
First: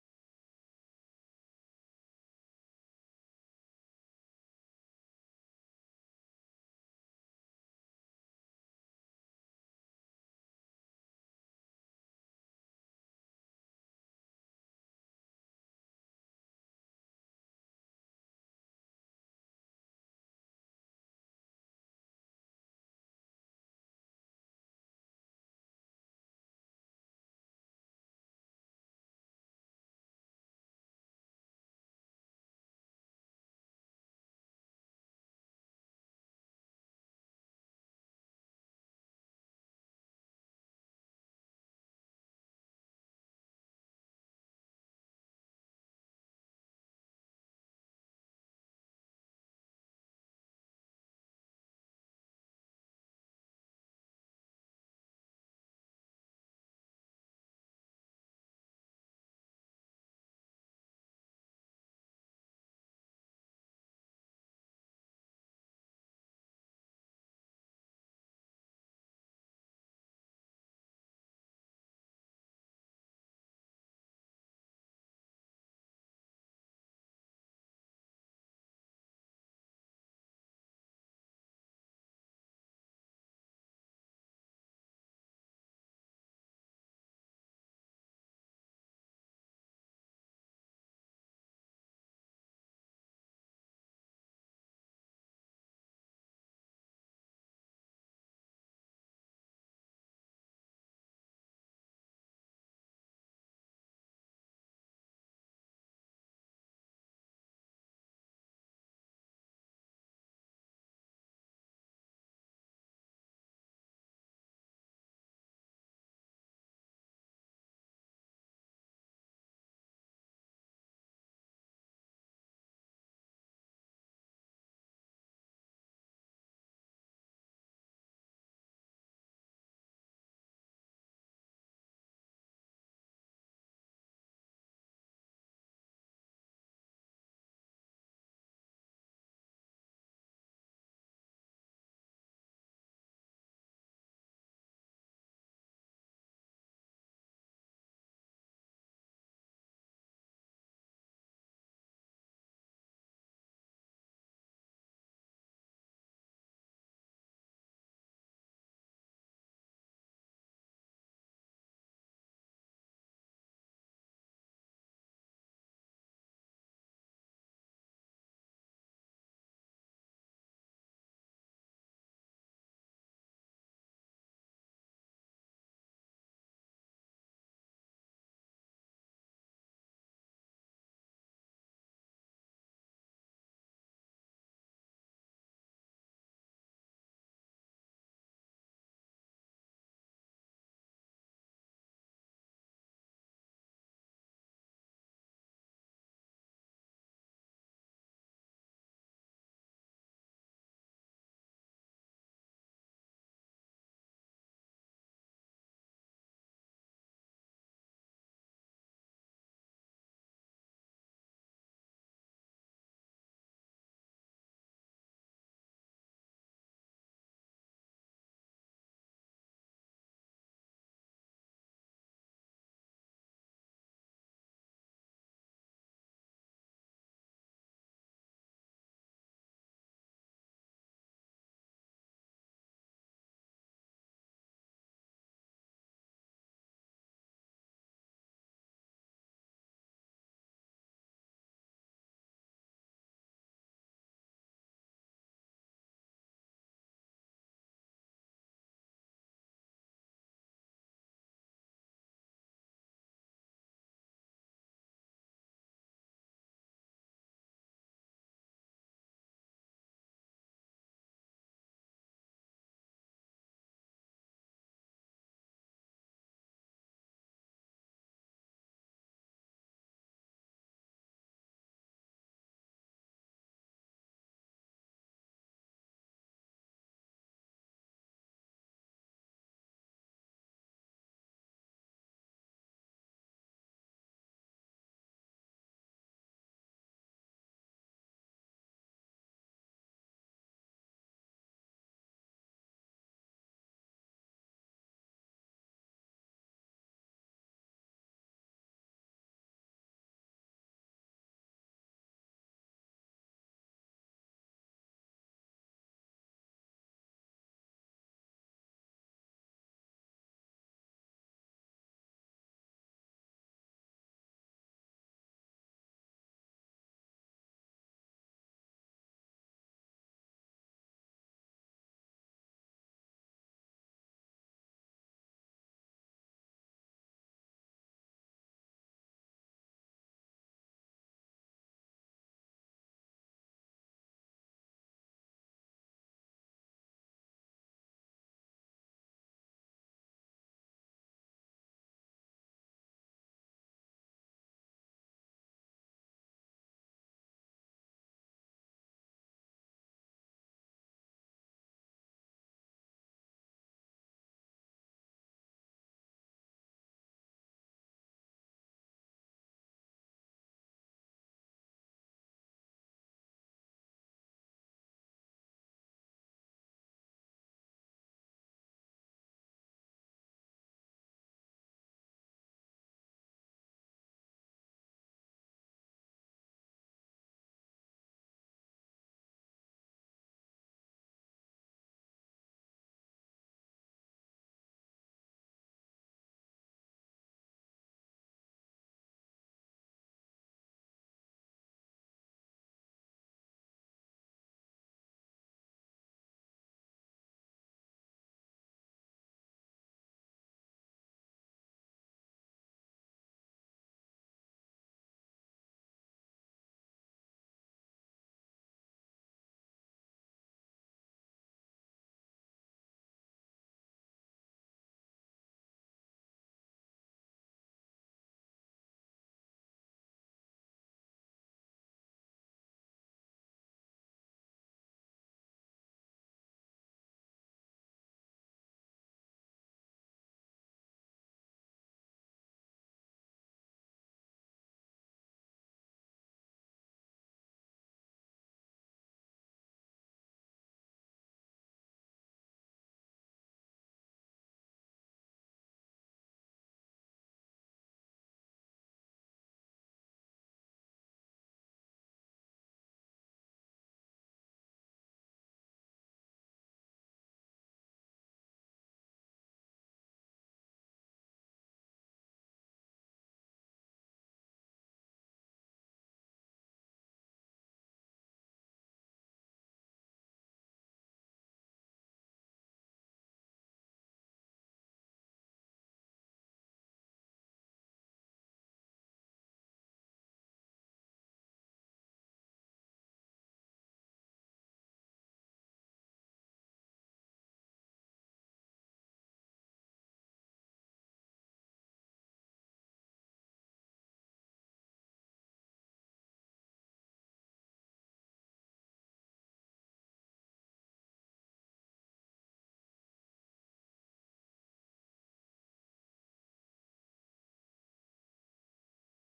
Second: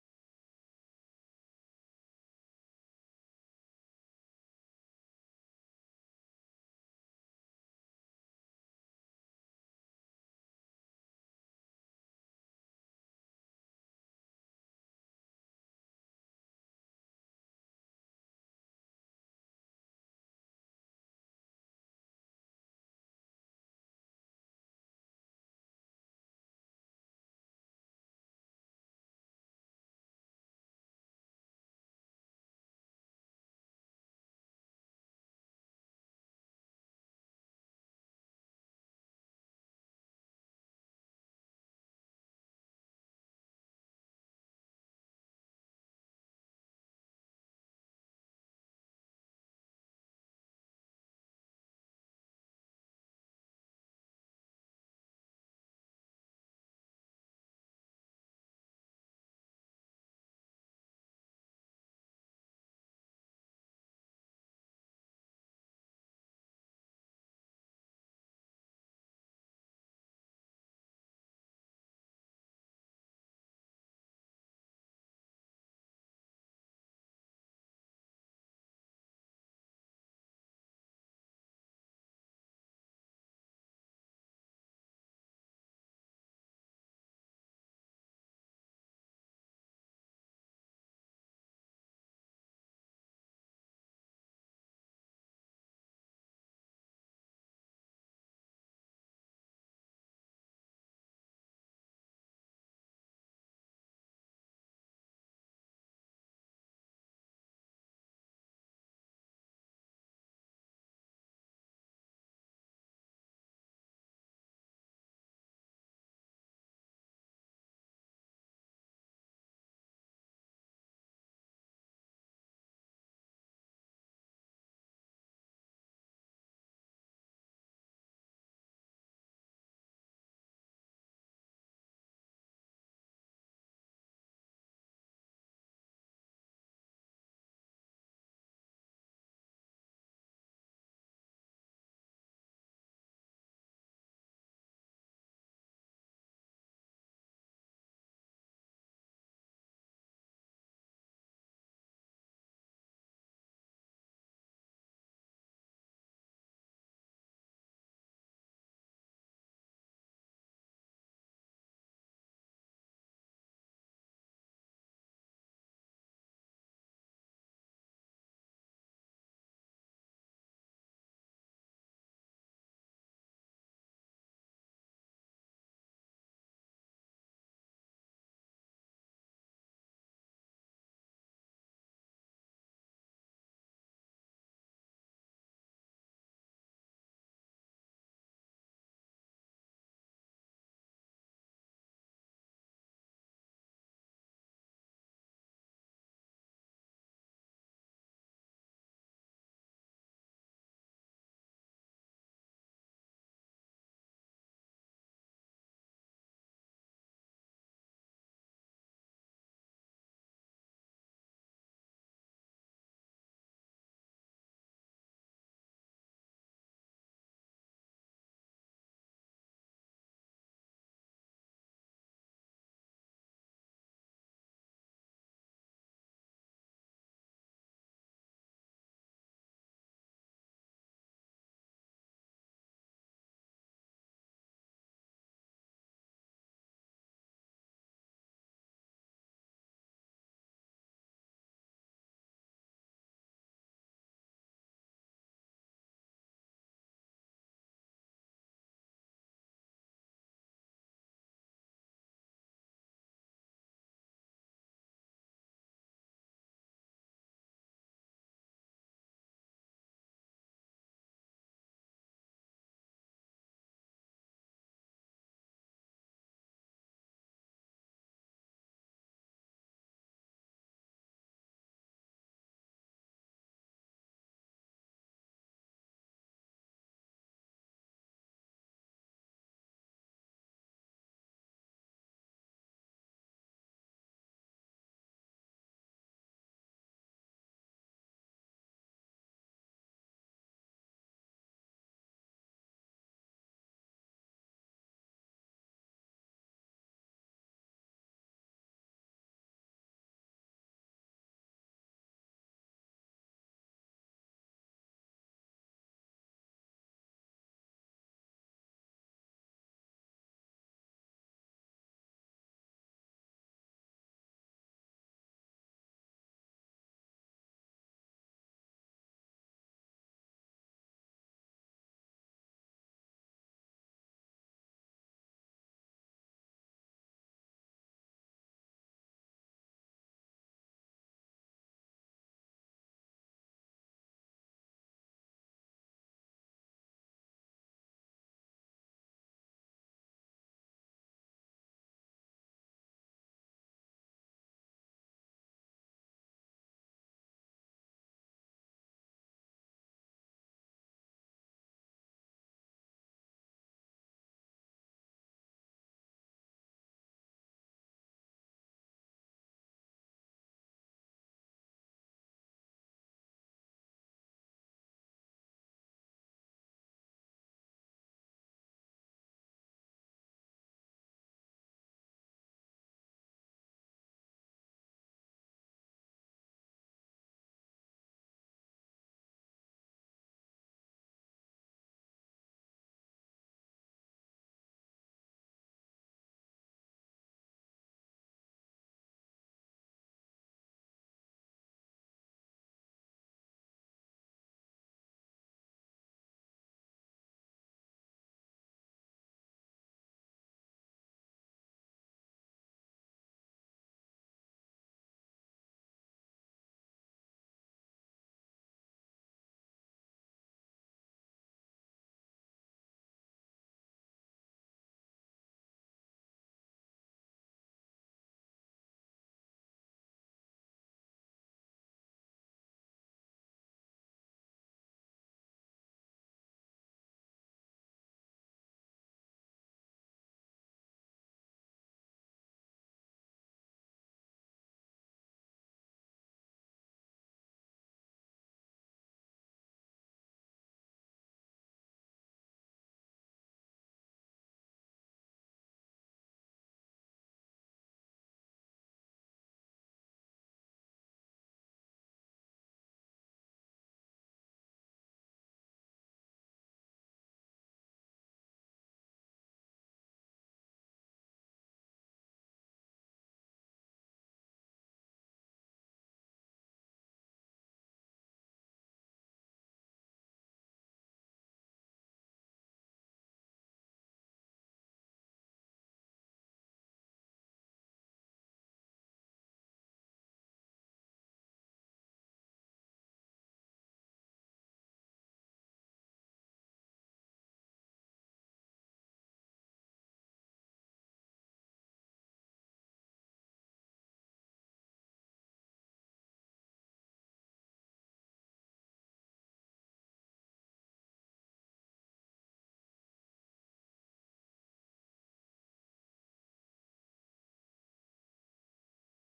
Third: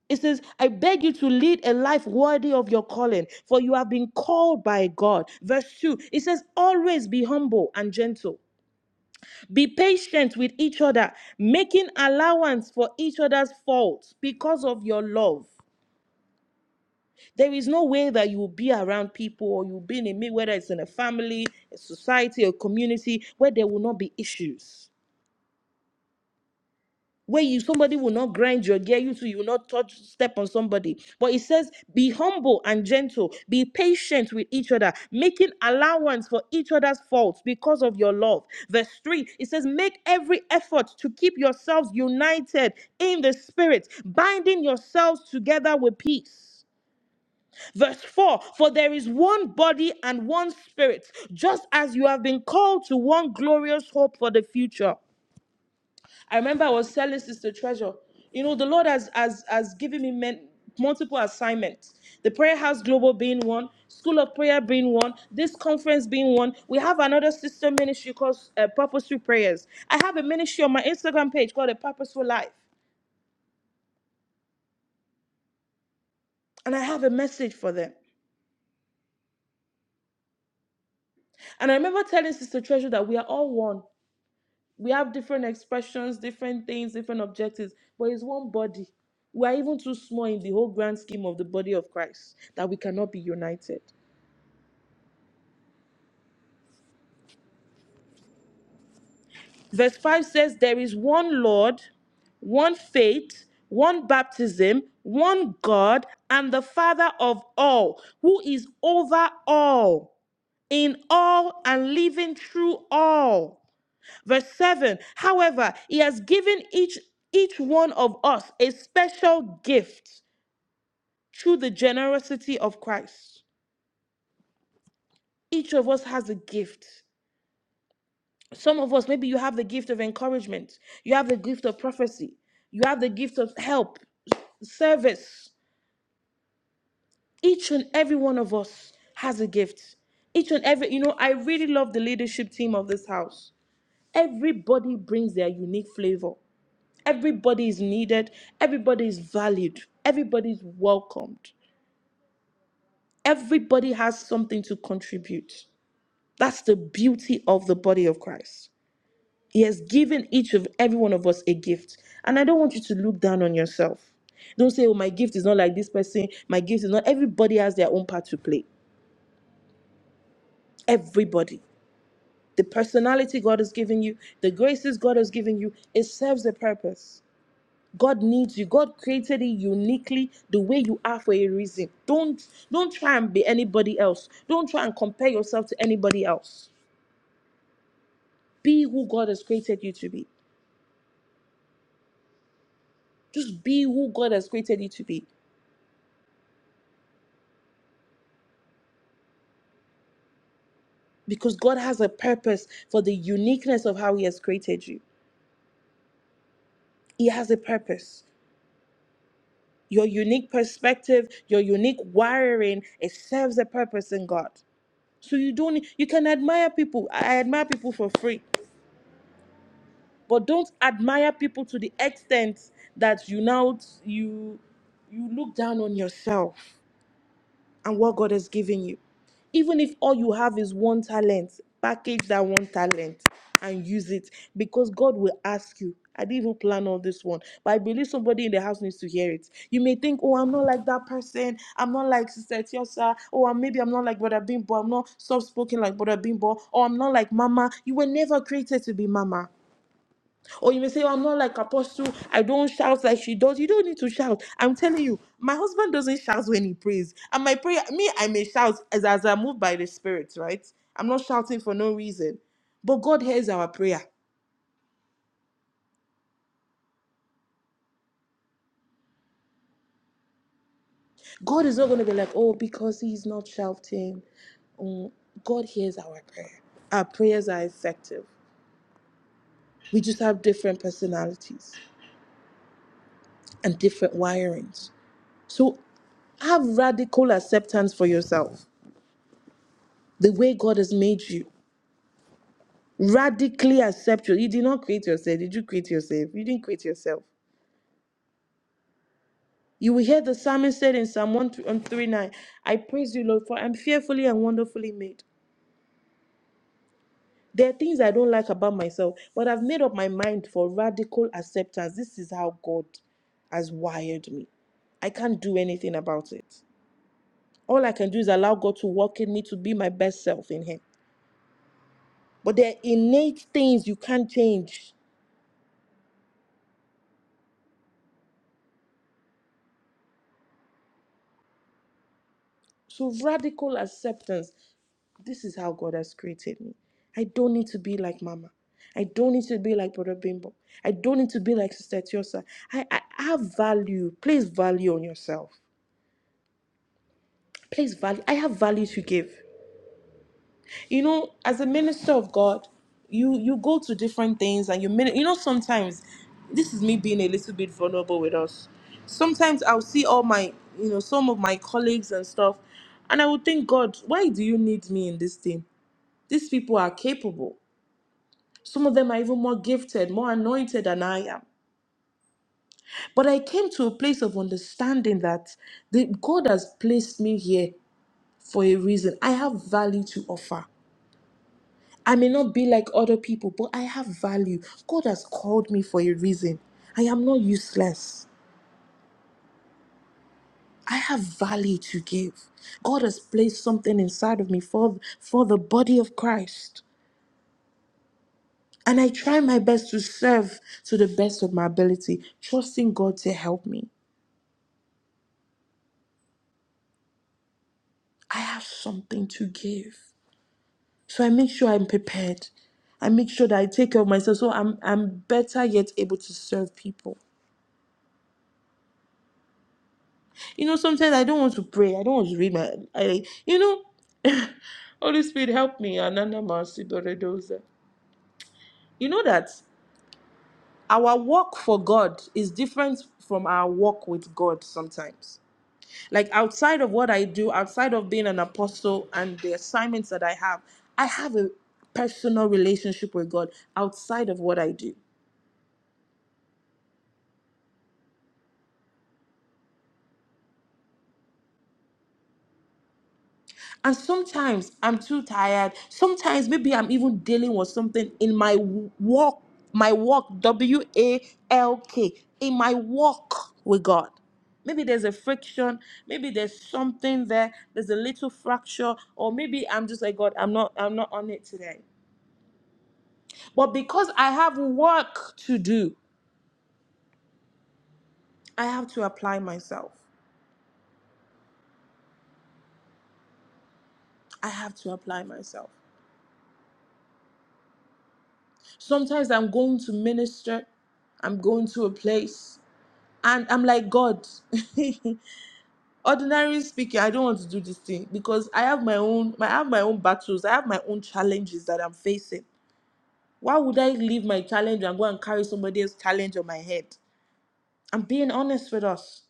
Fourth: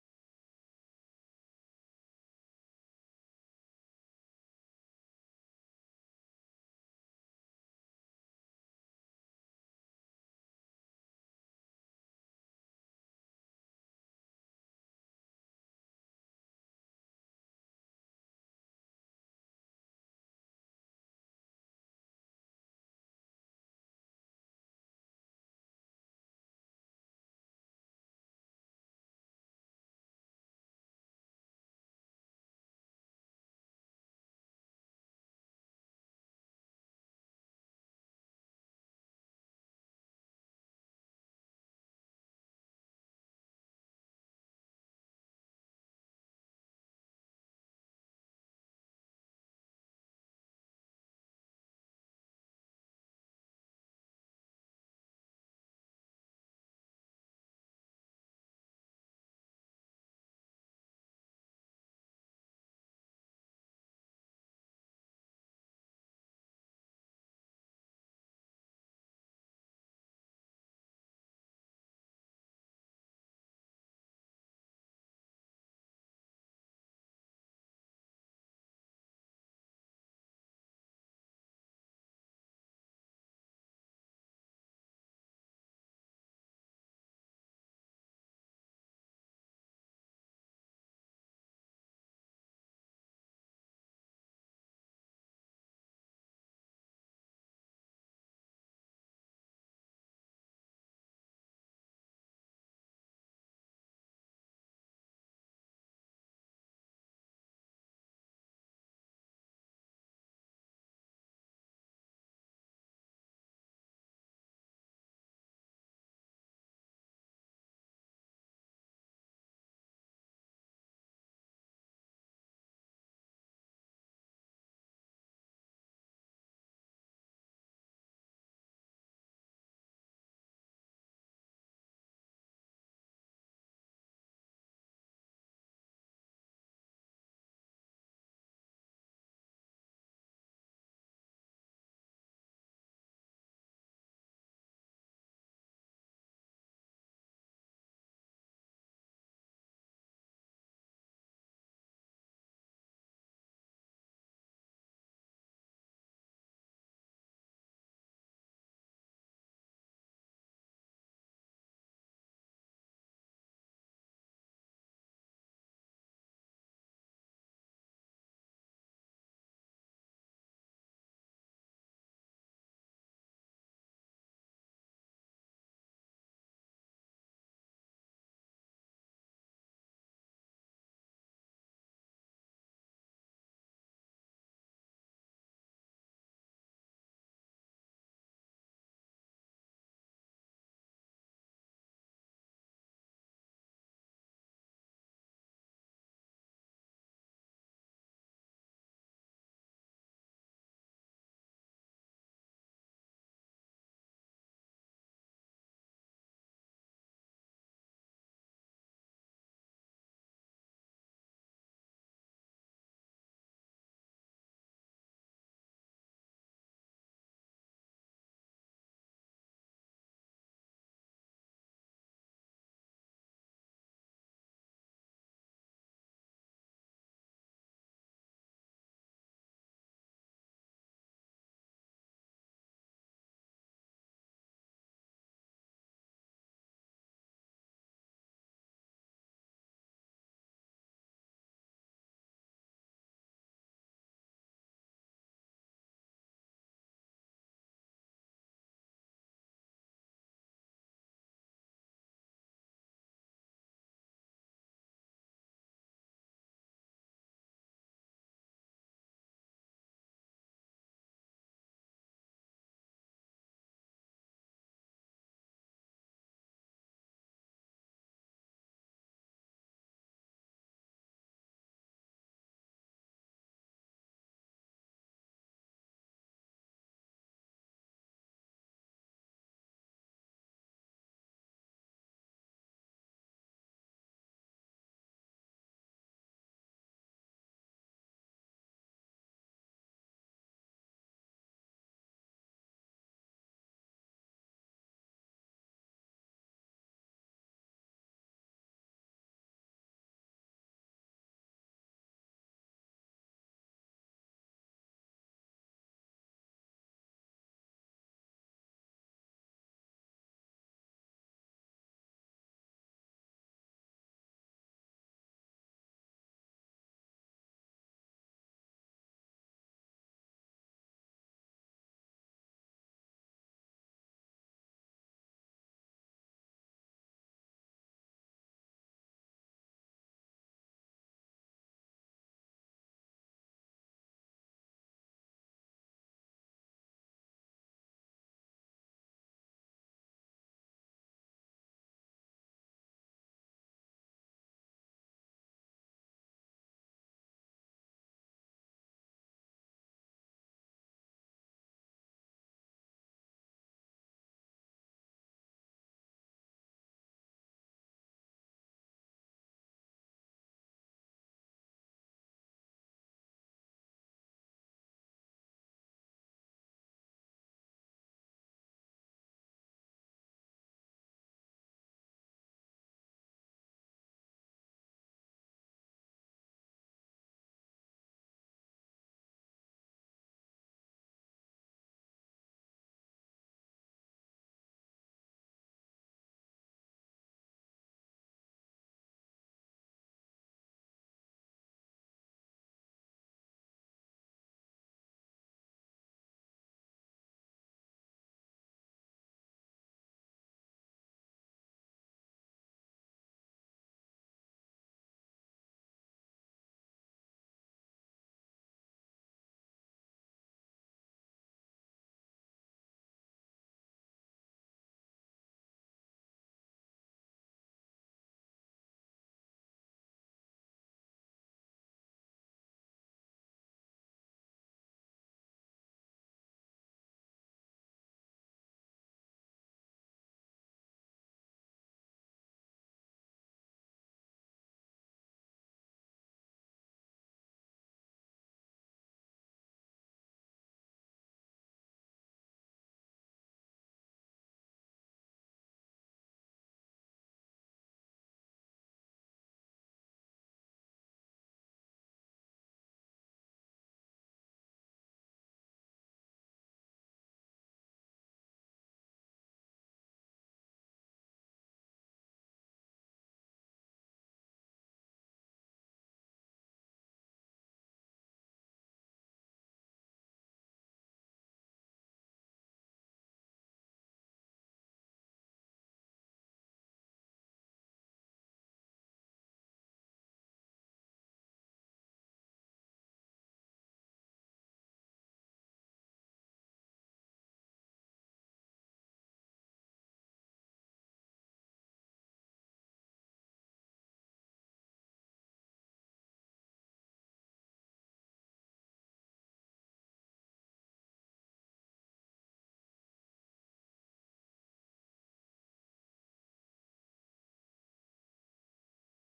It says, I beg you to lead a life worthy of your calling, for you have been called by God. Verse 2, it says, Always be humble and gentle. Be patient with each other, making allowance for each other's faults because of your love. There is no way that you will be around people or you'll be in a meet, whether it's in a family, a society, a community, where there will not be issues. where you somebody will not grind your gear, you too, you will not touch step on somebody. But it says, be humble and gentle, be patient with each other, making allowance for each other's faults because of your love. Verse 3, it says, make every effort to keep yourselves united in the spirit, binding yourselves together with peace. Verse 4 For there is one body and one spirit, just as you have been called to one glorious hope for the future. I remember I was telling Sister Treasure, you know, the Lord has has, has given me men, multiple assignments. The Prayer House Global being one, School of Prayer being one, this conference being one. We have another sister ministry called uh, Purposeful Prayers. I have a ministry on my Instagram page called A Purposeful Life, and I have a message for them. And I remember telling Sister Treasure that we are all one. we have different expressions, different things, different objectives, but it's one body. We are even too small in the whole grand scheme of the body of Christ that we cannot be united. Verse 5 says, There is one Lord, one faith, one baptism, one God, and the Father of all, who is over all, in all, and living through all. Verse 7 However, He has given each each one of us a special gift through the generosity of Christ. Each of us has a gift. Some of us, maybe you have the gift of encouragement, you have the gift of prophecy, you have the gift of help, service. Each and every one of us has a gift. Each and every, you know, I really love the leadership team of this house. Everybody brings their unique flavor. Everybody is needed. Everybody is valued. Everybody is welcomed. Everybody has something to contribute. That's the beauty of the body of Christ. He has given each of every one of us a gift. And I don't want you to look down on yourself. Don't say, oh, my gift is not like this person. My gift is not. Everybody has their own part to play. Everybody. The personality God has given you, the graces God has given you, it serves a purpose. God needs you. God created you uniquely the way you are for a reason. Don't don't try and be anybody else. Don't try and compare yourself to anybody else. Be who God has created you to be. Just be who God has created you to be because God has a purpose for the uniqueness of how He has created you. He has a purpose. Your unique perspective, your unique wiring, it serves a purpose in God. So you don't you can admire people. I admire people for free, but don't admire people to the extent that you now you you look down on yourself. and what God has given you. Even if all you have is one talent, package that one talent and use it because God will ask you. I didn't even plan on this one, but I believe somebody in the house needs to hear it. You may think, "Oh, I'm not like that person. I'm not like Sister Tiosa. Oh, maybe I'm not like Brother Bimbo. I'm not soft-spoken like Brother Bimbo. Or I'm not like Mama. You were never created to be Mama. Or you may say, oh, I'm not like Apostle. I don't shout like she does. You don't need to shout. I'm telling you, my husband doesn't shout when he prays. And my prayer, me, I may shout as, as I'm moved by the Spirit, right? I'm not shouting for no reason. But God hears our prayer. God is not going to be like, oh, because he's not shouting. Mm, God hears our prayer. Our prayers are effective. We just have different personalities and different wirings. So have radical acceptance for yourself, the way God has made you. Radically accept you. You did not create yourself. Did you create yourself? You didn't create yourself. You will hear the psalmist said in Psalm 139, I praise you, Lord, for I'm fearfully and wonderfully made. There are things I don't like about myself, but I've made up my mind for radical acceptance. This is how God has wired me. I can't do anything about it. All I can do is allow God to work in me to be my best self in Him. But there are innate things you can't change. So radical acceptance. This is how God has created me. I don't need to be like Mama. I don't need to be like Brother Bimbo. I don't need to be like Sister Tiosa. I, I have value. Place value on yourself. Place value. I have value to give. You know, as a minister of God, you you go to different things and you min- you know sometimes this is me being a little bit vulnerable with us. Sometimes I'll see all my you know some of my colleagues and stuff and I would think, God, why do you need me in this thing? These people are capable. Some of them are even more gifted, more anointed than I am. But I came to a place of understanding that the, God has placed me here for a reason. I have value to offer. I may not be like other people, but I have value. God has called me for a reason. I am not useless. I have value to give. God has placed something inside of me for, for the body of Christ. And I try my best to serve to the best of my ability, trusting God to help me. I have something to give. So I make sure I'm prepared. I make sure that I take care of myself so I'm I'm better yet able to serve people. You know, sometimes I don't want to pray. I don't want to read my I you know, Holy Spirit help me. Anana Masi Doredoza. You know that our walk for God is different from our walk with God sometimes Like outside of what I do, outside of being an apostle and the assignments that I have, I have a personal relationship with God outside of what I do. And sometimes I'm too tired. Sometimes maybe I'm even dealing with something in my w- walk, my walk, W A L K, in my walk with God. Maybe there's a friction, maybe there's something there, there's a little fracture, or maybe I'm just like God, I'm not I'm not on it today. But because I have work to do, I have to apply myself. I have to apply myself. Sometimes I'm going to minister, I'm going to a place, and I'm like, God, [LAUGHS] ordinarily speaking, I don't want to do this thing because I have my own I have my own battles, I have my own challenges that I'm facing. Why would I leave my challenge and go and carry somebody else's challenge on my head? I'm being honest with us.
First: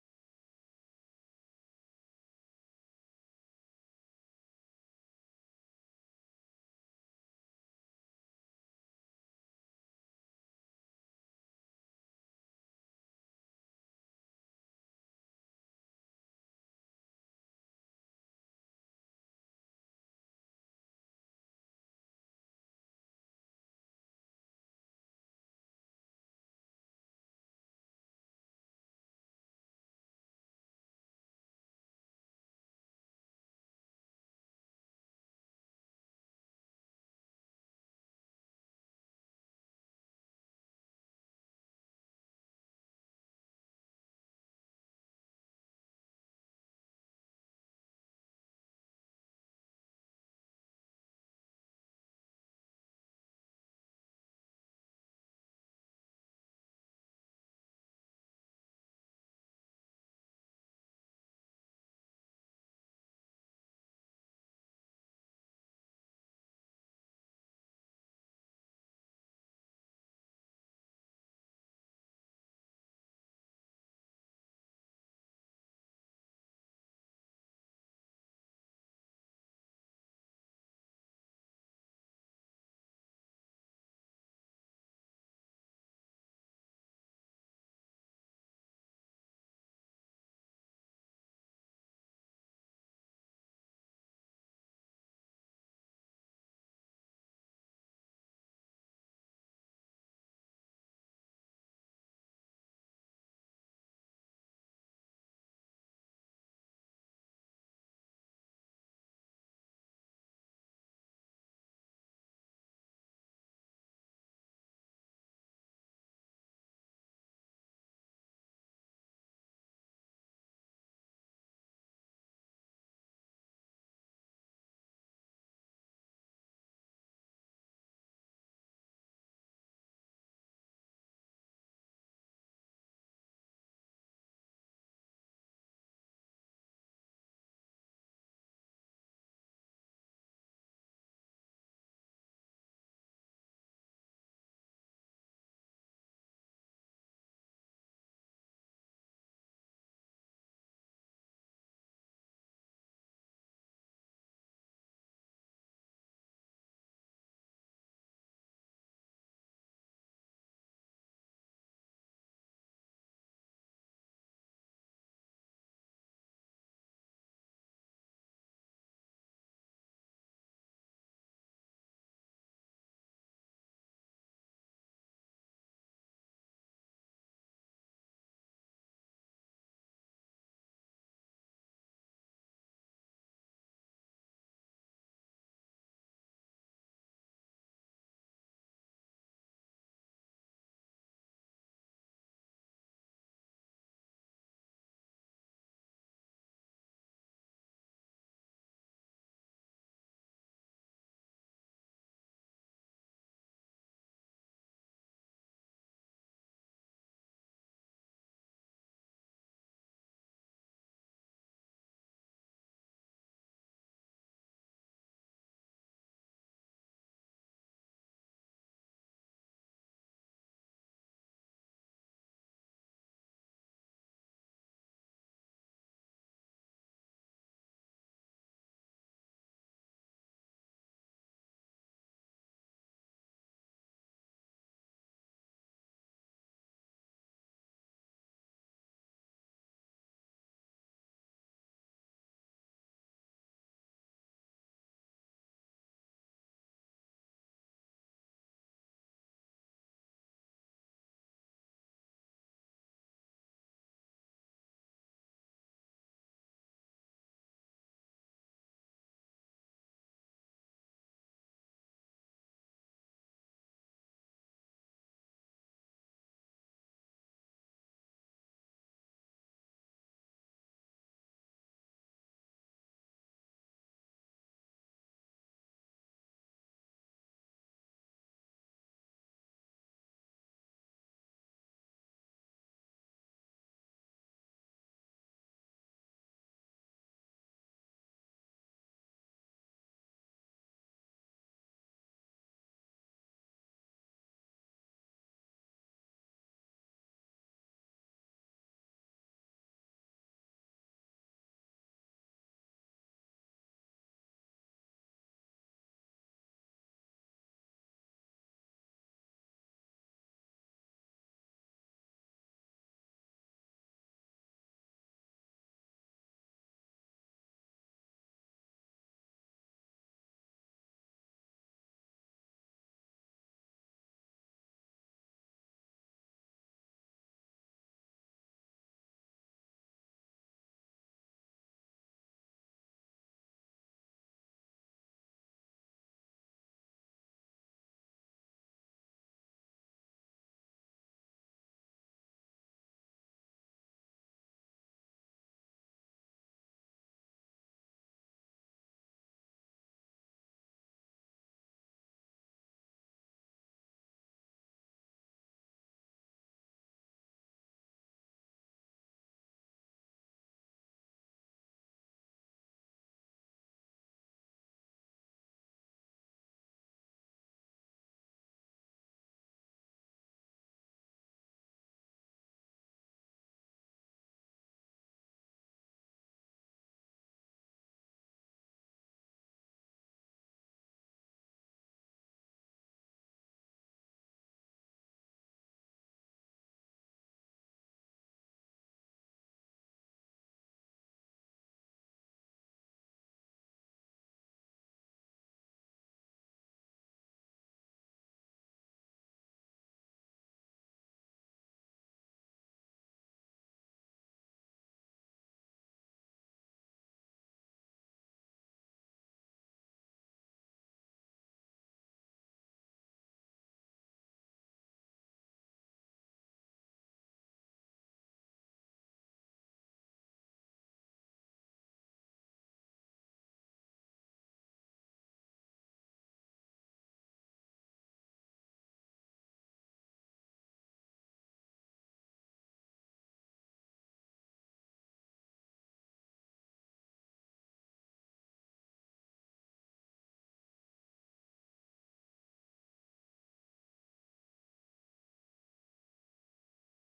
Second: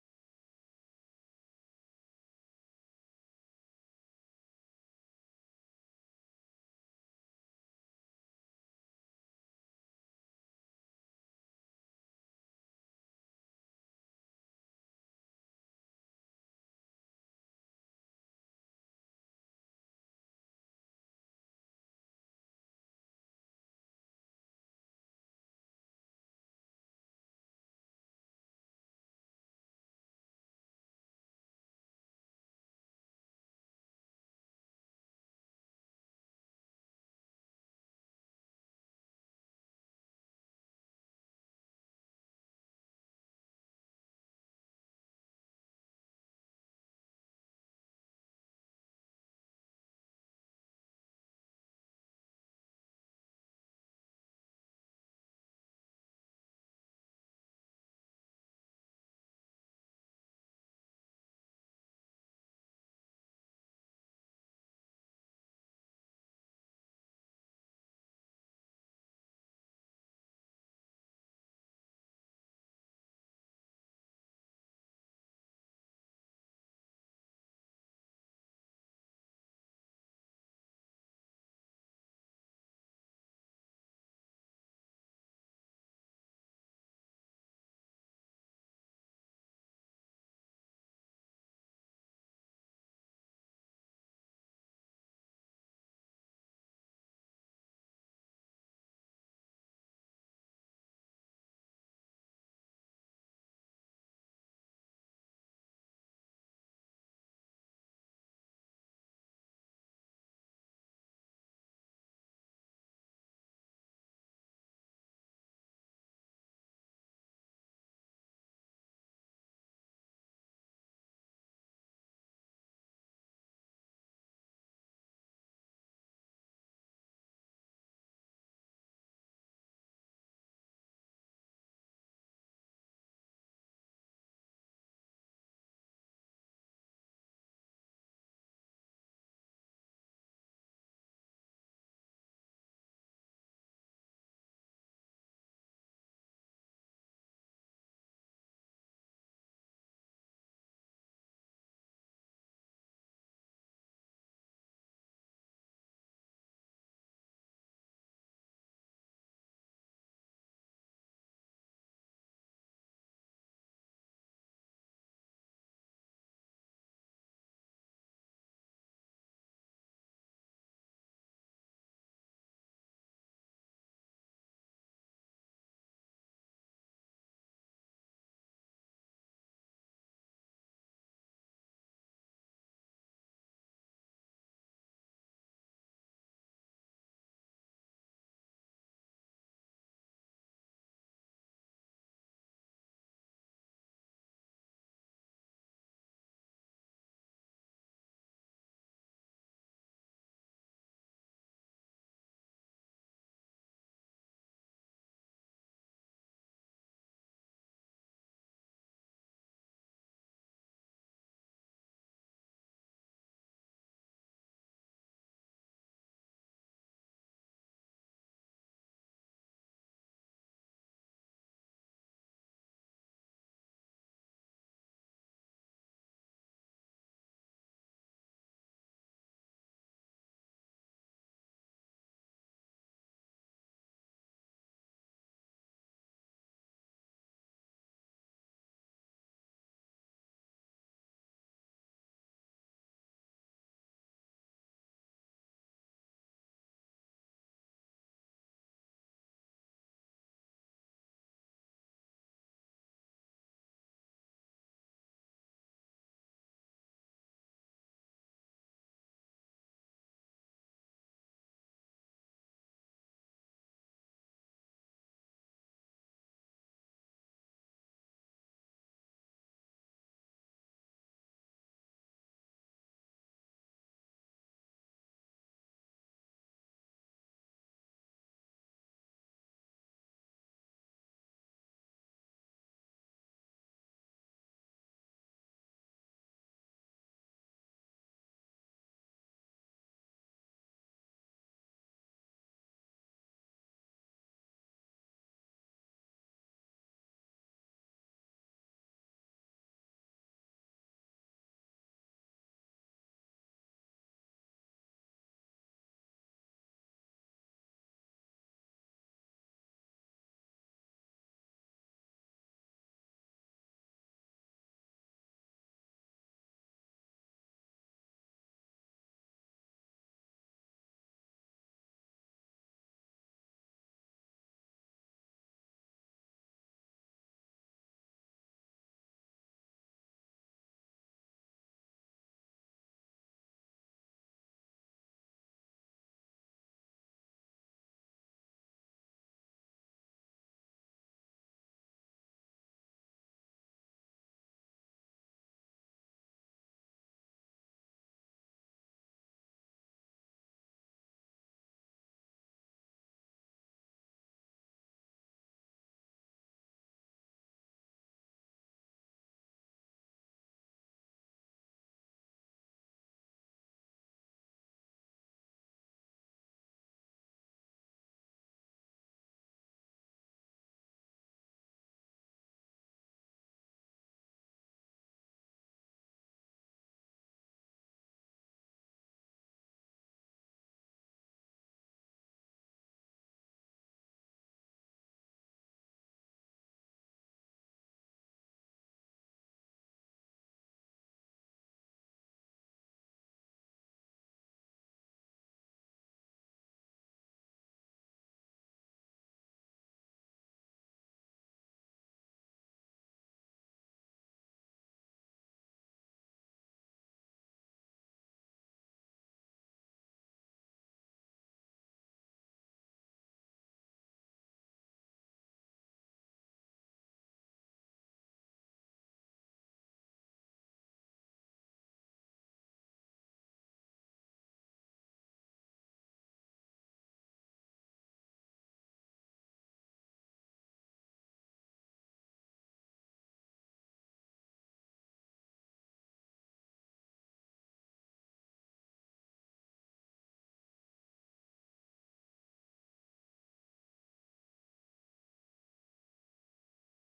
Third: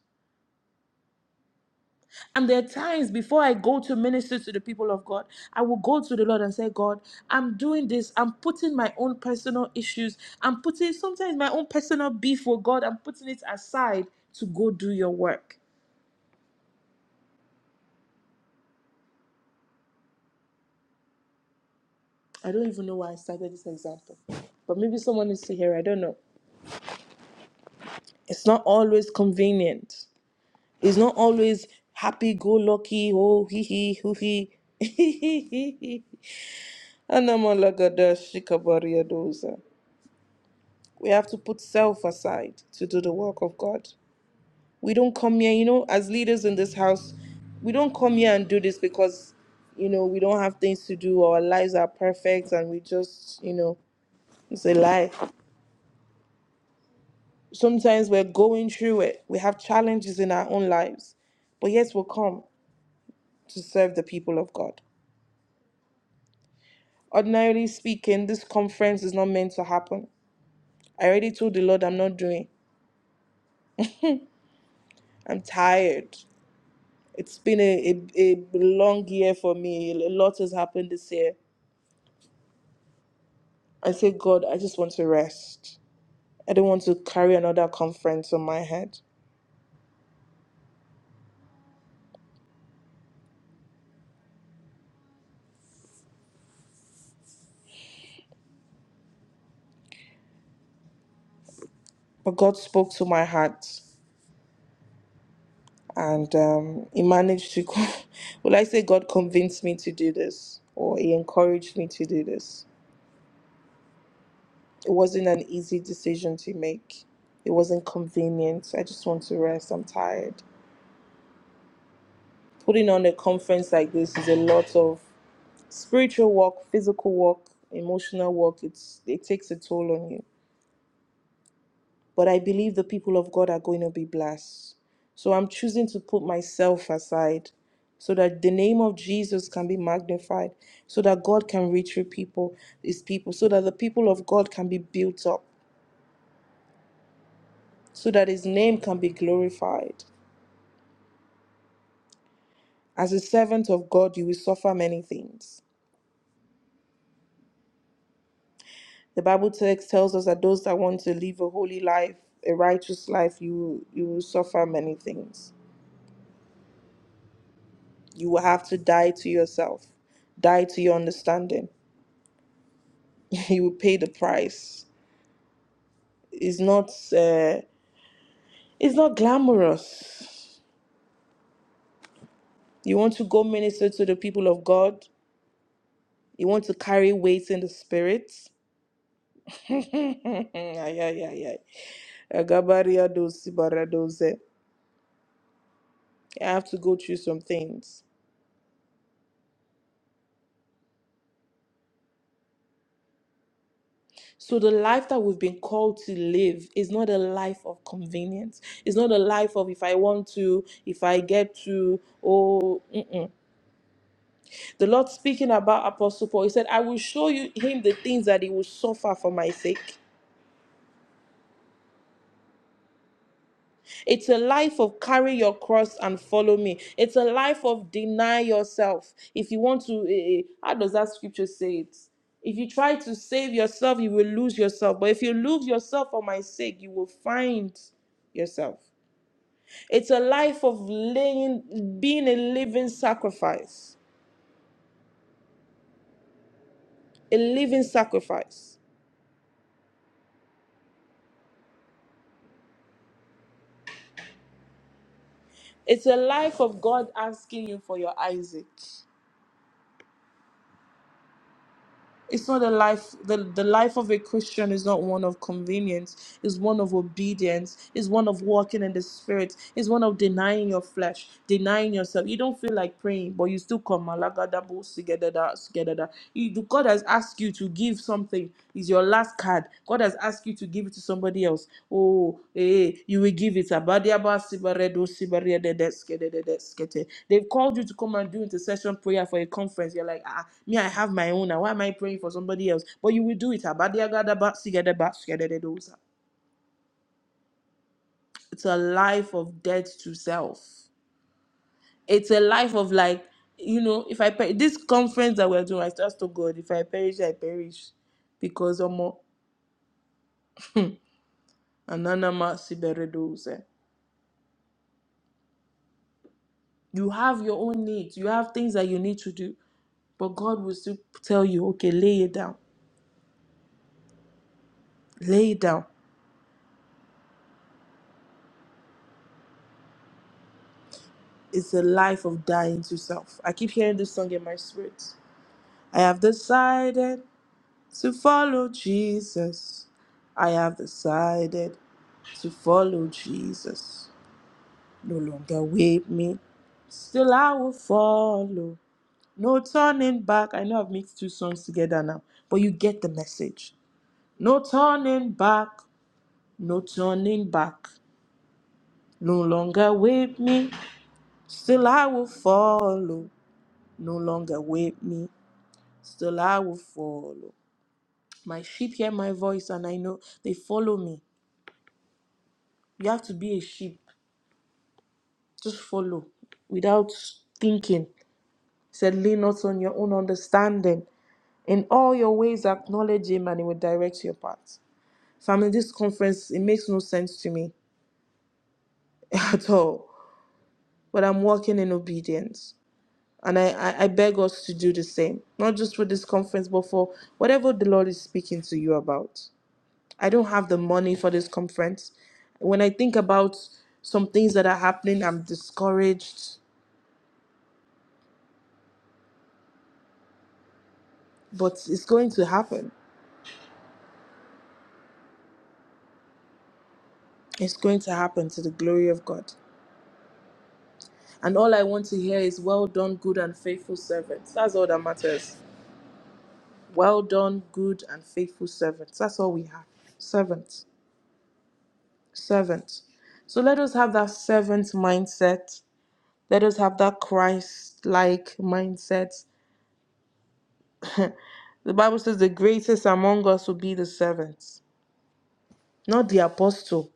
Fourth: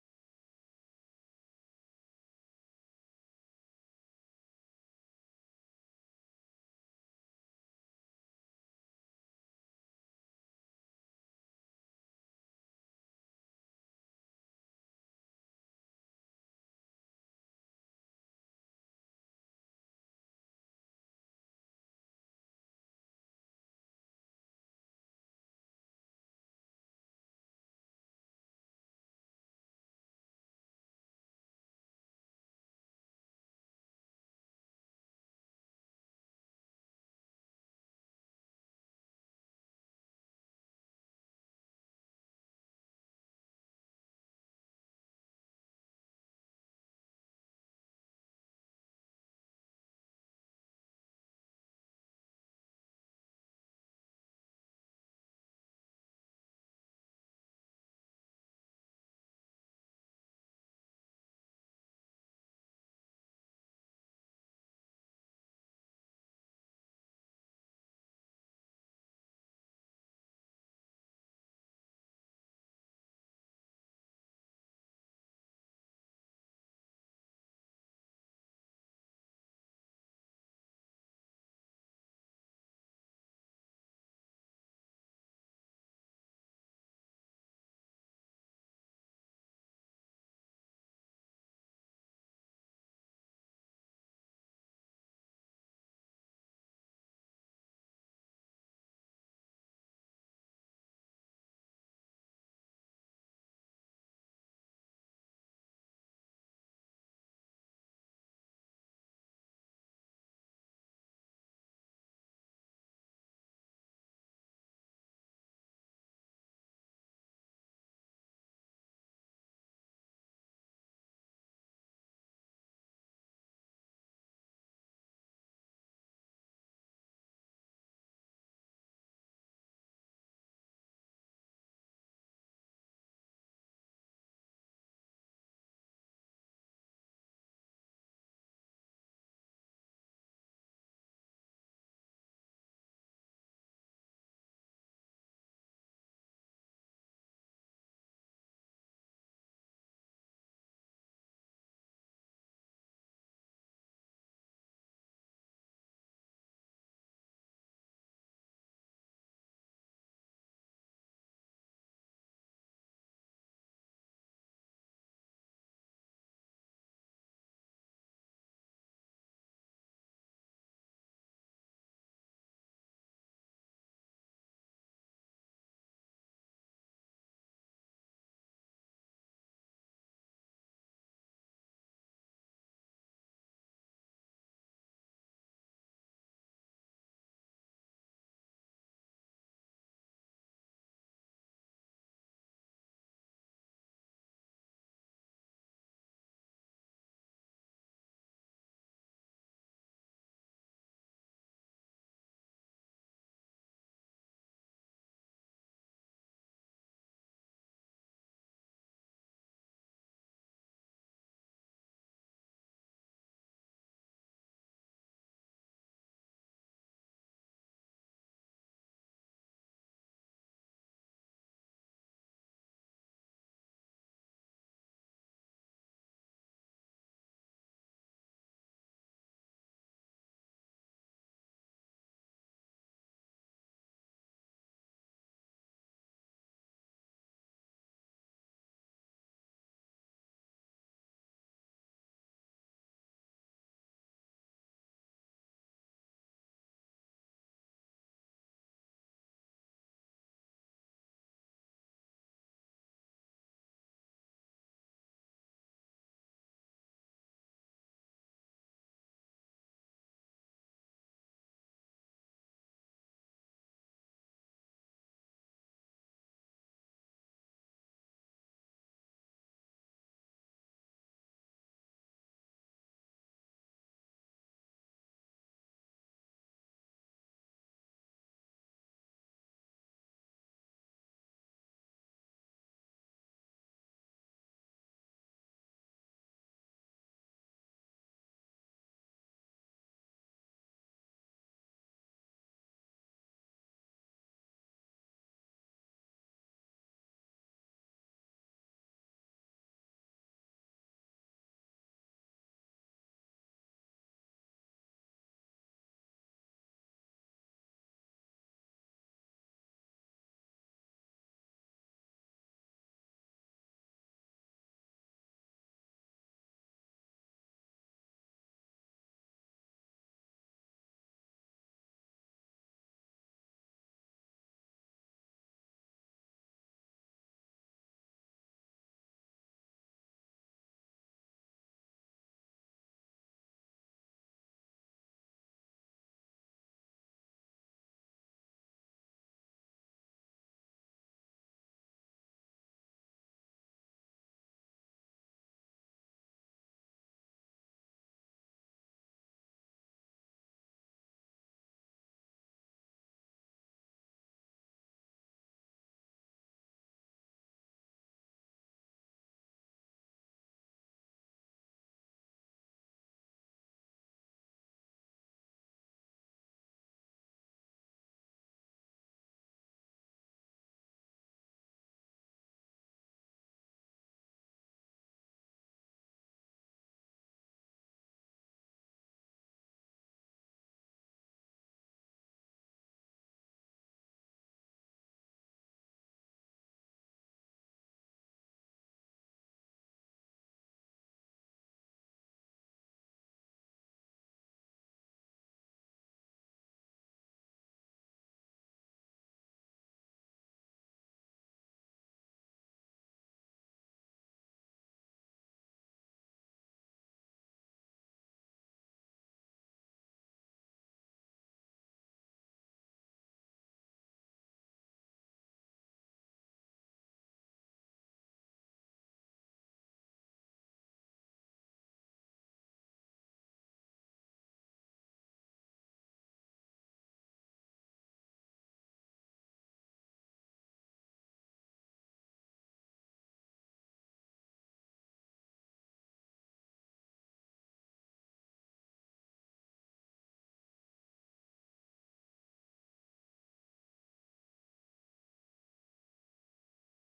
And there are times before I go to minister to the people of God, I will go to the Lord and say, God, I'm doing this. I'm putting my own personal issues. I'm putting sometimes my own personal beef for God. I'm putting it aside to go do your work. I don't even know why I started this example, but maybe someone needs to hear. I don't know. It's not always convenient. It's not always happy go lucky. Oh, hee hee, hoo hee. [LAUGHS] Anamalagadashikabariadosa. We have to put self aside to do the work of God. We don't come here, you know, as leaders in this house, we don't come here and do this because, you know, we don't have things to do, our lives are perfect, and we just, you know, it's a lie. Sometimes we're going through it, we have challenges in our own lives, but yes, we'll come to serve the people of God. Ordinarily speaking, this conference is not meant to happen. I already told the Lord I'm not doing. I'm tired. It's been a, a, a long year for me. A lot has happened this year. I say, God, I just want to rest. I don't want to carry another conference on my head. But God spoke to my heart and um, He managed to, [LAUGHS] will I say, God convinced me to do this or He encouraged me to do this. It wasn't an easy decision to make, it wasn't convenient. I just want to rest. I'm tired. Putting on a conference like this is a lot of spiritual work, physical work, emotional work, it's it takes a toll on you. But I believe the people of God are going to be blessed. So I'm choosing to put myself aside so that the name of Jesus can be magnified, so that God can reach your people, his people, so that the people of God can be built up, so that his name can be glorified. As a servant of God, you will suffer many things. The Bible text tells us that those that want to live a holy life, a righteous life, you you will suffer many things. You will have to die to yourself, die to your understanding. [LAUGHS] You will pay the price. It's not uh, it's not glamorous. You want to go minister to the people of God. You want to carry weights in the spirit. [LAUGHS] Ay, ay, ay, ay. Agabaria dosi baradoze. I have to go through some things. So the life that we've been called to live is not a life of convenience. It's not a life of if I want to, if I get to, oh, mm-mm. the Lord speaking about Apostle Paul, he said, I will show you him the things that he will suffer for my sake. It's a life of carry your cross and follow me. It's a life of deny yourself. If you want to, eh, eh, how does that scripture say it? If you try to save yourself, you will lose yourself. But if you lose yourself for my sake, you will find yourself. It's a life of laying, being a living sacrifice, a living sacrifice. It's a life of God asking you for your Isaac. It's not a life, the, the life of a Christian is not one of convenience, it's one of obedience, it's one of walking in the spirit, it's one of denying your flesh, denying yourself. You don't feel like praying, but you still come. Malagadabu, sigedada, sigedada. You- God has asked you to give something, It's your last card. God has asked you to give it to somebody else. Oh, eh, you will give it. Abadiaba sibaredo sibarededeskedededeskete. They've called you to come and do intercession prayer for a conference. You're like, ah, me, I have my own. Now, why am I praying for somebody else? But you will do it. Abadiagadaba sigedeba sikedededosa. It's a life of death to self it's a life of like you know if i per- this conference that we're doing i just told god if i perish i perish because i'm more ananama siberedos You have your own needs. You have things that you need to do. But God will still tell you, okay, lay it down. Lay it down. It's a life of dying to self. I keep hearing this song in my spirit. I have decided to follow Jesus. I have decided to follow Jesus. No longer with me. Still I will follow. No turning back. I know I've mixed two songs together now, but you get the message. No turning back. no turning back. No longer with me, still I will follow. No longer with me, still I will follow. My sheep hear my voice and I know they follow me. You have to be a sheep, just follow without thinking. He said, Lean not on your own understanding. In all your ways, acknowledge Him and He will direct your path. Family, this conference, it makes no sense to me [LAUGHS] at all, but I'm walking in obedience. And I, I, I beg us to do the same, not just for this conference, but for whatever the Lord is speaking to you about. I don't have the money for this conference. When I think about some things that are happening, I'm discouraged, but it's going to happen. It's going to happen to the glory of God. And all I want to hear is, Well done, good and faithful servants. That's all that matters. Well done, good and faithful servants. That's all we have. Servants. Servants. So let us have that servant mindset Let us have that Christ like mindset. The Bible says the greatest among us will be the servants, not the apostle.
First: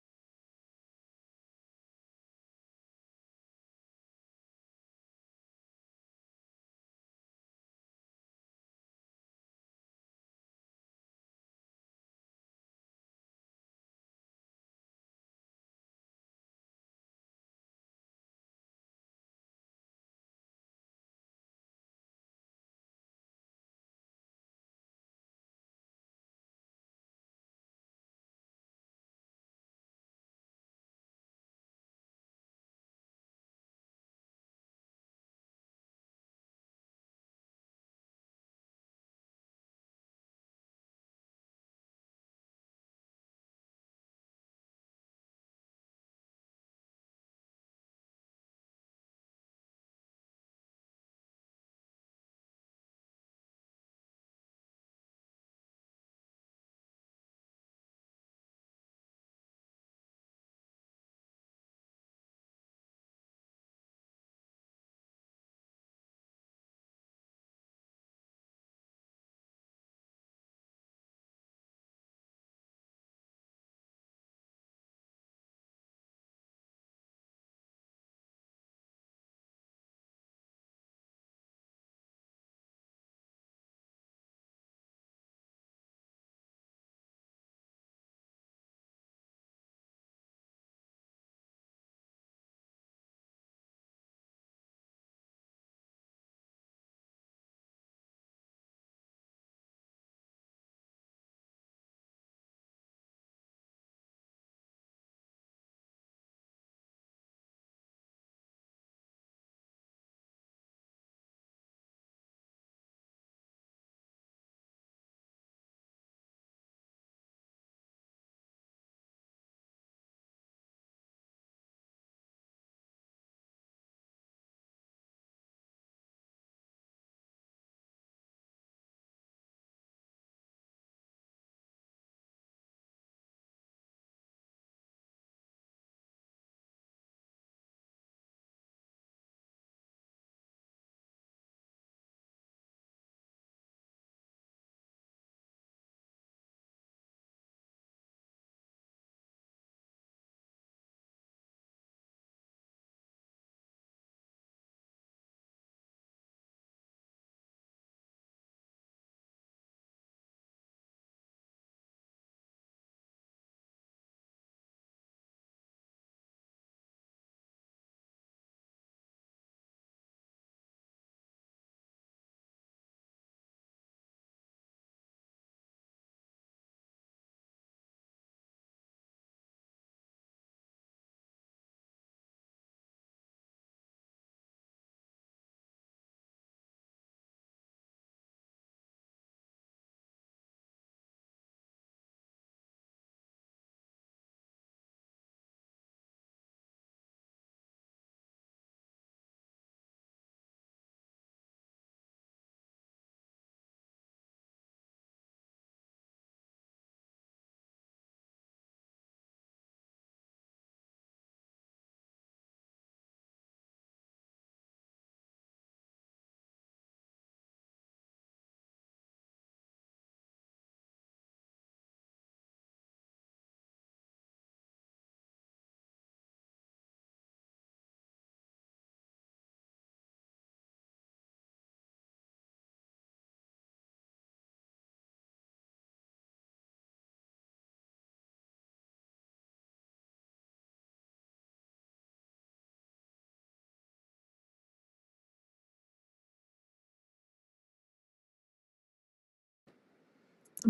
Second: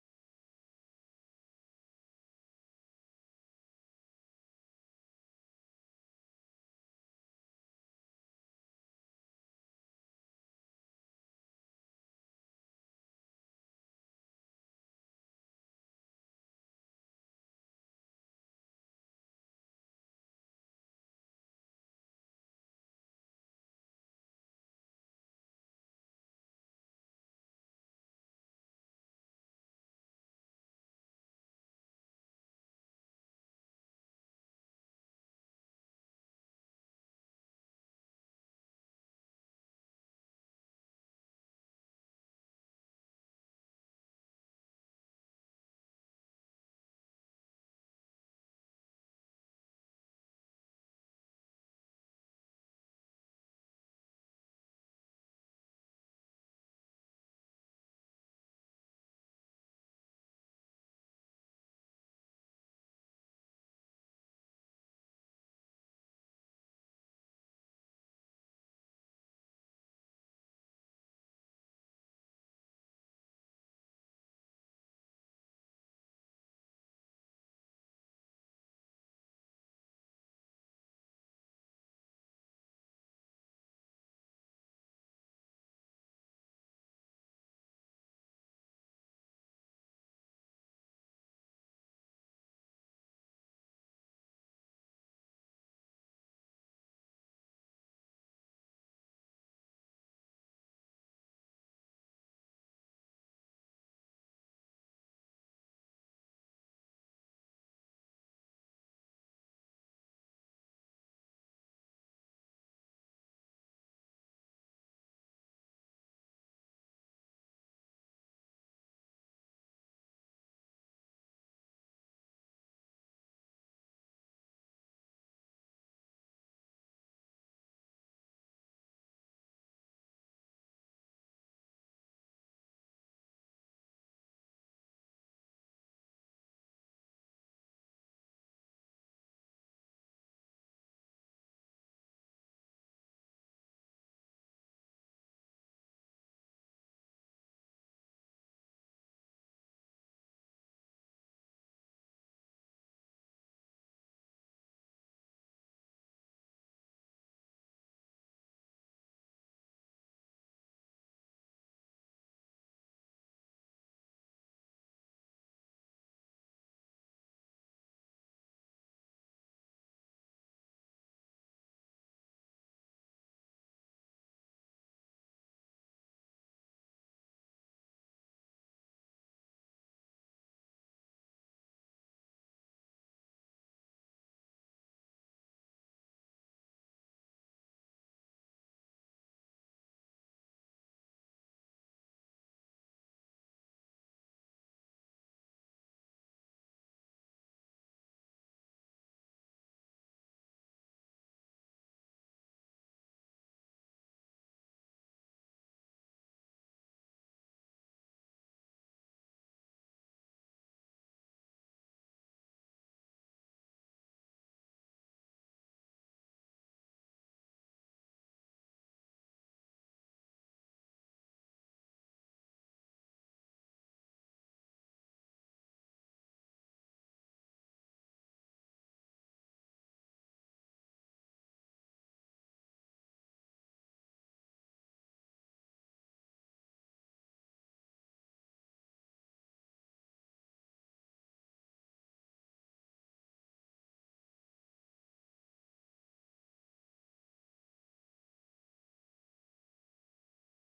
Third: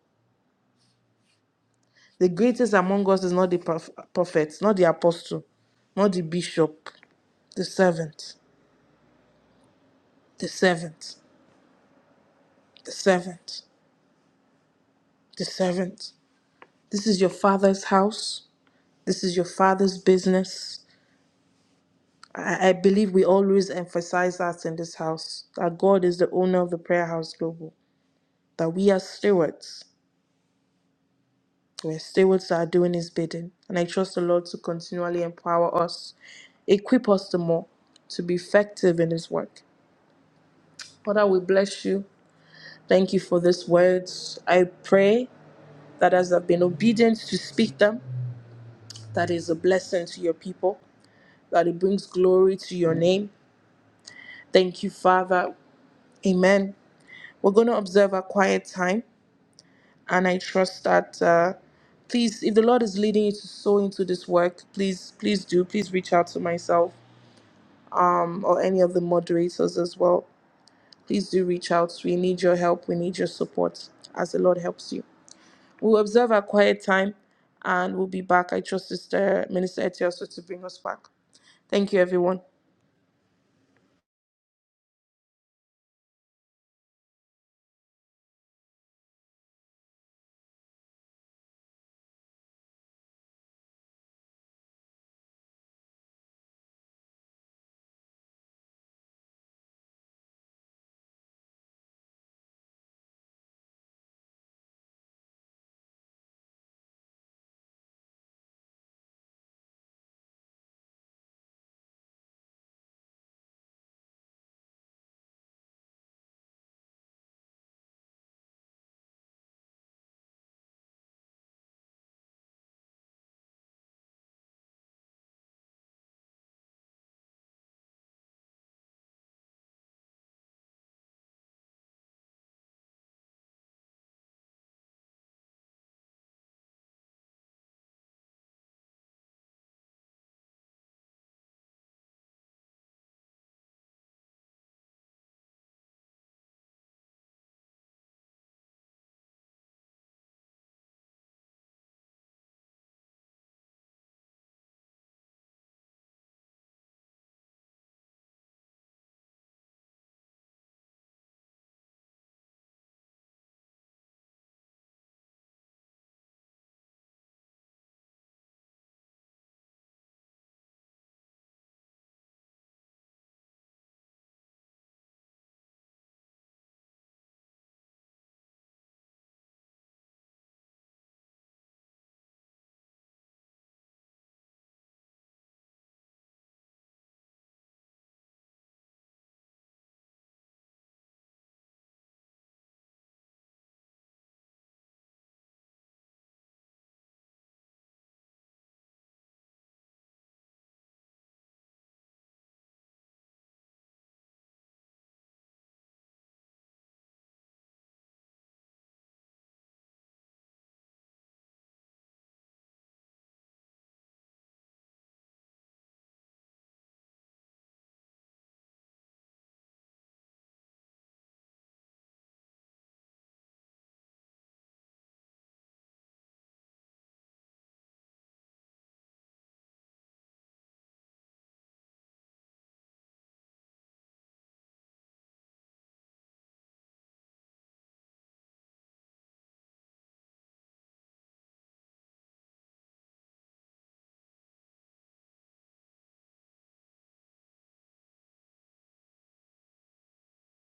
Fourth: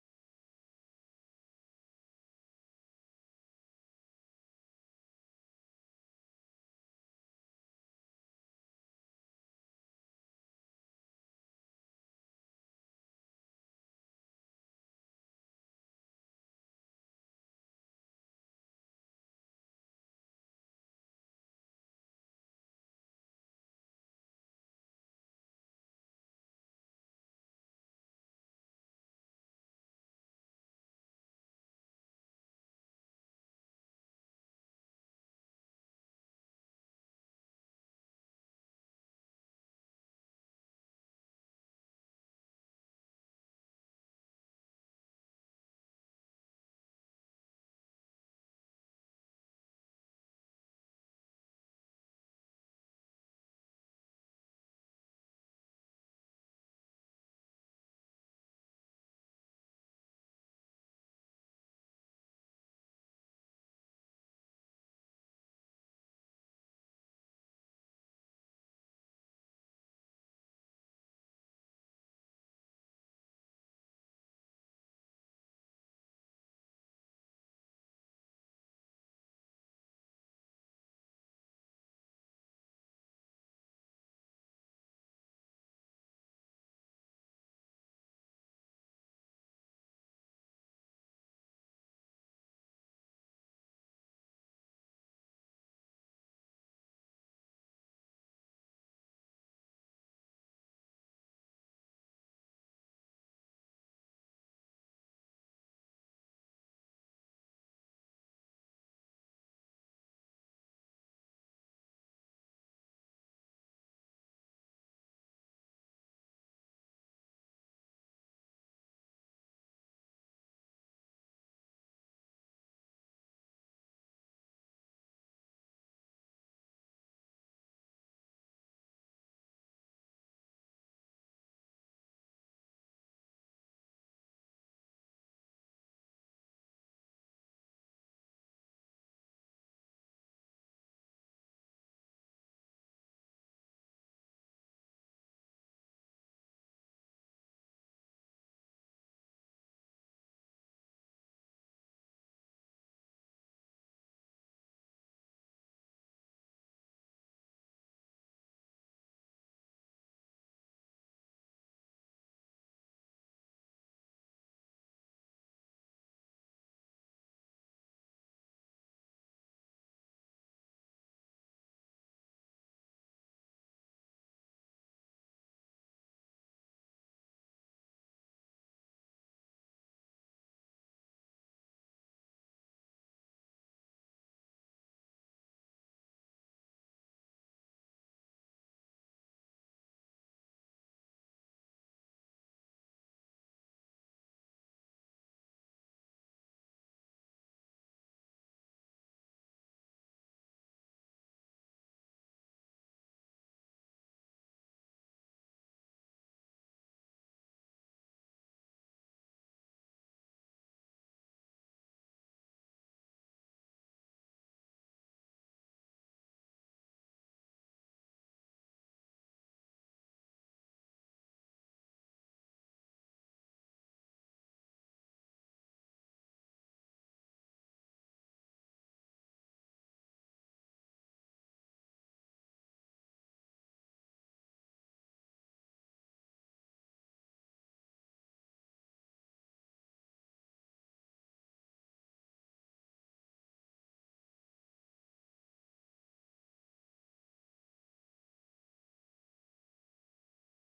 The greatest among us is not the prof- prophet, not the apostle, not the bishop, the servant, the servant, the servant, the servant. This is your father's house. This is your father's business. I, I believe we always emphasize that in this house that God is the owner of the prayer house global, that we are stewards We're stewards that are doing His bidding, and I trust the Lord to continually empower us, equip us the more to be effective in His work. Father, we bless you. Thank you for these words. I pray that as I've been obedient to speak them, that is a blessing to your people, that it brings glory to your name. Thank you, Father. Amen. We're going to observe a quiet time, and I trust that. Uh, please, if the Lord is leading you to sow into this work, please, please do. Please reach out to myself. or any of the moderators as well, please do reach out. We need your help. We need your support as the Lord helps you. We'll observe our quiet time and we'll be back. I trust Sister Minister Etioso to bring us back. Thank you, everyone.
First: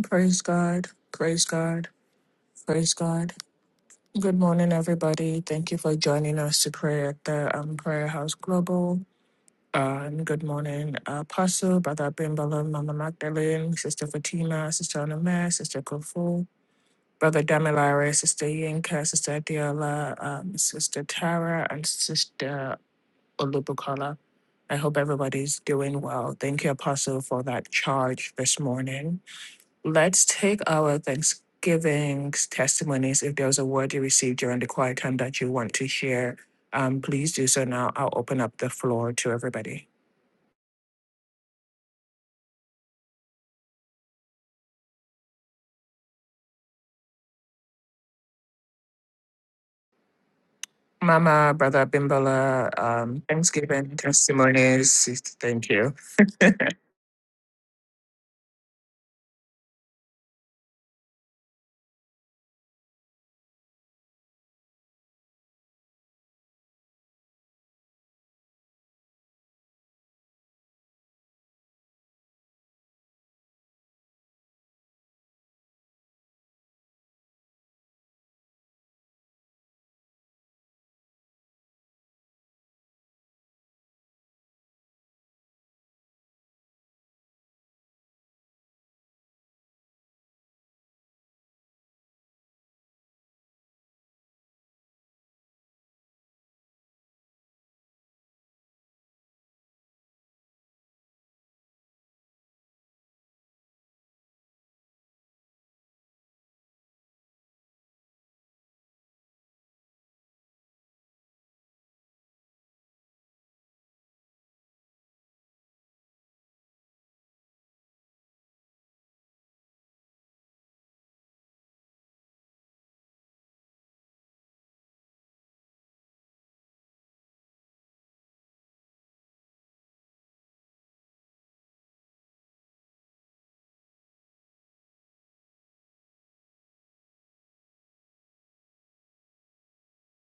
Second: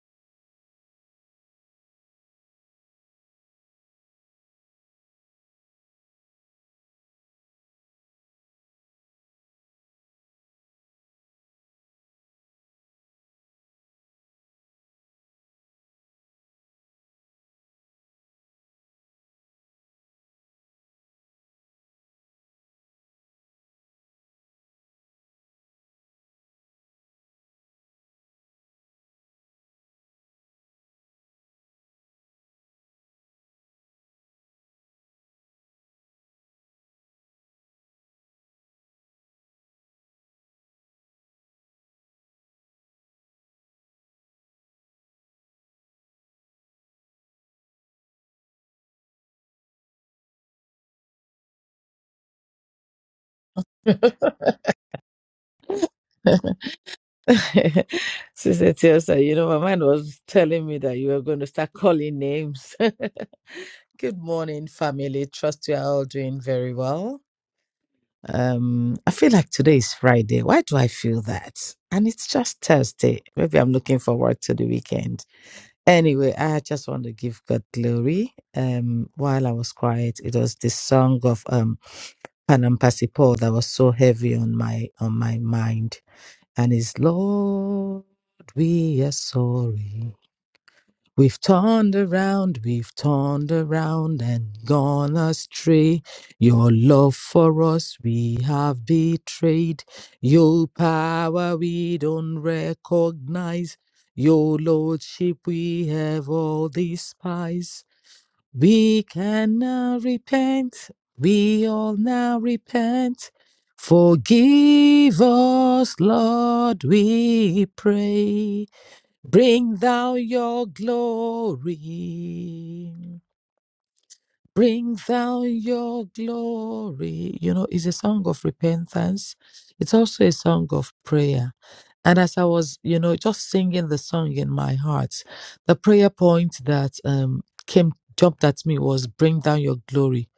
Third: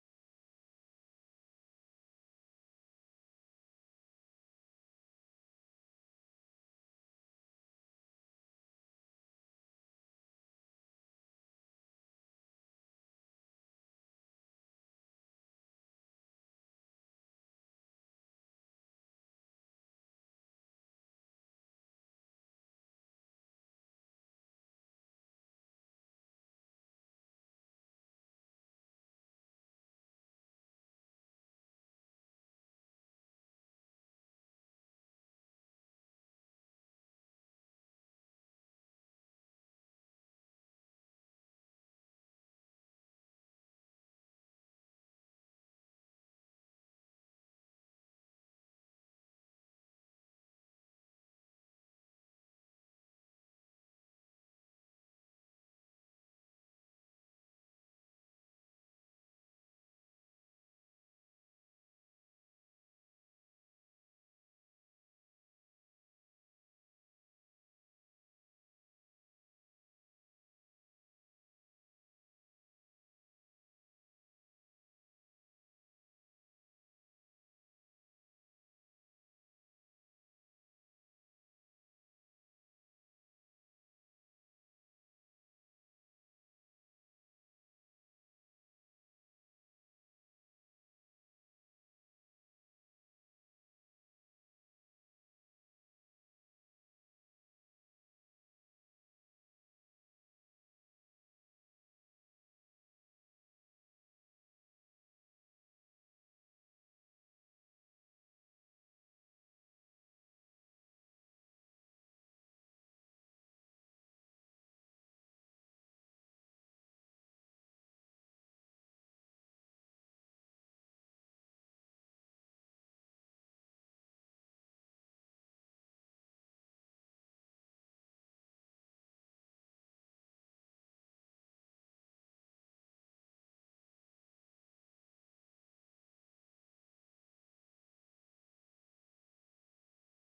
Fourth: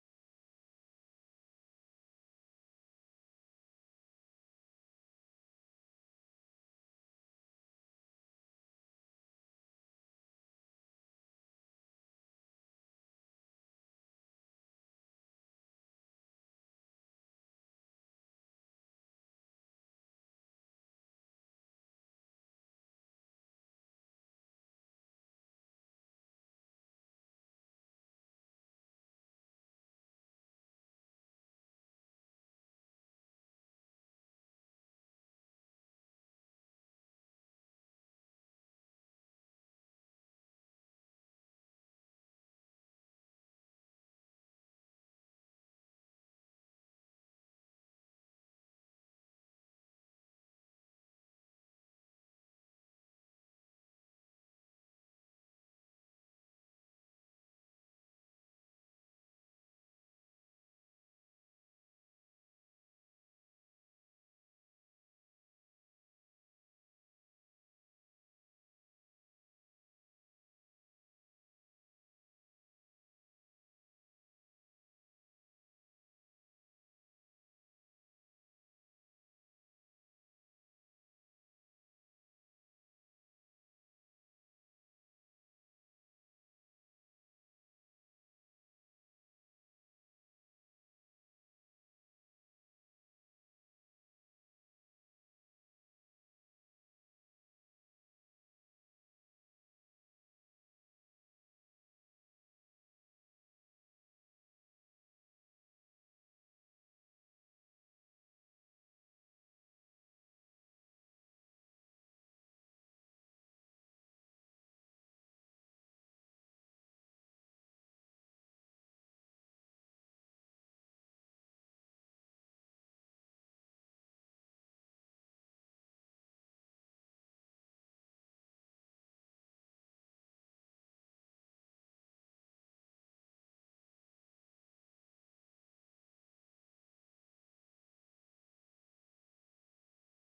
Praise God. Praise God. Praise God. Good morning, everybody. Thank you for joining us to pray at the um, Prayer House Global. Uh, and good morning, Apostle, Brother Bimbala, Mama Magdalene, Sister Fatima, Sister Anamare, Sister Kofu, Brother Damilare, Sister Yinka, Sister Adiola, um, Sister Tara, and Sister Olubukola. I hope everybody's doing well. Thank you, Apostle, for that charge this morning. Let's take our Thanksgiving testimonies. If there's a word you received during the quiet time that you want to share, um, please do so now. I'll open up the floor to everybody. Mama, Brother Bimbola, um, Thanksgiving [LAUGHS] testimonies. Thank you. Sister Tiosa, you know, my mind was telling me that you were going to start calling names. [LAUGHS] Good morning, family. Trust you are all doing very well. Um, I feel like today is Friday. Why do I feel that? And it's just Thursday. Maybe I'm looking forward to the weekend. Anyway, I just want to give God glory. Um, while I was quiet, it was the song of um Panampasi Paul that was so heavy on my on my mind. And it's Lord, we are sorry. We've turned around, we've turned around and gone astray. Your love for us we have betrayed. Your power we don't recognize. Your lordship we have all despise. We can now repent, we all now repent. Forgive us, Lord, we pray. Bring thou your glory. Bring thou your glory. You know, it's a song of repentance. It's also a song of prayer. And as I was, you know, just singing the song in my heart, the prayer point that um, came, jumped at me was bring down your glory.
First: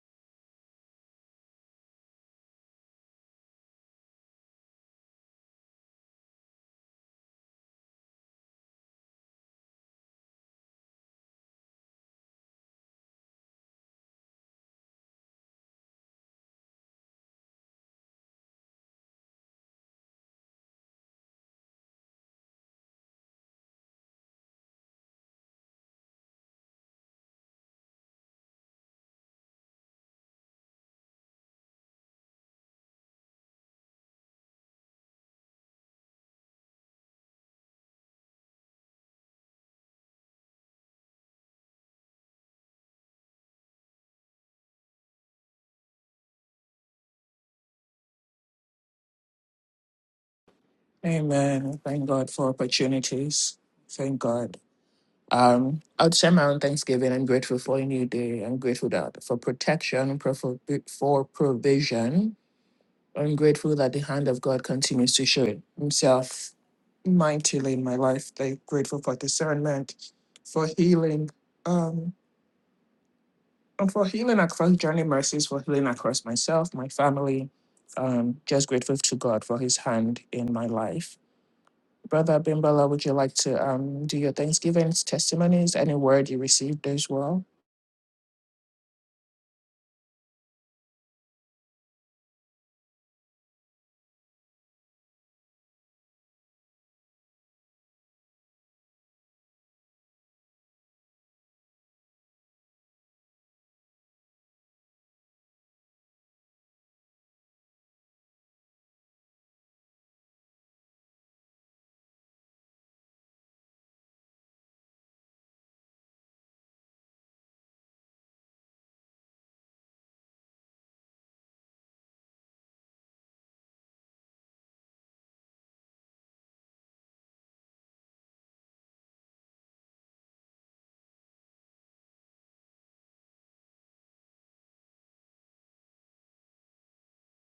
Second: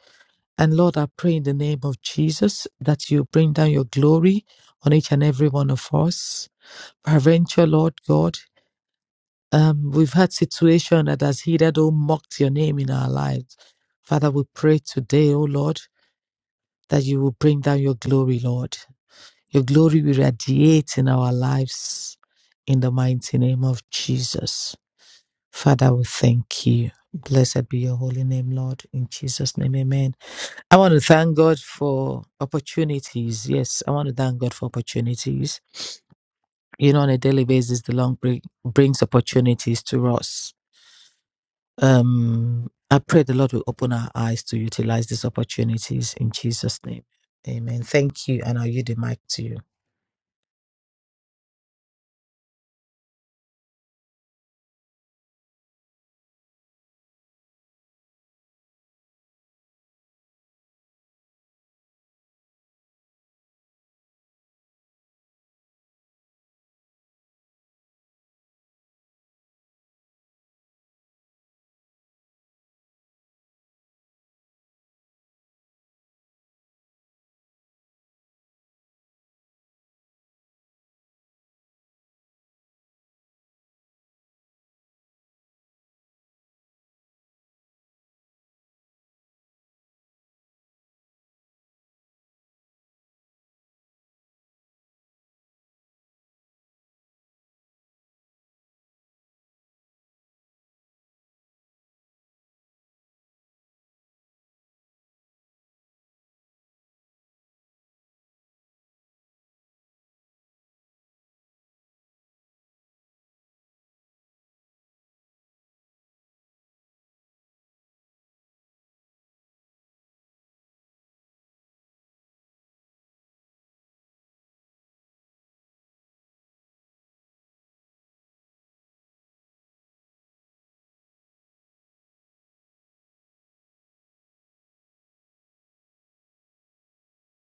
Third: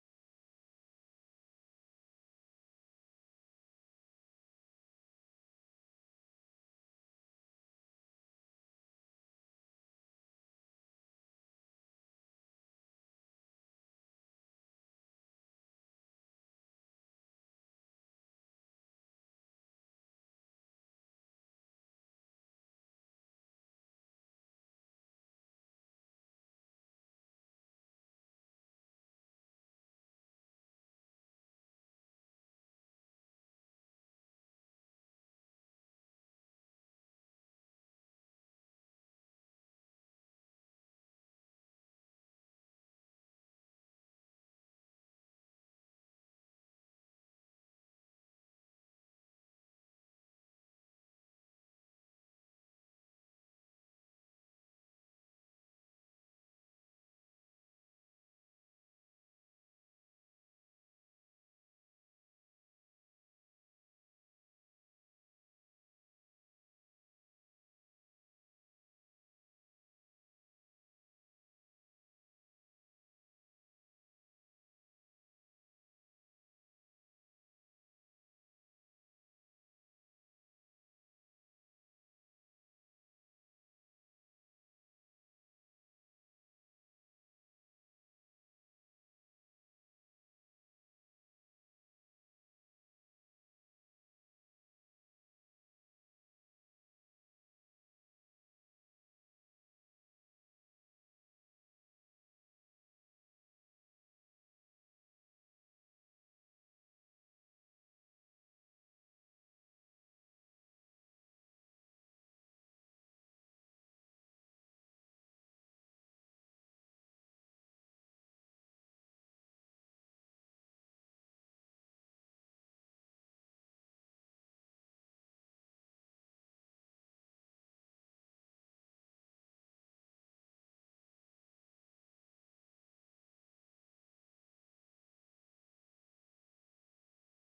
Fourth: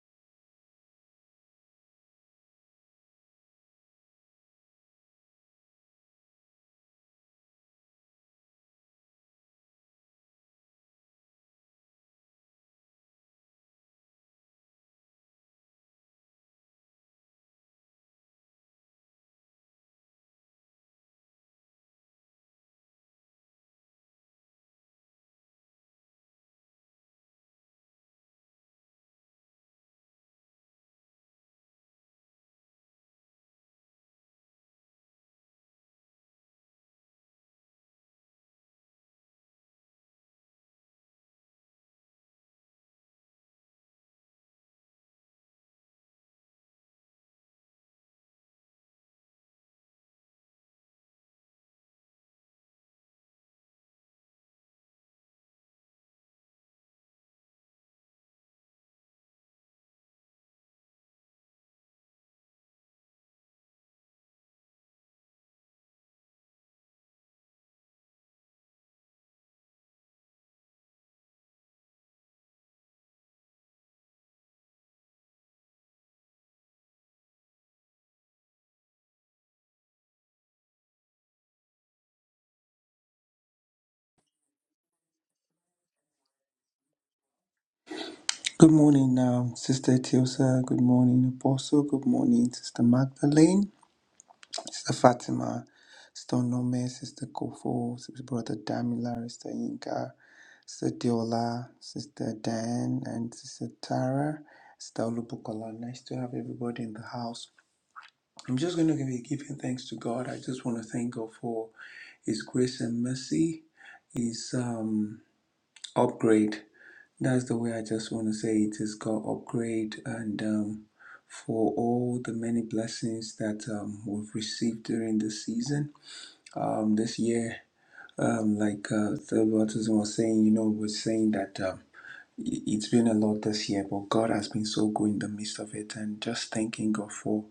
And Lord, I pray in the name of Jesus that you bring down your glory on each and every one of us. Peradventure, Lord God. Um, we've had situation that has heeded or mocked your name in our lives. Father, we pray today, O Lord, that you will bring down your glory, Lord. Your glory will radiate in our lives in the mighty name of Jesus. Father, we thank you. Blessed be your holy name, Lord. In Jesus' name, amen. I want to thank God for opportunities. Yes, I want to thank God for opportunities. You know, on a daily basis, the Lord bring, brings opportunities to us Um, I pray the Lord will open our eyes to utilize these opportunities in Jesus' name. Amen. Thank you, and I'll yield the mic to you. Amen. Thank God for opportunities. Thank God. Um, I would share my own thanksgiving. I'm grateful for a new day. I'm grateful that for protection, pro- for, for provision. I'm grateful that the hand of God continues to show Himself mightily in my life. I'm grateful for discernment, for healing, um, and for healing across journey mercies, for healing across myself, my family. Um, just grateful to God for His hand in my life Brother Bimbala, would you like to um, do your Thanksgivings, testimonies, any word you received as well? Good morning, um, Sister Tiosa. Good morning, Apostle. Good morning, Sister Magdalene. Sister Fatima, Sister Nome, Sister Kofo, Sister Brother Damila, Sister Inka, Sister Diola, Sister Dan, and Sister Tara, Sister Olubukola. Nice to have everybody in the house. I'm just going to be giving thanks to God. I just want to thank God for His grace and mercy. His um upgrade. That's the way I just want to say It it is God upgrade and um, for all the many blessings that um, we've received during this season, um, this year. Um, like uh, the baptism was saying, you know, was saying that. Um, it- it's been a lot this year, but God has been so good in the midst of it, and just thanking God for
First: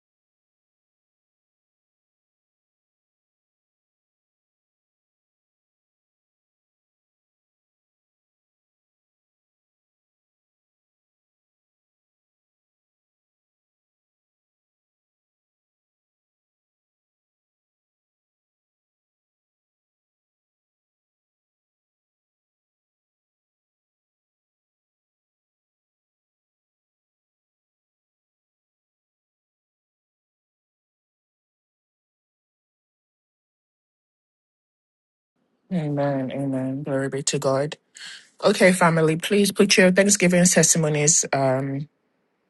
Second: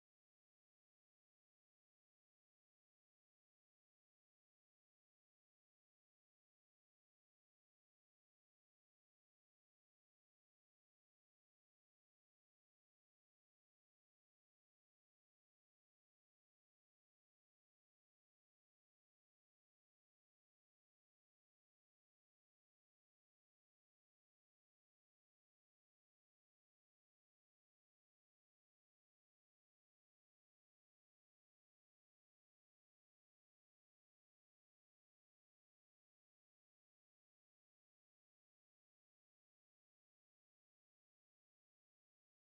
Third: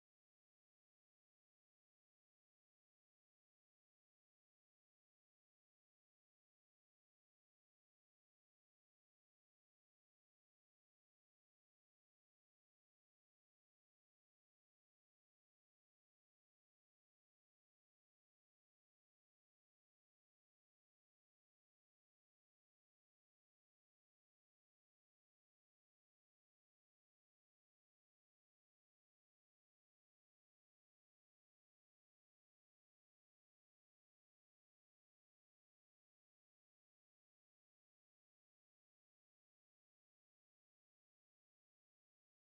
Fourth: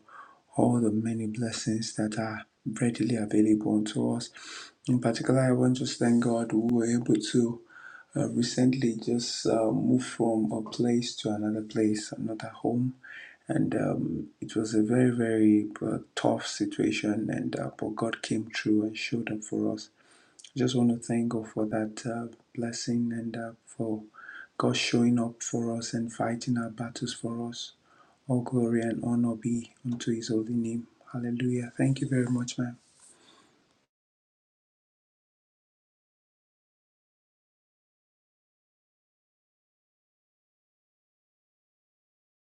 all the many blessings that are readily available unto us. In particular, I want to thank God we were able to uh, recently just uh, moved from a place to another place, another home, and um, it was a very very uh, tough situation, and uh, but God came through and showed up for us just want to thank God for that uh, blessing and uh, for God showing up for us and fighting our battles for us. All glory and honor be unto His holy name. Hallelujah. Thank you very much, man. Amen. Amen. Glory be to God. Okay, family, please put your Thanksgiving testimonies, um,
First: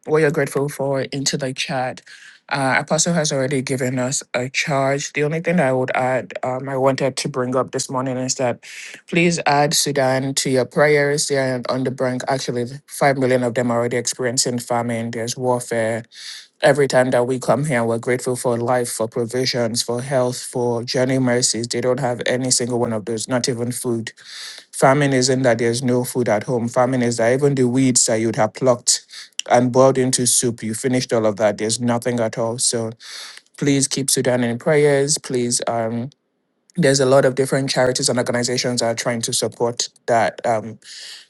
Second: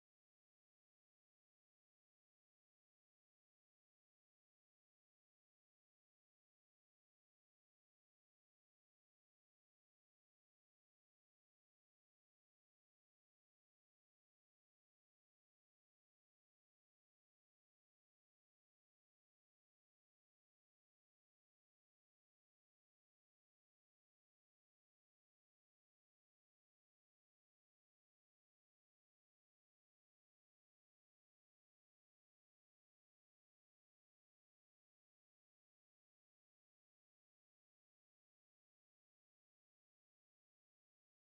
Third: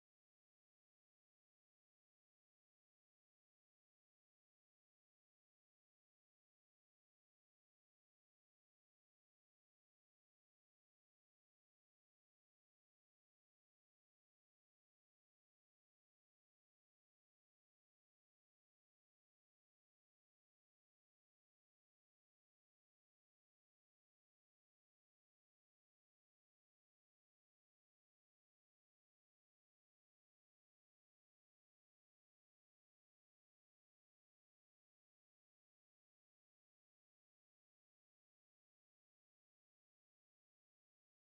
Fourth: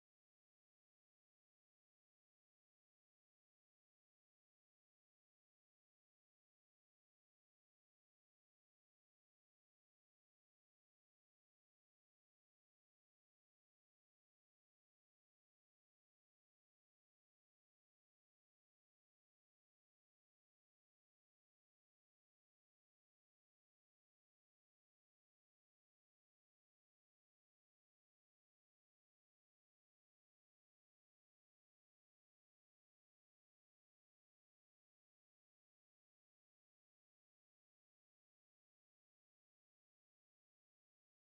what you're grateful for, into the chat. Uh, Apostle has already given us a charge. The only thing I would add, um, I wanted to bring up this morning is that please add Sudan to your prayers. They are on the brink. Actually, 5 million of them are already experiencing famine. There's warfare every time that we come here, we're grateful for life, for provisions, for health, for journey mercies. They don't have any single one of those, not even food. Famine isn't that there's no food at home. Famine is that even the weeds that you'd have plucked and boiled into soup, you finished all of that. There's nothing at all. So please keep Sudan in prayers. Please, um, there's a lot of different charities and organizations that are trying to support that um,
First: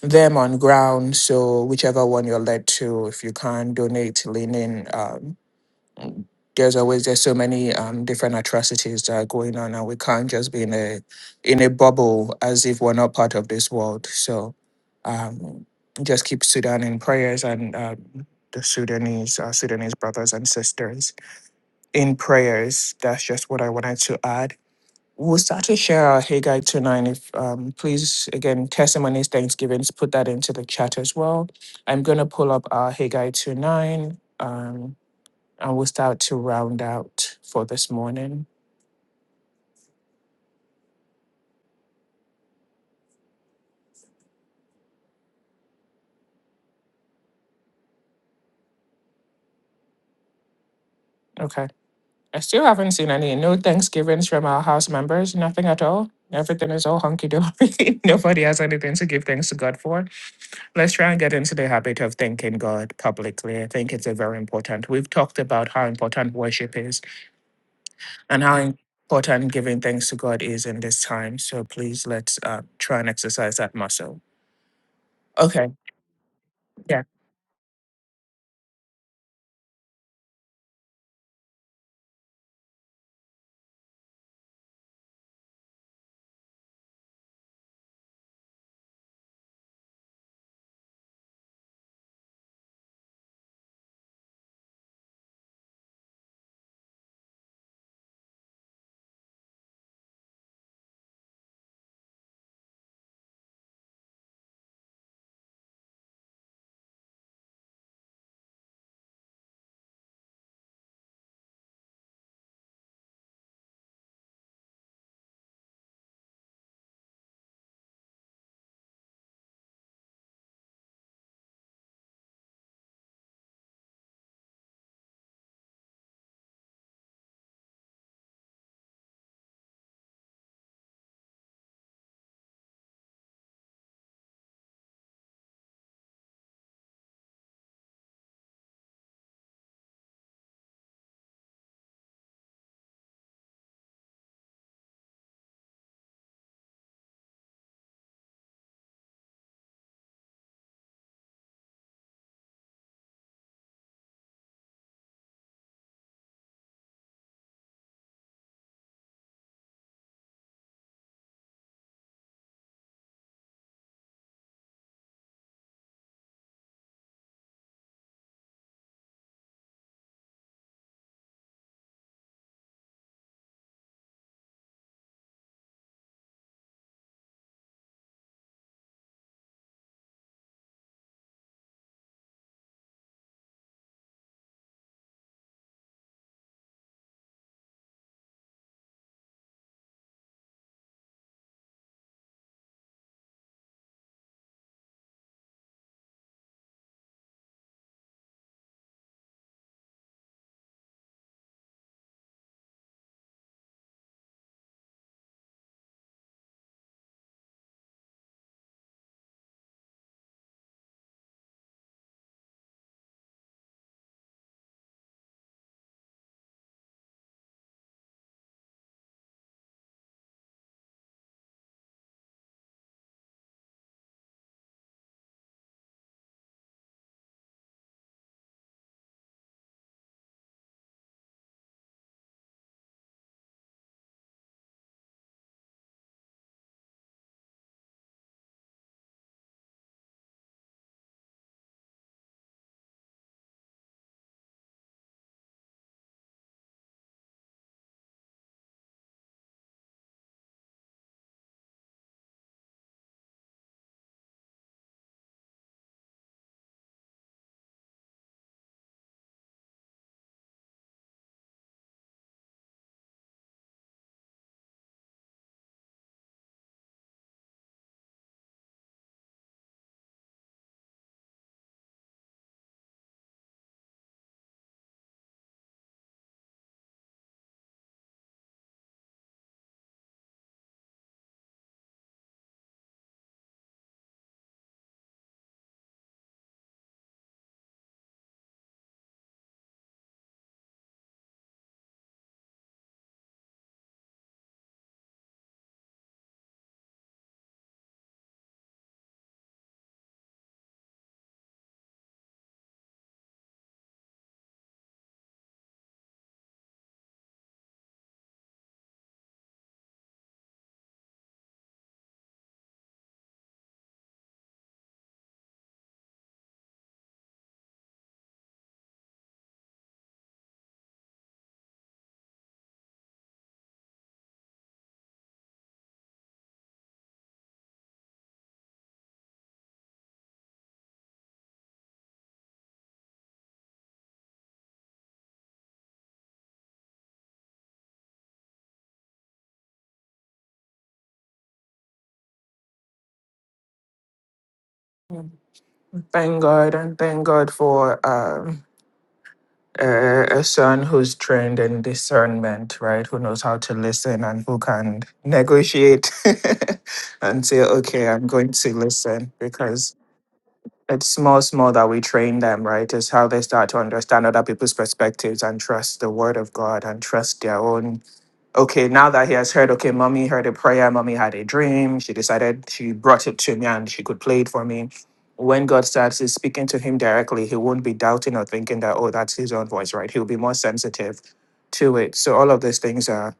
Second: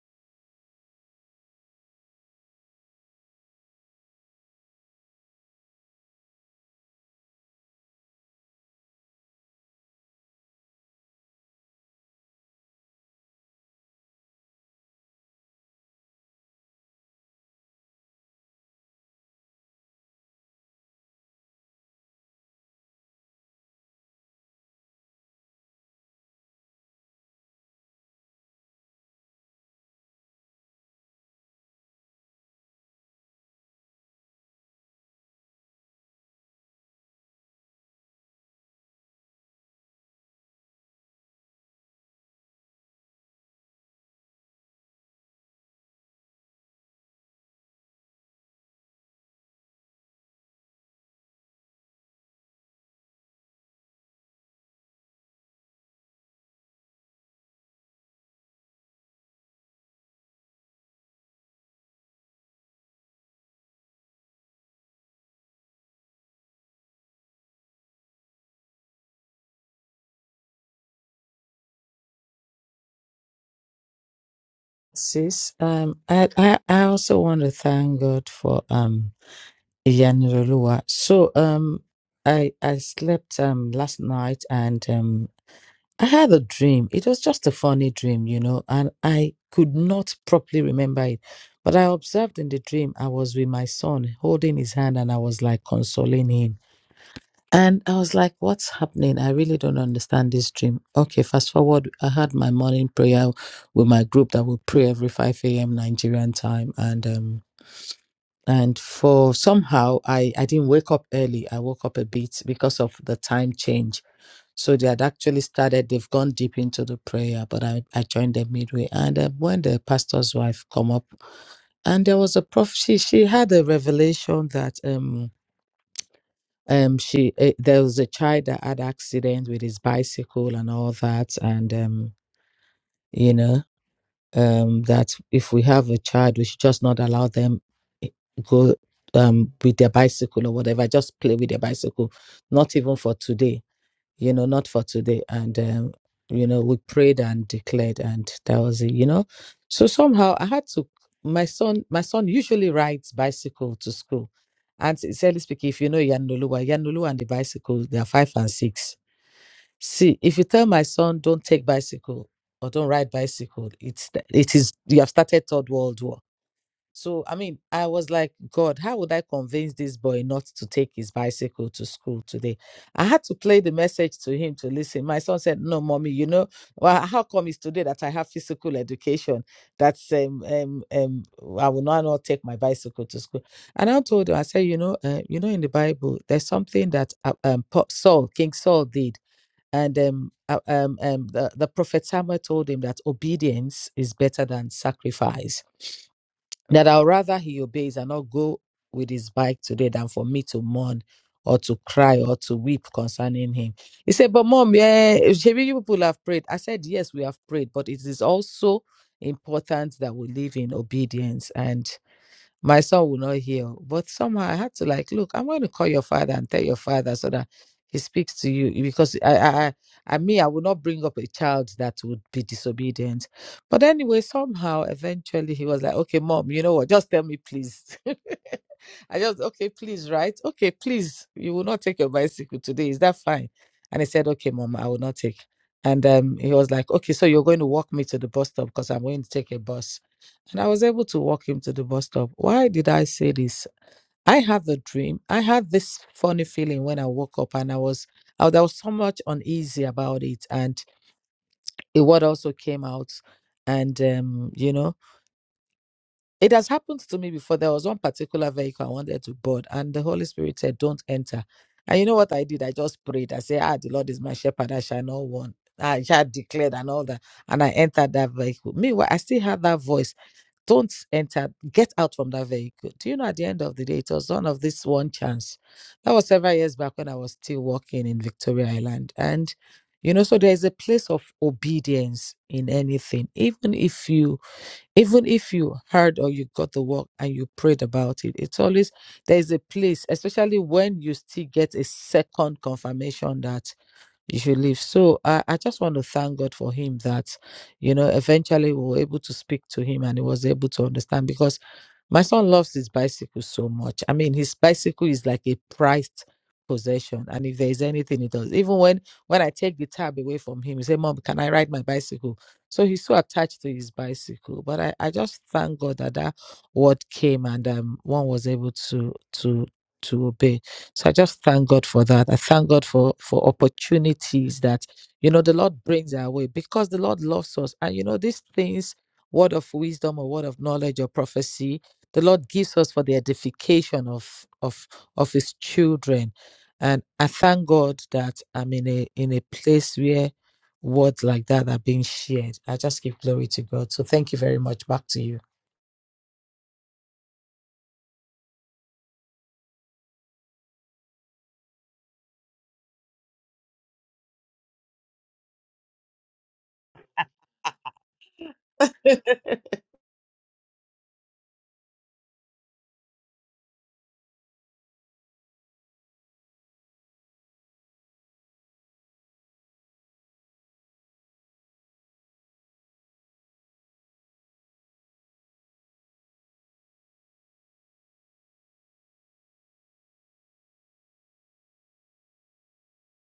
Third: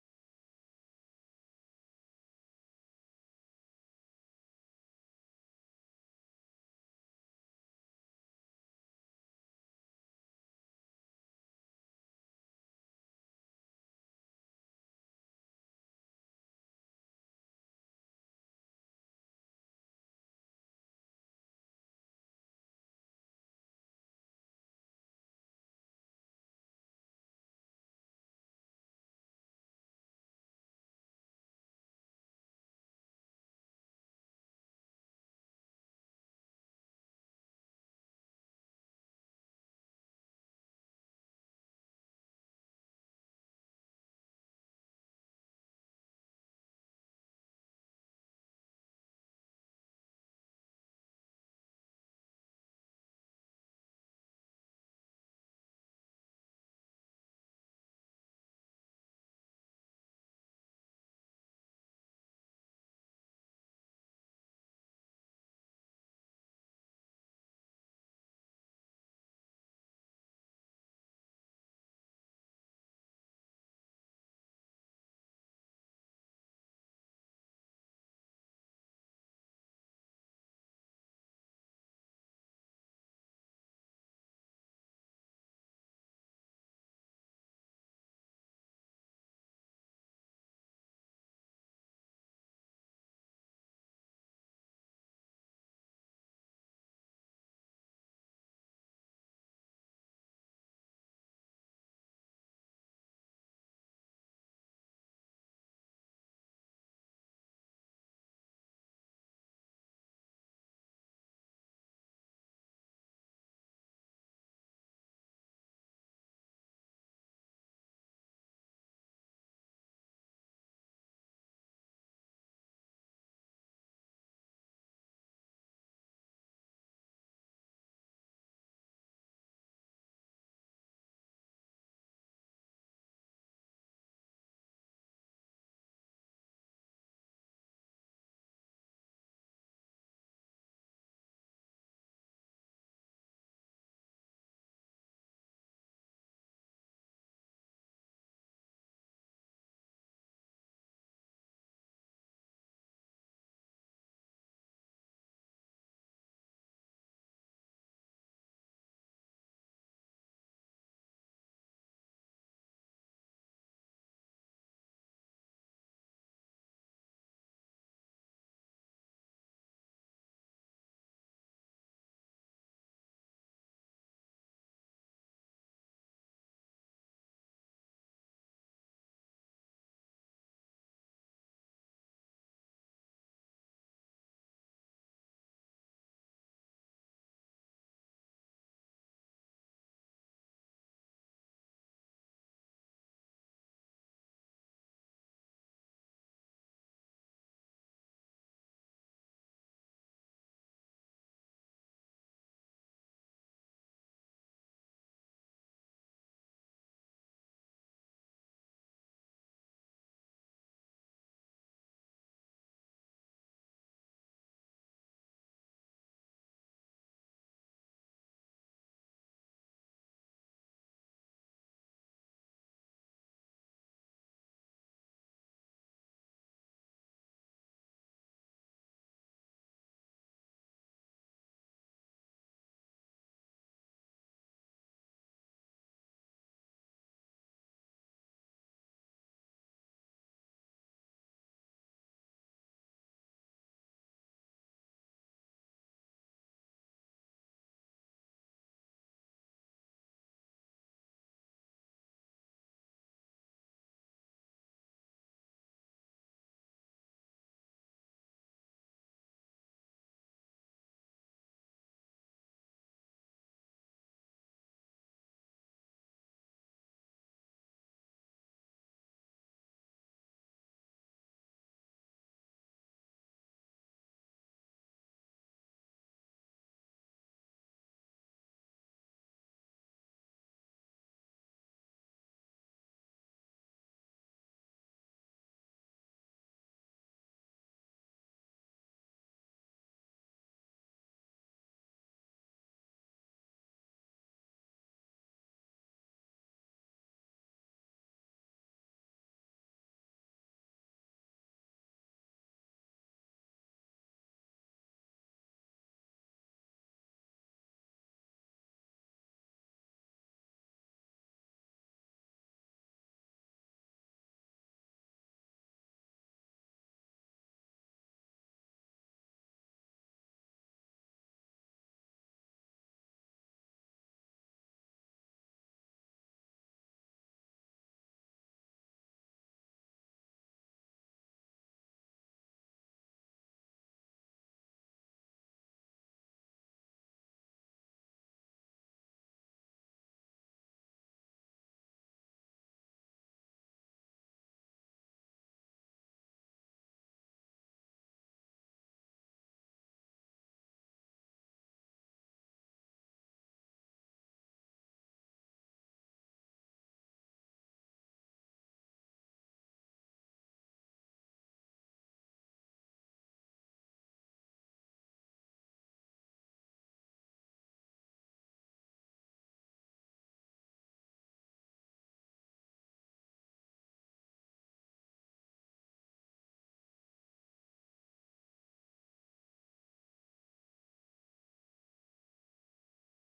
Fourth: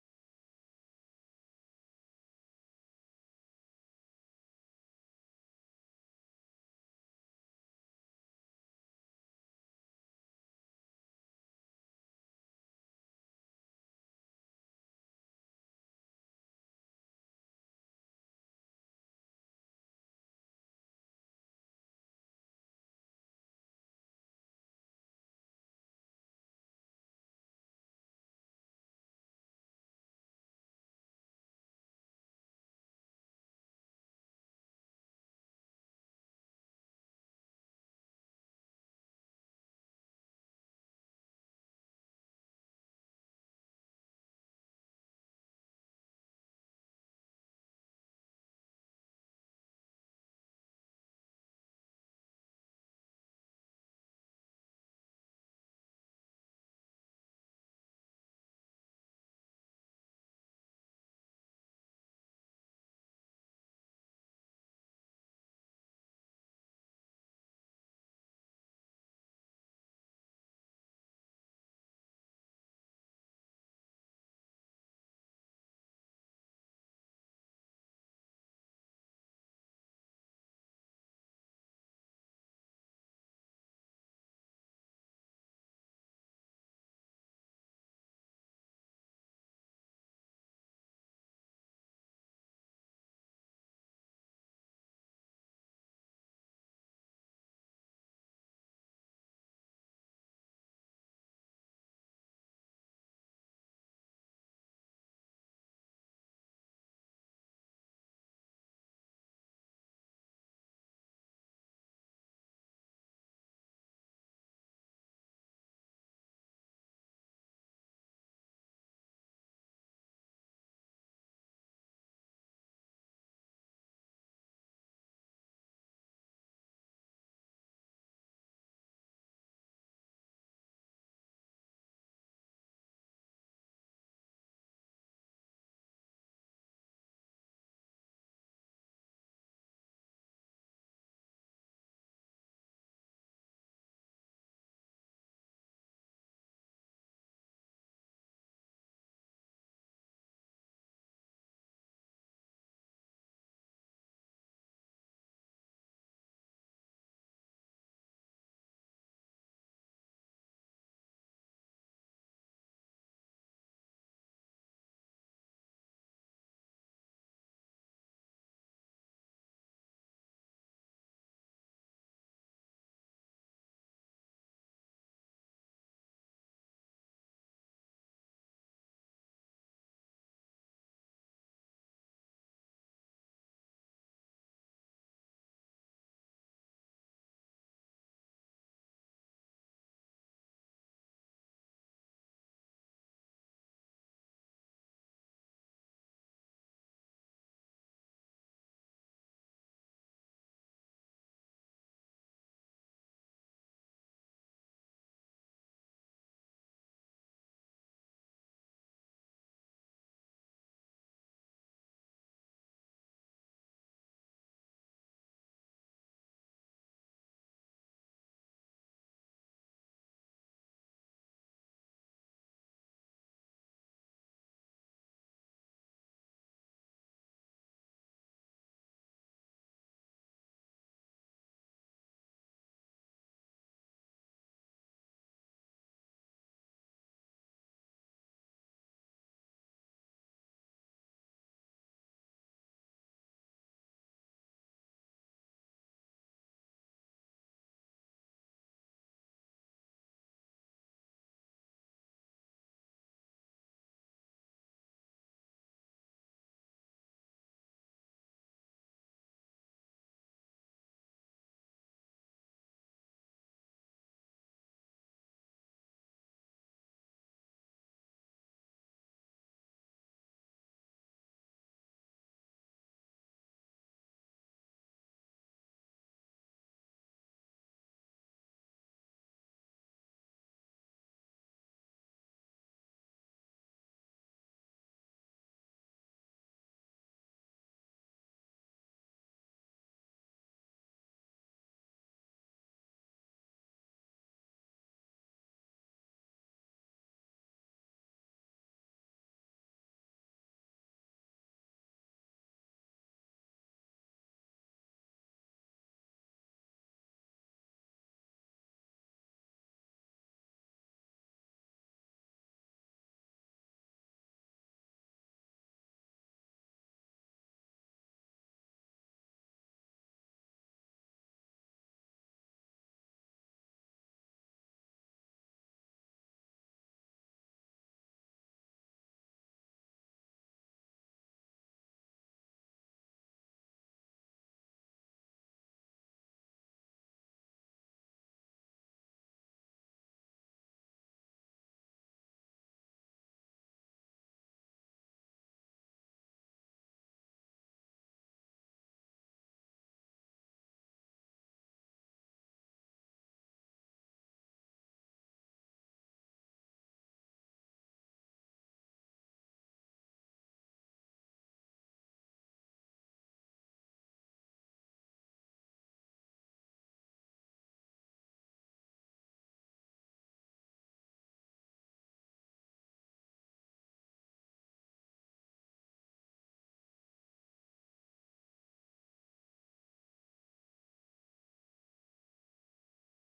them on ground. So whichever one you're led to, if you can donate, lean in. Um, there's always there's so many um, different atrocities that are going on and we can't just be in a in a bubble as if we're not part of this world so um, just keep sudan in prayers and uh, the sudanese uh, sudanese brothers and sisters in prayers that's just what i wanted to add we'll start to share our Haggai two nine. if um, please again testimonies thanksgivings put that into the chat as well i'm going to pull up our Haggai two nine. um, I will start to round out for this morning. Okay. I still haven't seen any. No Thanksgivings from our house members, nothing at all. Everything is all hunky dory. [LAUGHS] Nobody has anything to give thanks to God for. Let's try and get into the habit of thanking God publicly. I think it's a very important. We've talked about how important worship is and how important giving thanks to God is in this time. So please let's uh, try and exercise that muscle. Sis, Okay. um, I, I, I Yeah. also want to thank God for um Iyaniroluwa. So um I I slept um last night and um I had a dream. It was just a funny dream, you know, and I could not properly remember it. But I observed in the dream I was with my son holding his hand and I was like consoling him And I was like, what's happening? I really don't understand this dream. Okay, fast forward. I had my morning prayer with my group that would pray every 5 a.m. Nigerian time. And um and for somehow I, I didn't wake up early. I woke up a bit because of the time change. So they had actually started, they've gone deep into the prayer, but I, I joined them midway. And uh, when the pastor's wife come up, and there was a prophecy, she she had a revelation that um um she it, there was a child that had accident with his bicycle and all that and um you know um that if we have a child we should just not allow them i- go um with their bicycle or whatever just play with their bicycle not even for today you know, not for today. And, um, you know, we prayed and declared, and that was it, you know. So somehow I had to, my son, my son usually rides bicycle to school. And sincerely speaking, if you know Yanulua, Yanulua and the bicycle, they are five and six. See, if you tell my son, don't take bicycle or don't ride bicycle, it's, it is, you have started third world war so, I mean, I was like, God, how would I convince this boy not to take his bicycle to school today? I had to play the message to him to listen. My son said, No, mommy, you know, well, how come it's today that I have physical education? That's um, um, um, I will not, not take my bicycle to school. And I told him, I said, You know, uh, you know, in the Bible, there's something that uh, um, Pa- Saul, King Saul did. And um, uh, um, um, the, the prophet Samuel told him that obedience is better than sacrifice that I'll rather he obeys and not go with his bike today than for me to mourn or to cry or to weep concerning him. He said, But mom, yeah, Shebi, you people have prayed. I said, Yes, we have prayed, but it is also important that we live in obedience. and." my son will not heal. But somehow I had to like, look, I'm going to call your father and tell your father so that he speaks to you because I, I, I I mean, I would not bring up a child that would be disobedient. But anyway, somehow, eventually, he was like, okay, mom, you know what? Just tell me, please. [LAUGHS] I just, okay, please, right? Okay, please, you will not take your bicycle today. Is that fine? And he said, okay, mom, I will not take. And um, he was like, okay, so you're going to walk me to the bus stop because I'm going to take a bus. And I was able to walk him to the bus stop. Why did I say this? I had the dream. I had this funny feeling when I woke up and I was I, was- I was so much uneasy about it. And a word also came out. And um, you know, it has happened to me before. There was one particular vehicle I wanted to board, and the Holy Spirit said, Don't enter. And you know what I did? I just prayed. I said, Ah, the Lord is my shepherd, I shall not want. I shall declare and all that. And I entered that vehicle. Meanwhile, I still had that voice don't enter get out from that vehicle do you know at the end of the day it was one of this one chance that was several years back when i was still working in victoria island and you know so there's a place of obedience in anything even if you even if you heard or you got the work and you prayed about it it's always there's a place especially when you still get a second confirmation that you should leave. So I, I just want to thank God for him that, you know, eventually we were able to speak to him and he was able to understand because my son loves his bicycle so much. I mean, his bicycle is like a prized possession. And if there's anything he does, even when when I take the tab away from him, he say, Mom, can I ride my bicycle? So he's so attached to his bicycle. But I, I just thank God that that word came and um, one was able to to to obey. So I just thank God for that. I thank God for for opportunities that you know the Lord brings our way because the Lord loves us. And you know these things, word of wisdom or word of knowledge or prophecy, the Lord gives us for the edification of of of His children. And I thank God that I'm in a in a place where words like that are being shared. I just give glory to God. So thank you very much. Back to you. Thank God and thank God for. Um, a, a son who's trained in discernment, right? Who knows how to listen and who can negotiate [LAUGHS] and say, okay, I'm going to listen because it's small, small that we train them, right? Is how they start to understand other people's perspectives and trust the word of God and trust their own. Okay, now that he has heard, okay, mommy heard a prayer, mommy had a dream, she decided she brought it to me and she could play it for me. When God starts is speaking to him directly, he won't be doubting or thinking that, oh, that's his own voice, right? He'll be more sensitive to it. So all of these things are,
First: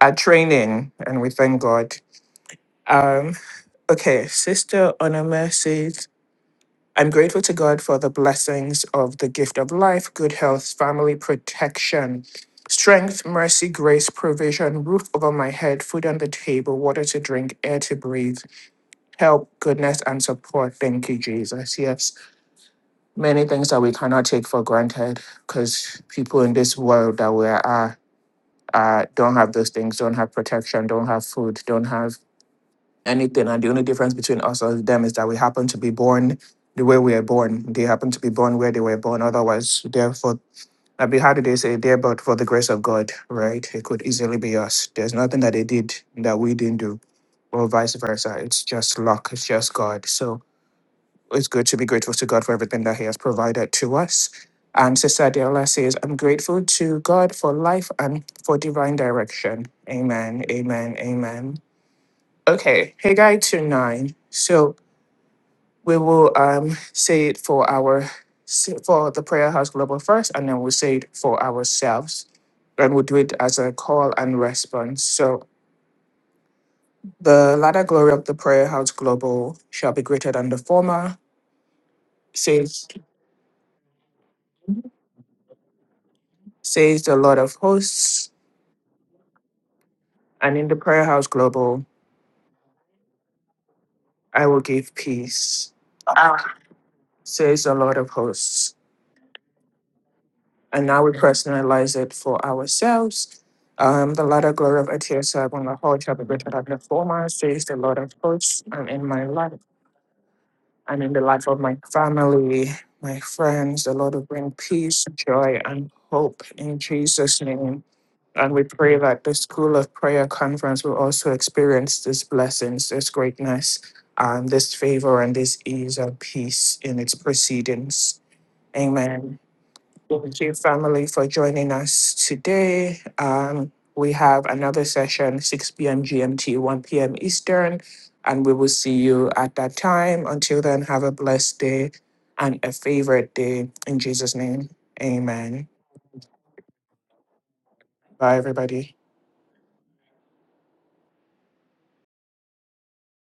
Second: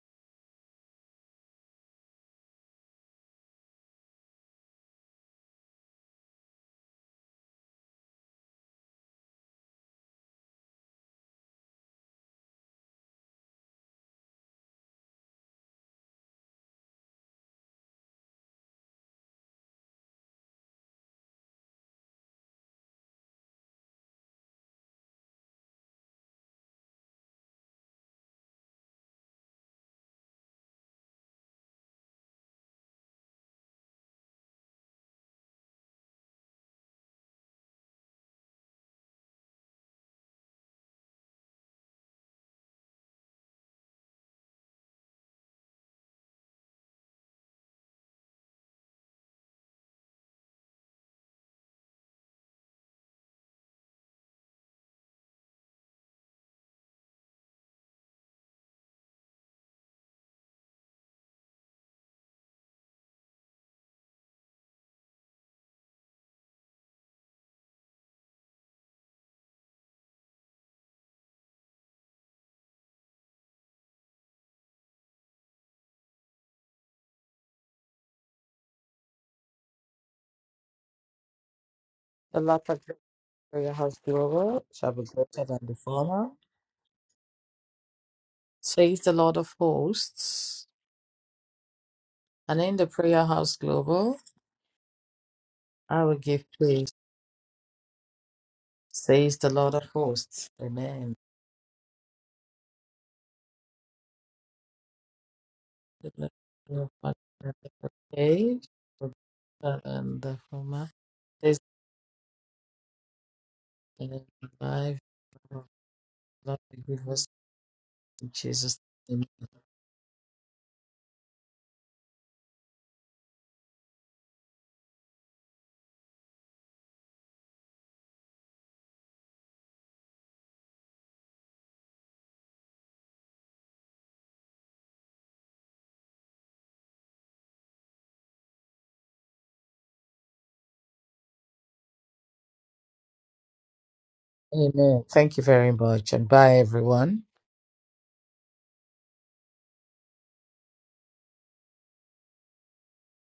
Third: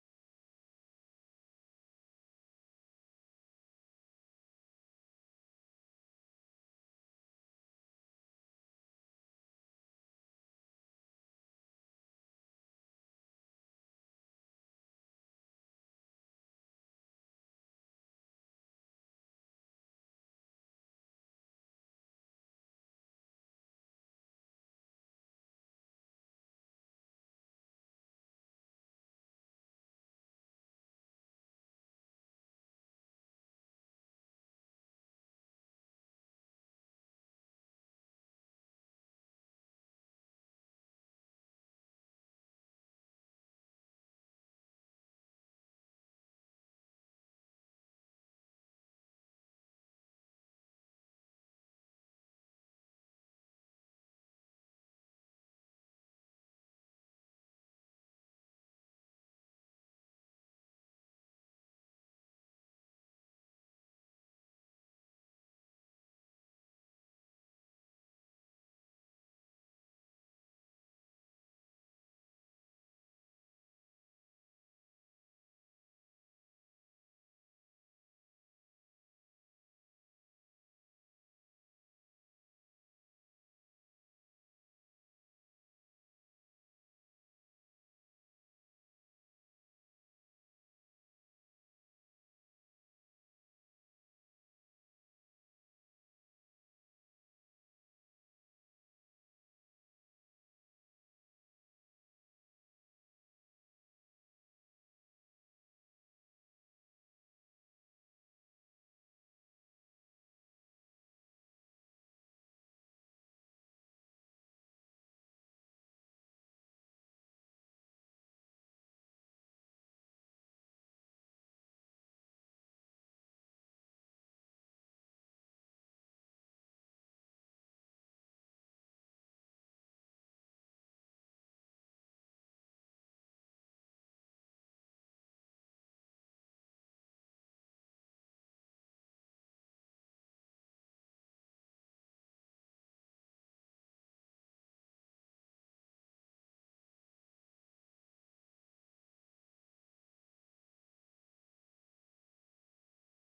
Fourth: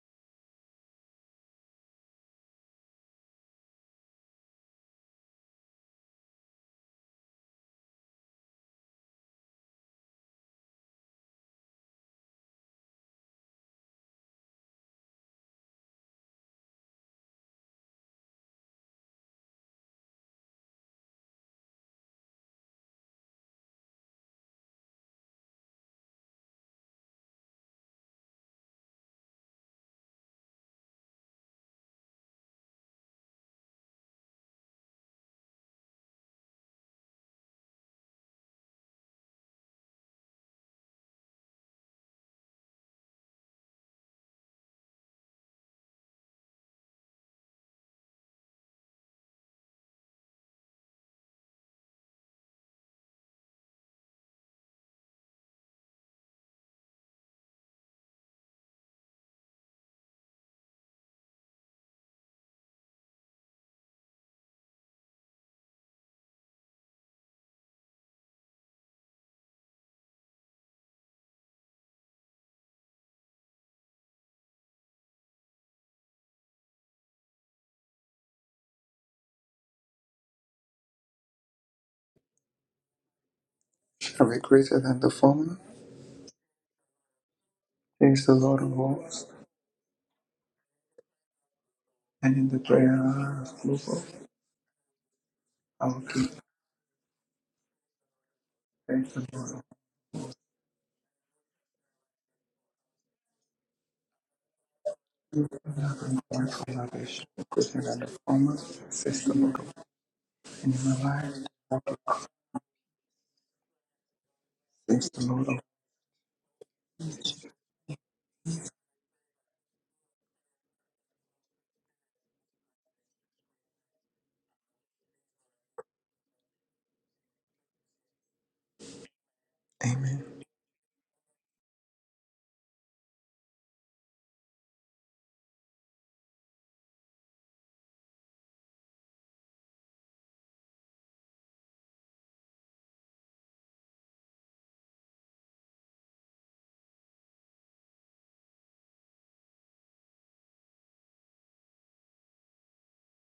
are training and we thank God. Um, okay, Sister Onomese I'm grateful to God for the blessings of the gift of life, good health, family protection, strength, mercy, grace, provision, roof over my head, food on the table, water to drink, air to breathe, help, goodness, and support. Thank you, Jesus. Yes, many things that we cannot take for granted because people in this world that we are. Uh, don't have those things, don't have protection, don't have food, don't have anything. And the only difference between us and them is that we happen to be born the way we are born. They happen to be born where they were born. Otherwise, therefore, I mean, how did they say? There, but for the grace of God, right? It could easily be us. There's nothing that they did that we didn't do, or vice versa. It's just luck. It's just God. So it's good to be grateful to God for everything that He has provided to us. And Sister Adela says, I'm grateful to God for life and for divine direction. Amen. Amen. Amen. Okay, Haggai 2 9. So we will um say it for our for the prayer house global first, and then we'll say it for ourselves. And we'll do it as a call and response. So the latter glory of the prayer house global shall be greater than the former, says Prayer house global shall be greater than the former, says the Lord of Praise hosts, the Lord of says the hosts. Lord of and in hosts. the prayer house global And And in the prayer in house His love, global, I will give peace. I will give Ah. praise, Says the Lord of hosts. thank says the Lord of hosts. And now we Amen. personalize it for ourselves. Um, the latter glory of Etiosab you on the for whole The shall having be one greater than for the blessing of God lavish. former, and Good says the the Lord and the of former. hosts, praise and in will be Says my the Lord life, of greater than the in former, and my in the life. life of says my family, my friends, the the Lord will Lord of bring life. peace, Says the Lord of joy, and hope Lord, in forgive us Jesus' name. in And we Jesus' pray name. that the School of Prayer Conference will also experience these blessings, this greatness, and this favor and this ease and peace in its proceedings. Amen. Amen. Thank you, family, for joining us today. Um, we have another session, 6 p.m. GMT, 1 p.m. Eastern, and we will see you at that time. Until then, have a blessed day and a favorite day. In Jesus' name, Amen. Thank you amen. very much, and bye, everyone. Bye, everybody.